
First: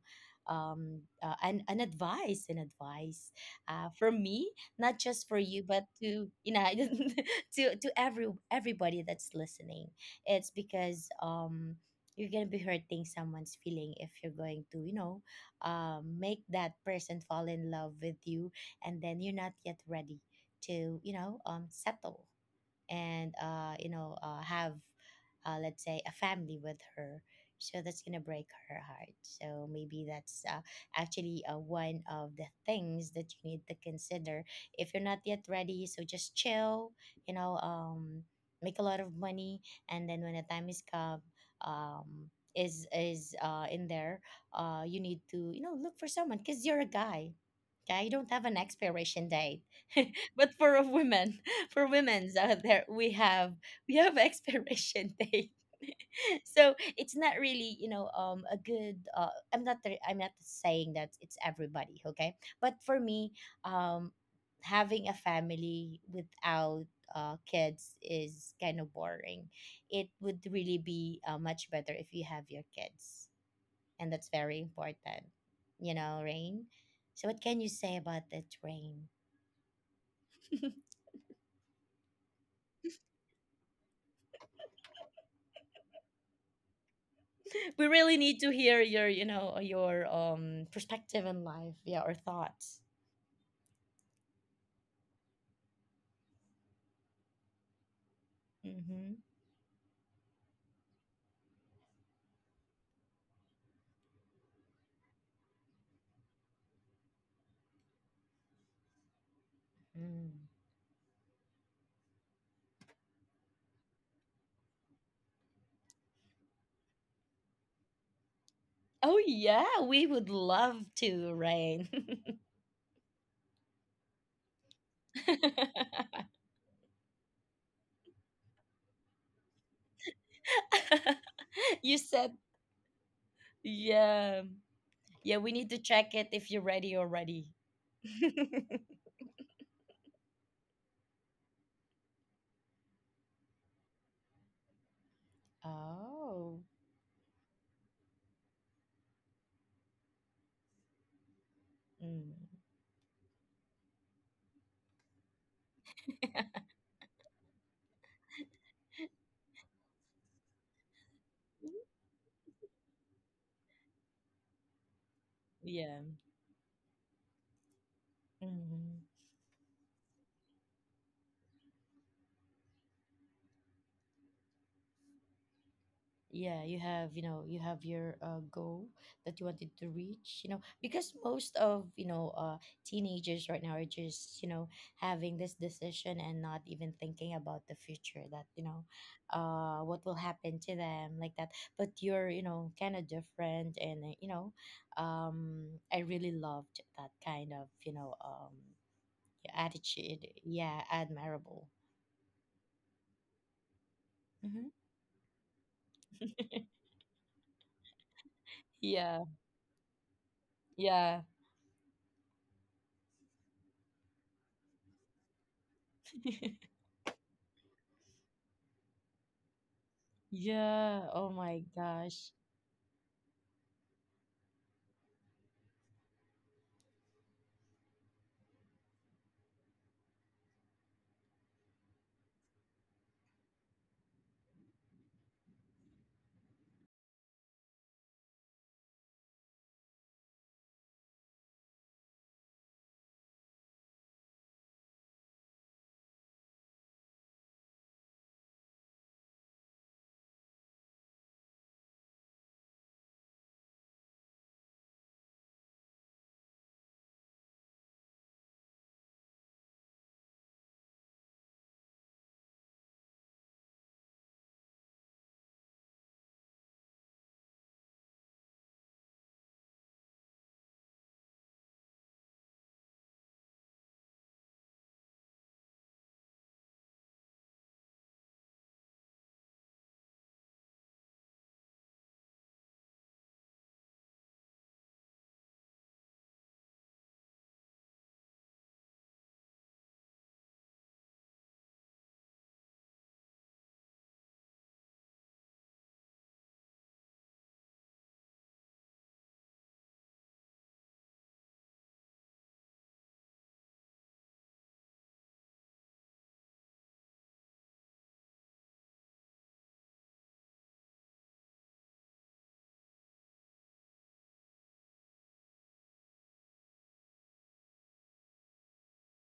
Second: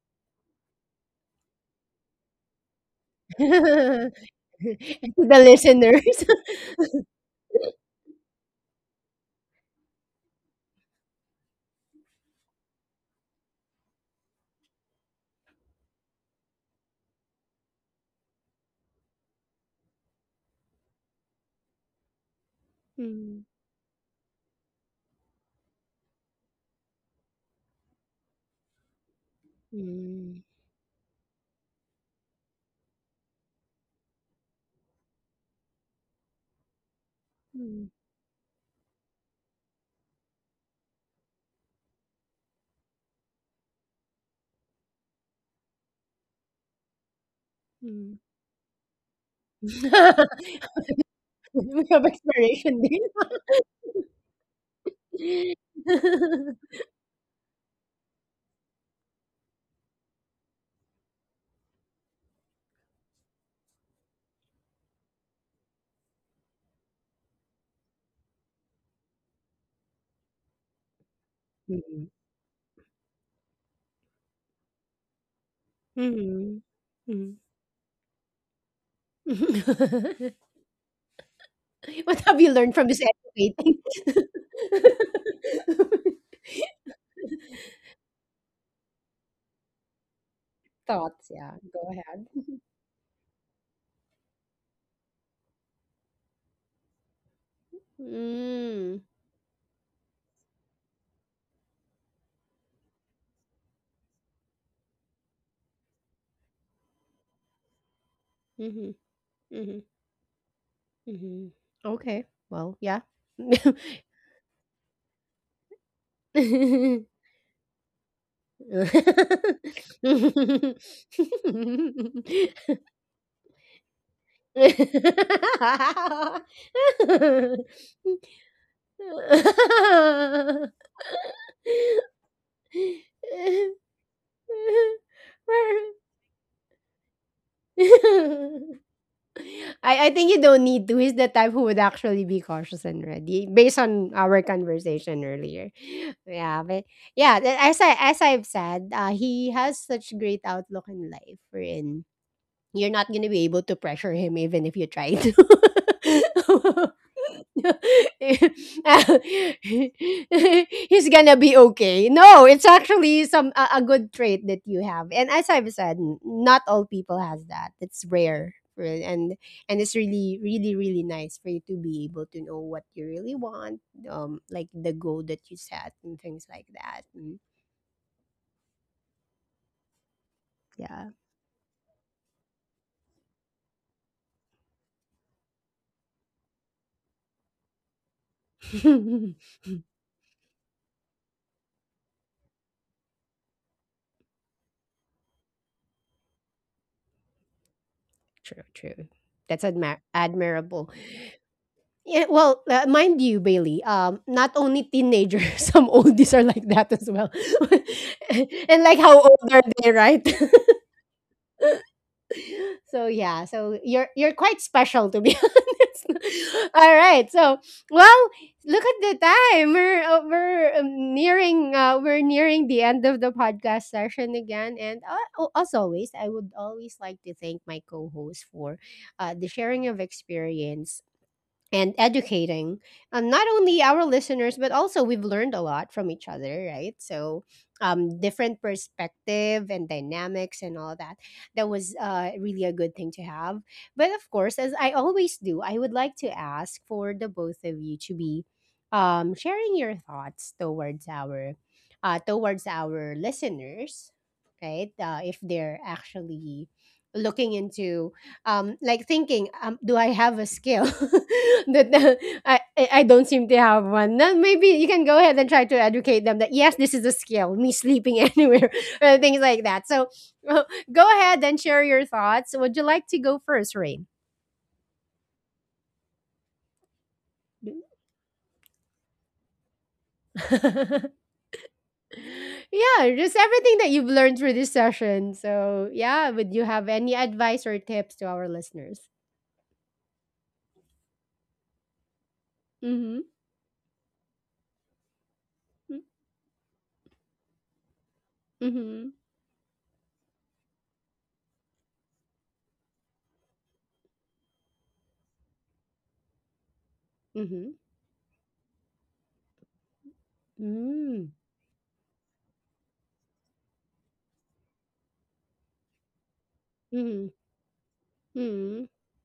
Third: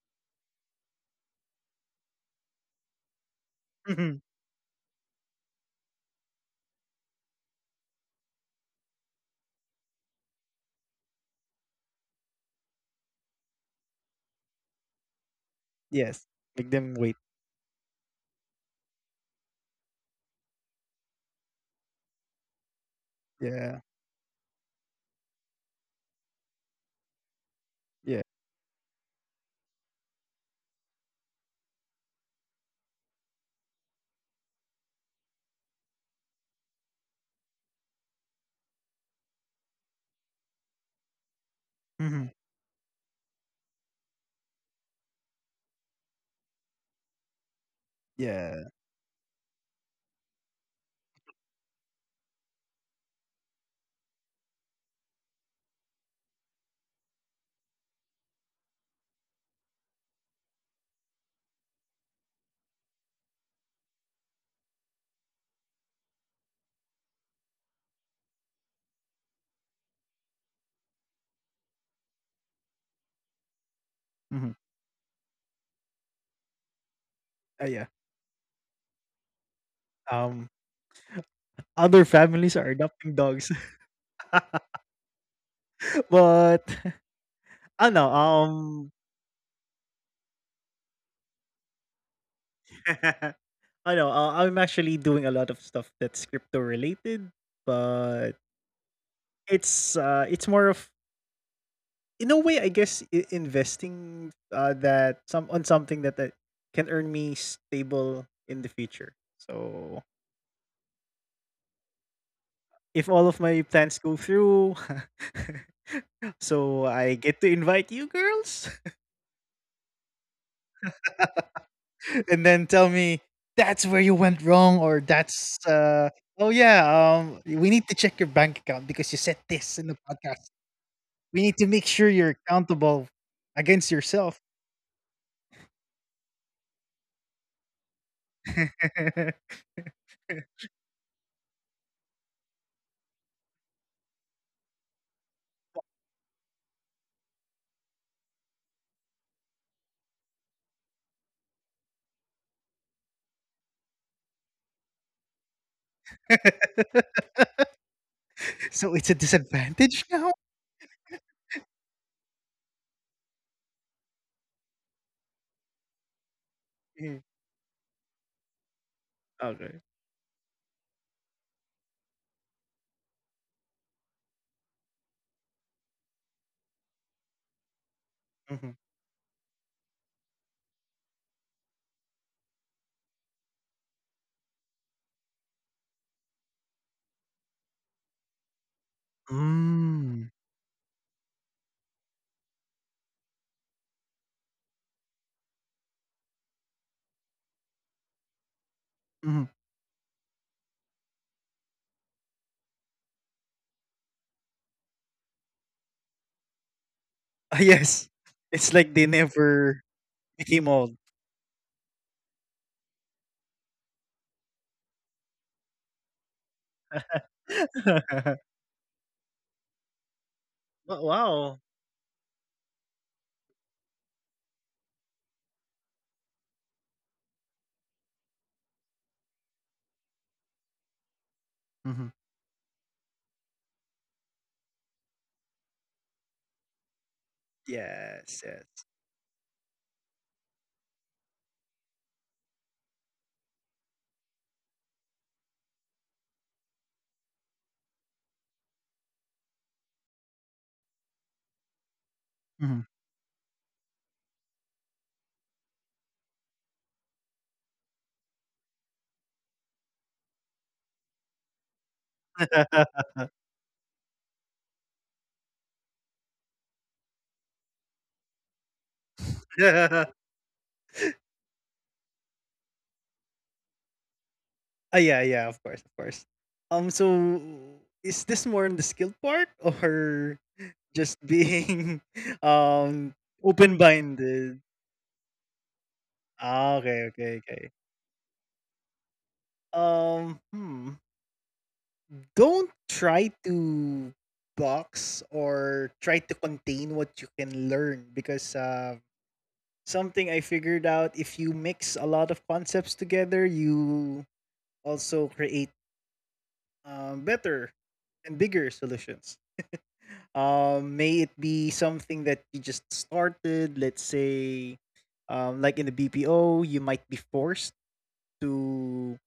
S3: um uh, an advice,
S1: and
S3: from me, not
S1: to
S3: just for
S1: the
S3: you, but
S1: listeners.
S3: to, to everybody that's listening. It's because, you're gonna be hurting someone's feeling if you're going to,
S2: Yes.
S3: make
S2: Make
S3: that
S2: them wait.
S3: person fall in love with you, and then you're not yet ready to, settle, and,
S1: Mm,
S2: Yeah.
S3: have, let's say, a family with her. So that's gonna
S2: Yeah.
S3: break her heart. So maybe that's,
S1: mm,
S3: actually, one of the things that you need to consider if you're not yet ready. So just chill, you know,
S1: mm,
S3: make a lot of money, and then when the time is come, um,
S2: Mhm.
S3: is in there, you need to, look for someone, because you're a guy. I
S1: mm.
S3: don't have an
S2: Yeah.
S3: expiration date, but for a woman, for
S1: We have
S3: women's out
S1: expiration
S3: there, we have, we have expiration date.
S1: date.
S3: so it's not really, a good, I'm not saying that it's everybody, okay, but for me, um having a family without kids is kind of boring. It would really be, much better if
S1: mm,
S3: you have your kids, and that's
S2: Mhm.
S3: very important, you know,
S1: mm,
S3: Rain. So what can
S2: Ah,
S3: you
S2: yeah.
S3: say about that, Rain?
S1: mm.
S2: Um, Other
S1: What have you
S2: families are
S1: learned from this
S2: adopting dogs,
S1: educating?
S2: but
S3: we
S2: I know.
S3: really need to hear your, perspective
S1: Thoughts,
S3: in
S1: yeah.
S3: life,
S1: Go
S3: yeah, or
S1: ahead.
S3: thoughts.
S2: I know. I'm actually doing a lot of stuff that's crypto related, but
S1: Mm.
S3: Mm-hmm.
S2: it's more of, in a way, I guess, investing that some on something that, can earn me stable in the
S1: Mm-hmm.
S2: future.
S1: Mm-hmm.
S2: So
S3: Mm.
S1: Mm-hmm. Okay. Well, yeah.
S2: if all of my plans go through, so I get to invite you girls,
S3: Oh yeah, we would love to, Rain.
S2: and then tell me that's where you went wrong, or that's oh yeah, we need to check your bank account because you said this in the podcast. We need to make
S3: you
S2: sure
S3: said,
S2: you're accountable against yourself.
S3: yeah, yeah. We need to check it if you're ready already.
S1: I think you don't need to. He's the type who would actually be cautious and ready, based on our conversation earlier.
S3: Oh.
S1: Yeah, but yeah, as I've said, he has such great outlook in life. We
S3: Mm.
S1: You're not gonna be able to pressure him even if you try to.
S2: So it's a disadvantage now?
S1: He's gonna be okay. No, it's actually a good trait that you have. And as I've
S3: Yeah.
S1: said, not all
S2: Mhm.
S1: people has that. It's rare.
S3: Hmm.
S1: And
S2: Okay.
S1: it's really, really, really nice for you to be able to know what you really want, like the goal that you set and things
S3: Yeah,
S1: like that. Mm,
S3: you have your,
S2: Mhm.
S3: goal that you wanted to reach, you know, because
S1: yeah.
S3: most of, teenagers right now are just, having this decision and not even thinking about the future that, what will
S2: Mm.
S3: happen to them like that. But you're, you know, kind of different, and, um, I really loved that kind of,
S1: true, true.
S2: Mhm.
S1: That's
S3: attitude. Yeah,
S1: admirable.
S3: admirable.
S1: Yeah, well, mind you, Bailey, not
S3: Mm-hmm.
S1: only teenagers, some oldies are like that as well.
S2: Ah, yes. It's
S1: And
S2: like
S1: like
S2: they
S1: how
S3: Yeah,
S1: old are
S2: never
S1: they, right?
S2: became old.
S3: yeah.
S1: So yeah, so you're quite special to be honest. All right. So, well, look at the time. We're uh, we're
S3: Yeah,
S1: um,
S3: oh my
S2: Wow.
S1: nearing uh, we're
S3: gosh.
S1: nearing the end of the podcast session again and as always, I would always like to thank my co-host for the sharing of experience and
S2: Mhm.
S1: educating, not only our listeners but also we've learned a lot from each other, right? So
S2: Yes,
S1: different
S2: yes.
S1: perspective and dynamics and all that, that was really a good thing to have. But of course, as I always do, I would like to ask for the both of you to be sharing your thoughts towards
S2: Mhm.
S1: our listeners, right? If they're actually looking into like thinking, do I have a skill that I don't seem to have one? Then maybe you can go ahead and try to educate them that yes, this is a skill, me sleeping anywhere, things like that. So uh, go ahead and share your thoughts. Would you like to go first, Rain?
S2: Ah, yeah, yeah, of course, of course. So is this more on the skill part, or
S1: Yeah,
S2: just being um
S1: just everything that you've learned through
S2: open-minded?
S1: this session. So yeah, would you
S2: Ah,
S1: have
S2: okay,
S1: any
S2: okay,
S1: advice
S2: okay.
S1: or tips to our listeners?
S2: Um, hmm. Don't
S1: Mm-hmm.
S2: try to box, or try to contain what you can learn, because
S1: Mm-hmm.
S2: something I figured out: if you mix a lot of concepts together, you also create
S1: Mm-hmm.
S2: better and bigger solutions. May
S1: Mm-hmm.
S2: it be something that you just started, let's say, like in the BPO, you might be
S1: Mm-hmm.
S2: forced
S1: Mm-hmm.
S2: to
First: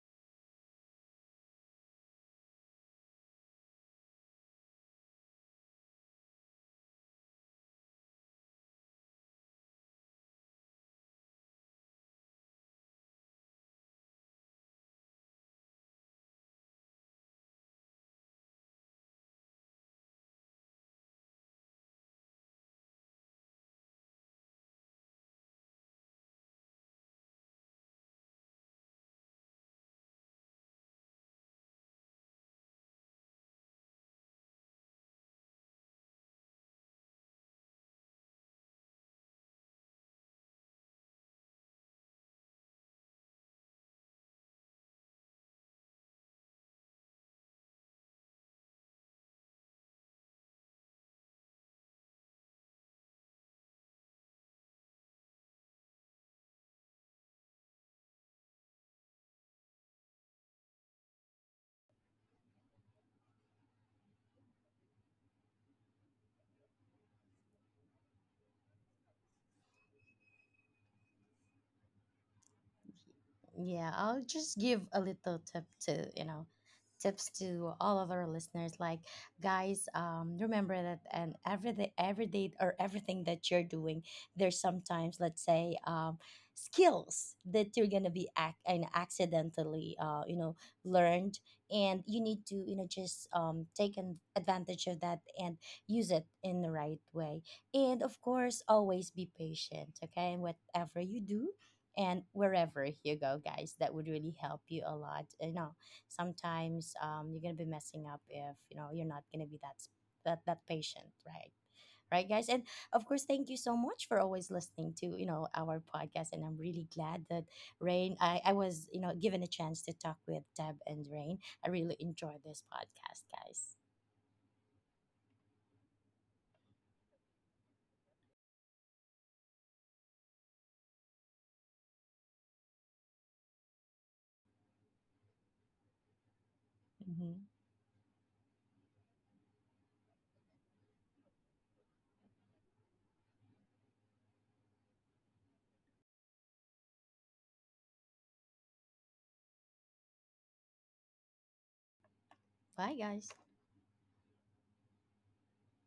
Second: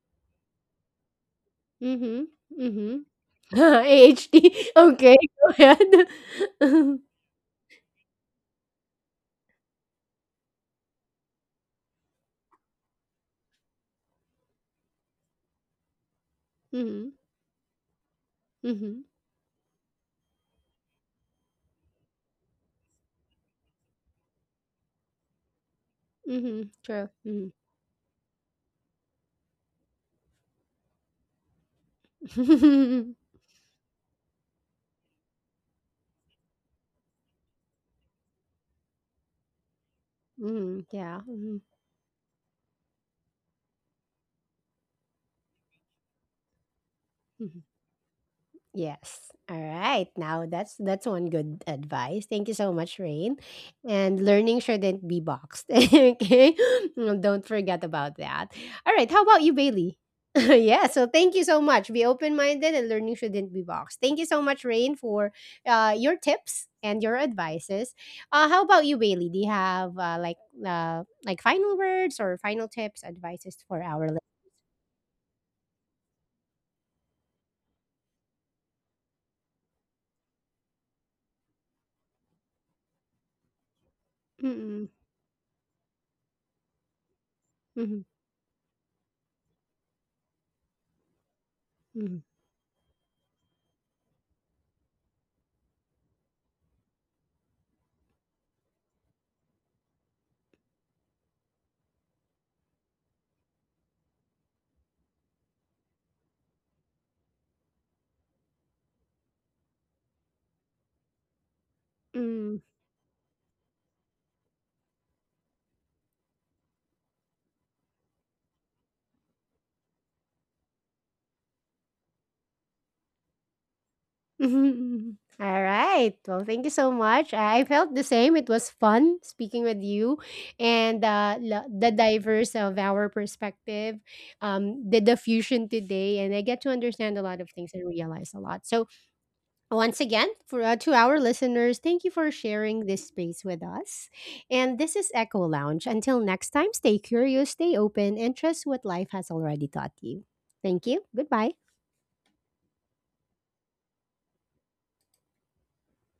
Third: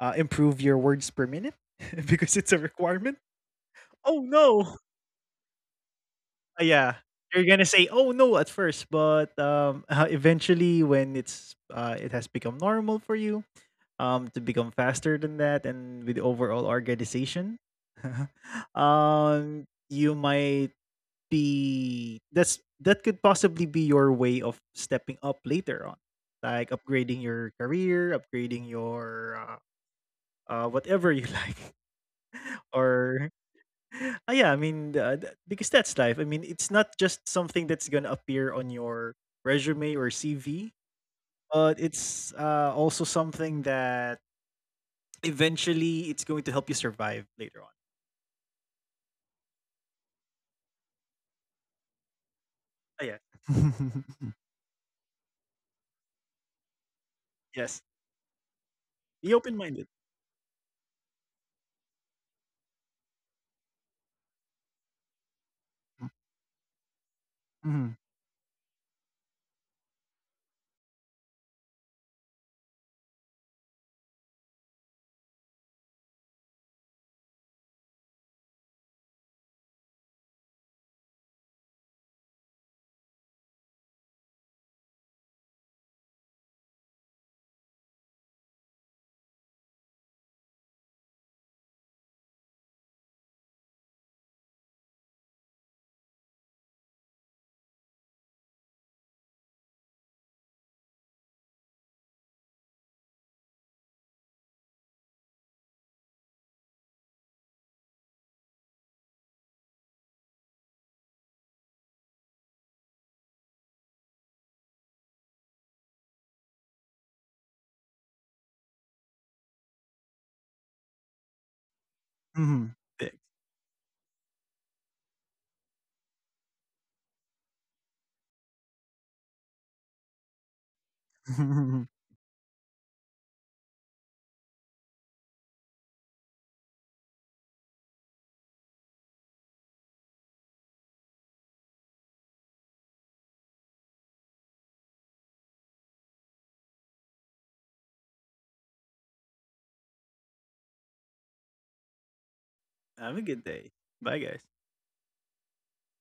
S2: improve your words per minute
S1: Mhm,
S2: because it's a
S1: mhm.
S2: requirement.
S1: A
S2: Oh
S1: H D.
S2: no.
S1: Okay, go ahead.
S2: Yeah. You're gonna say oh no at first, but eventually when it's it has become normal for you to become faster than that, and with overall
S1: Mhm,
S2: organization,
S1: mhm,
S2: you might be that could possibly be your way of stepping up later on,
S1: mhm, mhm.
S2: like
S1: True.
S2: upgrading
S1: Mhm.
S2: your career, upgrading your whatever you like,
S1: Mhm.
S2: or ah, yeah, I mean, because that's life. I mean, it's not just something that's gonna appear on your resume or CV,
S1: Yeah. Mhm.
S2: but it's also something that eventually it's going to help you survive later
S1: Mhm.
S2: on.
S1: Yes. All right. Now that's one good advice. Thank you so much,
S2: Ah, yeah,
S1: Rain. And learning shouldn't be boxed. Okay. Mm, don't
S2: yes,
S1: forget about that. All right. How
S2: be
S1: about you,
S2: open minded.
S1: Bailey? Yeah. So thank you so much. Be open minded, and learning shouldn't be boxed. Thank you so much, Rain, for your tips and your
S2: Mhm,
S1: advices. How about you, Bailey? Do you have like final words or final tips, advices for
S3: Yeah,
S1: our listeners?
S3: I'll just give a little tip to, tips to all of our listeners. Like, guys, remember that, and every day, or everything that you're doing, there's
S1: Mm-mm,
S3: sometimes, let's say, skills that you're
S1: mm-hmm,
S3: gonna be ac- and accidentally, learned, and
S1: mm-hmm,
S3: you need to, just take an advantage of that and use it in the right way. And of course, always be patient. Okay, and whatever you do and wherever you go, guys, that would really help you a lot. You know, sometimes, you're gonna be messing up if, you're not gonna be that s- that that patient, right? Right, guys?
S1: mm-hmm.
S3: And of course, thank you so much for always listening to, our podcast. And I'm really glad that, Rain, I was, given a chance to talk with Deb and Rain. I really enjoyed this
S2: mhm. Thanks.
S3: podcast, guys.
S1: Mhm, mhm. Alright. Well, thank you so much. I felt the same. It was fun speaking with you and the diverse of our perspective, the diffusion today. And I get to understand a lot
S3: Hmm.
S1: of things and realize a lot. So, once again, for, to our listeners, thank you for sharing this space with us. And this is Echo Lounge. Until next time, stay curious, stay open, and trust what life has already taught you. Thank you. Goodbye.
S3: Bye,
S2: Have a
S3: guys.
S2: good day. Bye, guys.